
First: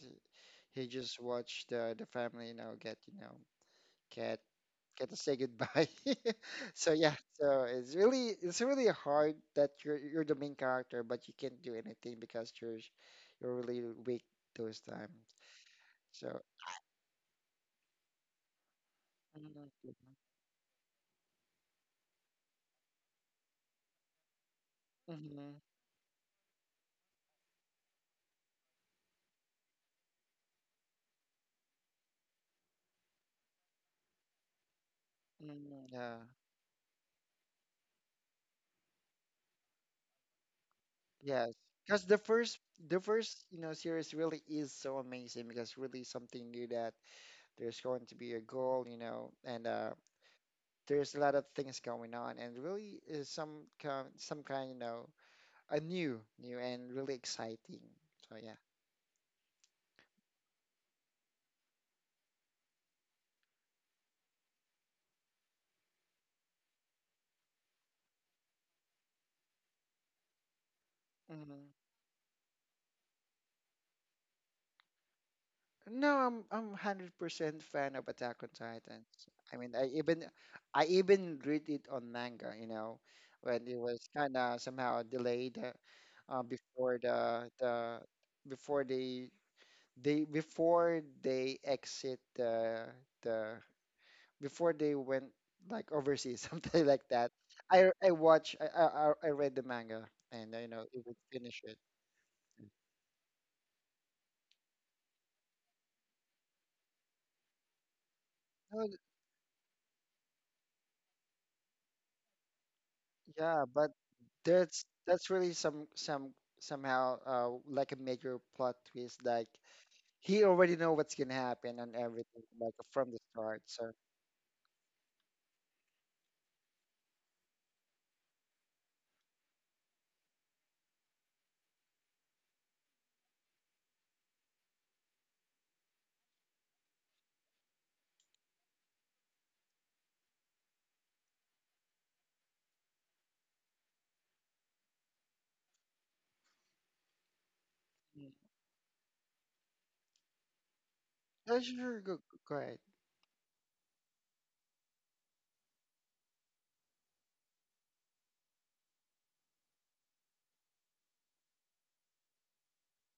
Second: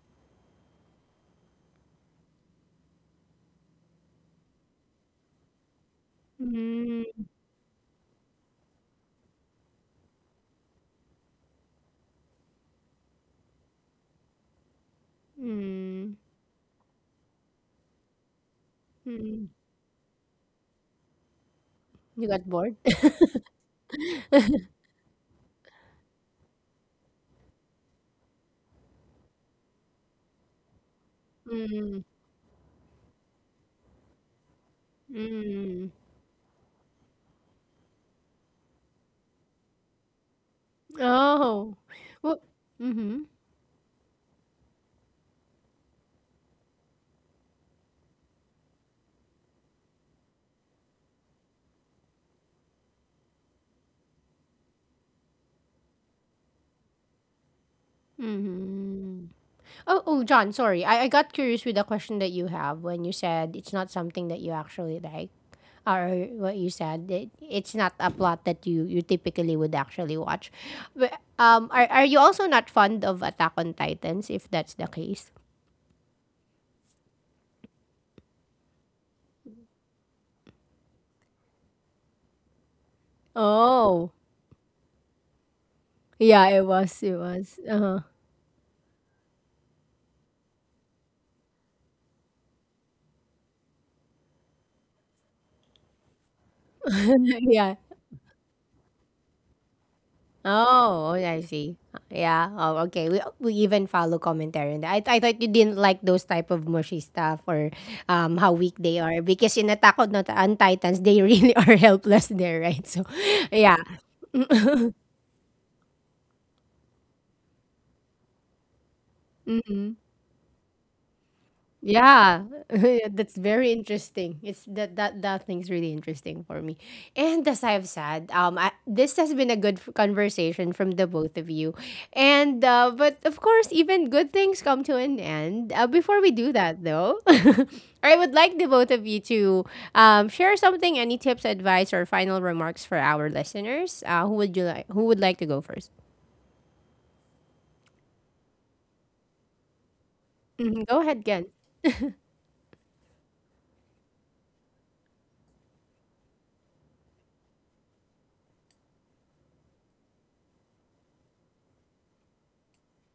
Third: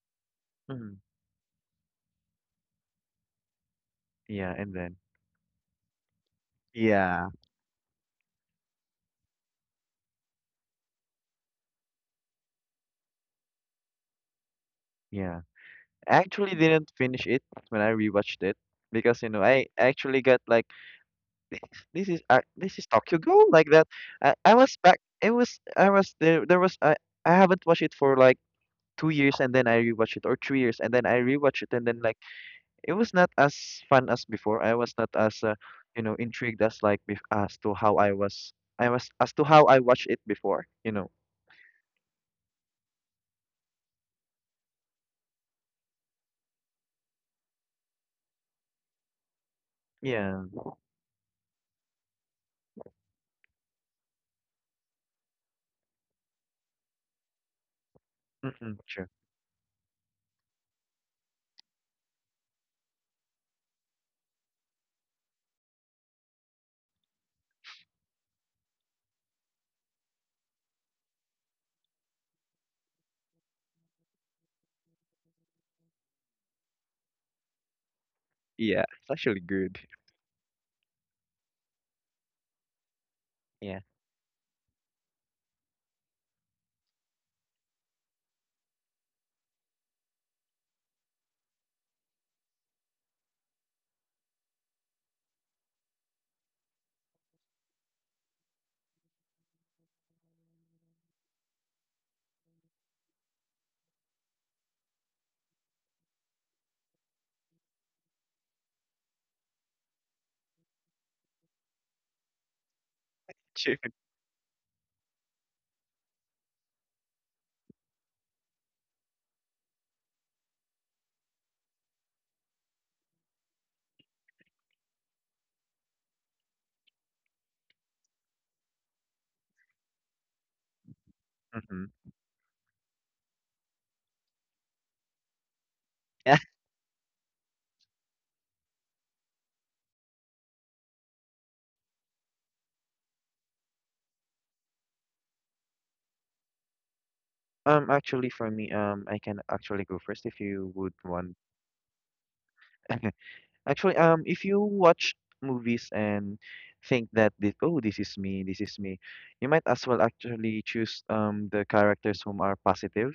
he Mhm. just watched the family, you know, get Yeah, and then. get to say goodbye. So yeah, mm, Yeah, so it's really hard that you're the main character, but you can't do anything because you're really weak those times. yeah. mm, I So. actually didn't finish it when I rewatched it because you know mm. I actually got like this is You got bored? Tokyo Ghoul like that. I was back. It Mm-hmm. was I was there. There was I haven't watched it for like 2 years, and then I rewatched it, or 3 years, and then I rewatched it, and Mm, then like it was not as fun as before. I was not as mm. Mm-hmm. you know Yeah. intrigued as like as to how I was. I was as to how I watched it before. You know. Yes. Oh. Because Well, the mm-hmm. first, you know, series really is so amazing, because really something new, that there's going to be a goal, you know, and Yeah. there's a lot of things going on, and really is some kind, you know, a new, new and really exciting. So yeah. Mm-mm, true. Mm-hmm. Oh, oh, John, sorry. I got curious with the question that you have when you said it's not something that you actually like, or what you said, it's not a plot that you typically would actually watch. But, Mhm. Are you also not fond of Attack on Titans, if that's the case? No, I'm 100% fan of Attack on Yeah, Titans. it's actually I mean, good. I even read it on manga, you know, when it Yeah. was Oh. kind of somehow delayed, Yeah, before it was. Uh-huh. the before they before they exit the before they went, like, overseas, something like that. Yeah. I watch I read the manga, and it would Oh, I finish see. it. Yeah. Oh, okay. We even follow commentary on that. I thought you didn't like those type of mushy stuff, or how weak No, they are because in on Titans they really are helpless there, right? So, yeah, True. yeah. but that's really somehow, like a major plot twist. Like, Mhm. he already know what's gonna happen and Yeah, everything, like from the that's start. very So. interesting. It's that thing's really interesting for me. And as I've said, I, this has been a good conversation from the both of you, Mm-hmm. and but of course, even good things come to an end. Before we do that, though, I would like the both of you to share something, any tips, advice, or final remarks for our listeners. Who would you like? Who would like to go 1st? Um, Mm. actually, for me, I can actually go first if you Hmm. would Go ahead, want. Ken. Yeah, sure, go ahead. Actually, if you watch movies and think that this, oh, this is me, you might as well actually choose the characters whom are positive,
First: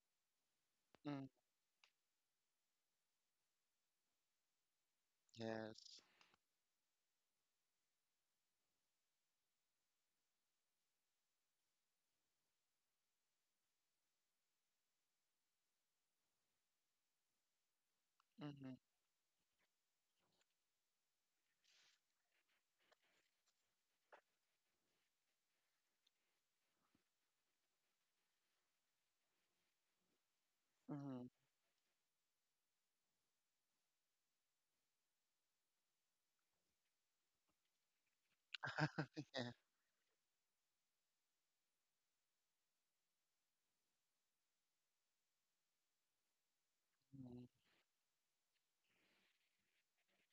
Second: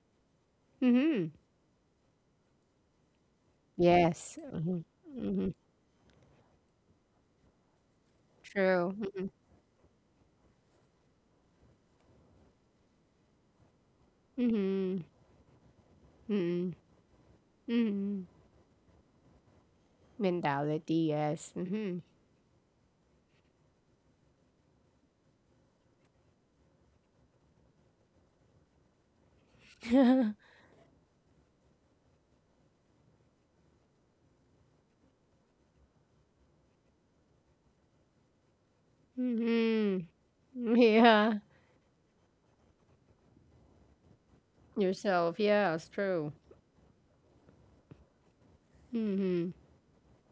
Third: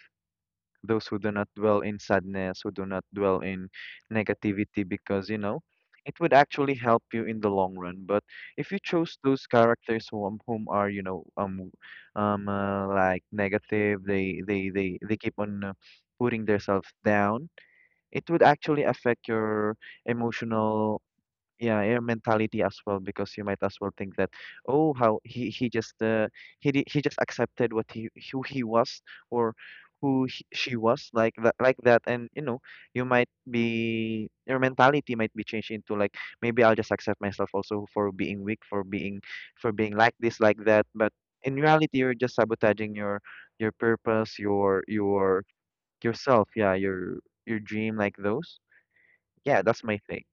those who Mm-hmm. Mm, do not dwell in sadness, who do not dwell in Yes. Mm-hmm. negativity, because you Mm-hmm. know yes. it would actually help you in the long run. But if you True. chose those characters whom are you know like negative, they they they Mm-hmm. they keep on putting Mm, themselves down, mm. it would Mm-hmm. actually affect your emotional Mentality, yes. yeah, your Mhm. mentality as well, because you might as well think that, oh, how he just he di- he just accepted what he was or who he, she was Mm-hmm. Like that, and you know you might be your mentality might be changed into like maybe I'll just accept myself also for being weak, Yeah. for being Mhm. like this, like that. But Yeah. in reality, you're just sabotaging your purpose, your Yourself, your yeah, it's true. yourself, yeah, Mm, your dream, like those. Hmm. Yeah, that's my thing.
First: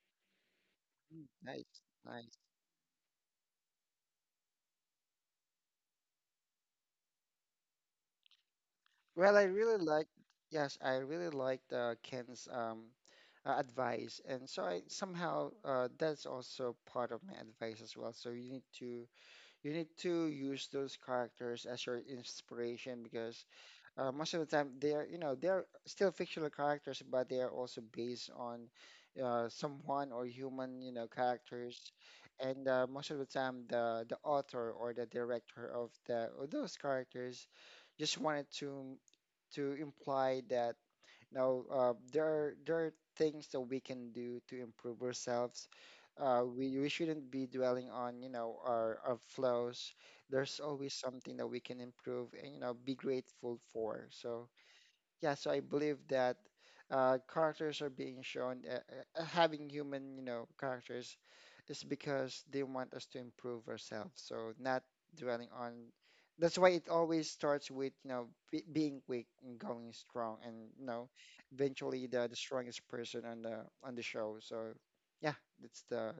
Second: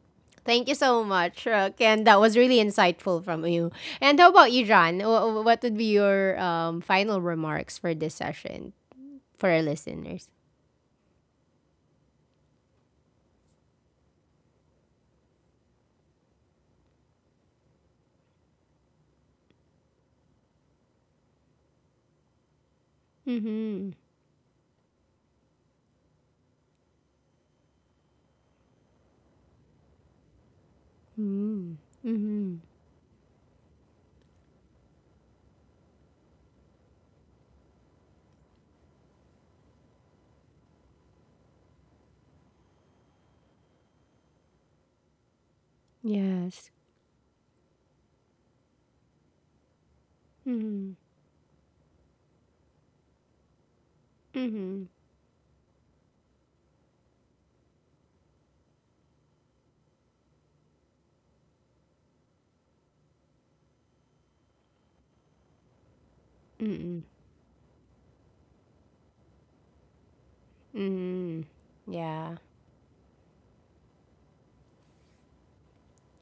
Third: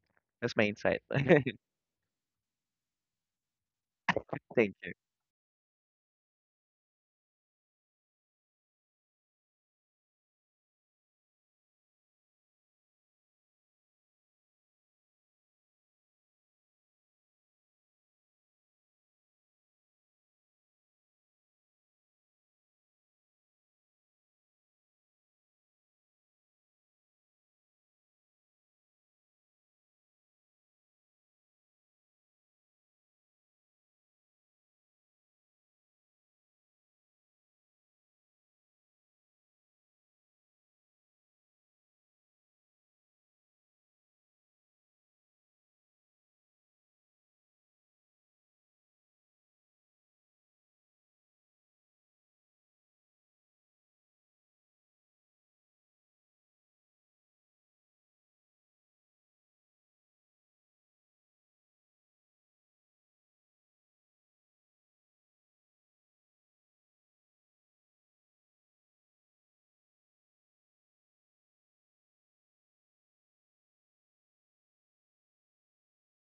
That's my Thank you insight. so mm, much, Rook. nice. And that was Nice. really insightful from you. And how about you, Thank you. John? What would be your final remarks for this session Well, I for our really listeners? yes, I really liked Ken's advice, and so I somehow that's also part of my advice as well. So you need to use those characters as your inspiration, because Mm-hmm. Most of the time they are, they're still fictional characters, but they are also based on, someone or human, Mm-hmm. characters, Mm-hmm. and most of the time the author or the director of the of those characters just wanted to imply that now, there are things that we can do to improve ourselves. Yes. We shouldn't be dwelling on our flaws. There's Mm-hmm. always something that we can improve and be grateful for. So Mm-hmm. yeah, so I believe that characters are being shown, having human, characters, is because they want us to improve ourselves. So, not dwelling on. That's why it Mm-hmm. always starts with, being weak and going strong, and Mm-hmm. eventually the Yeah. strongest person on the show. So yeah, that's the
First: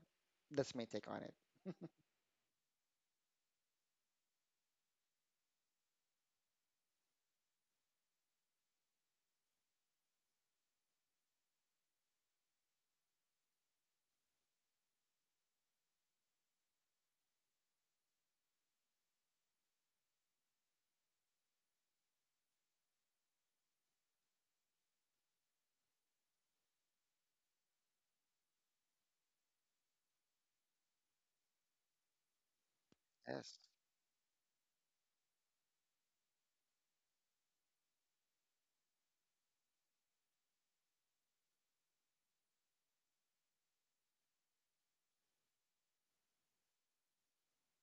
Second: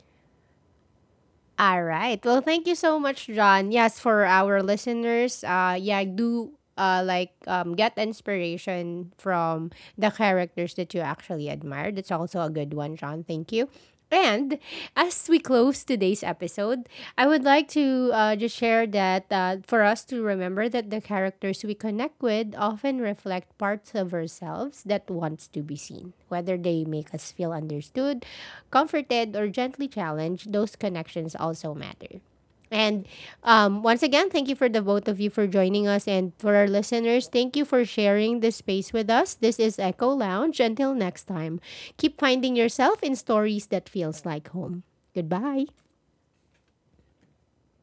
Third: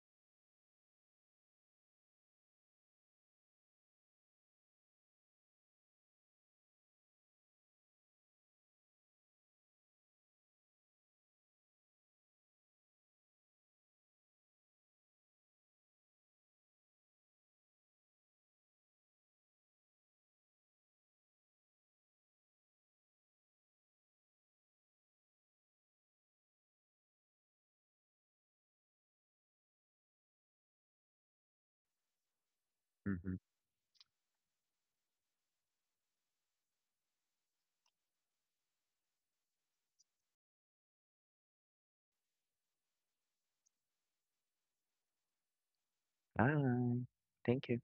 that's my take on it. All right. Well, thank you so much, John. Yes, for our listeners, yeah, do like get inspiration from the characters that you actually admire. That's also a good one, John. Thank you. And as we close today's episode, I would like to just share that for us to remember that the characters we connect with often reflect parts of ourselves that wants to be seen. Whether they make us feel understood, comforted, or gently challenged, those connections also matter. And Mhm. Yes. Once again, thank you for the both of you for joining us. And for our listeners, thank you for sharing this space with us. This is Echo Lounge. Until next time, keep finding yourself in stories that feels like home. Goodbye. Bye. Thank you.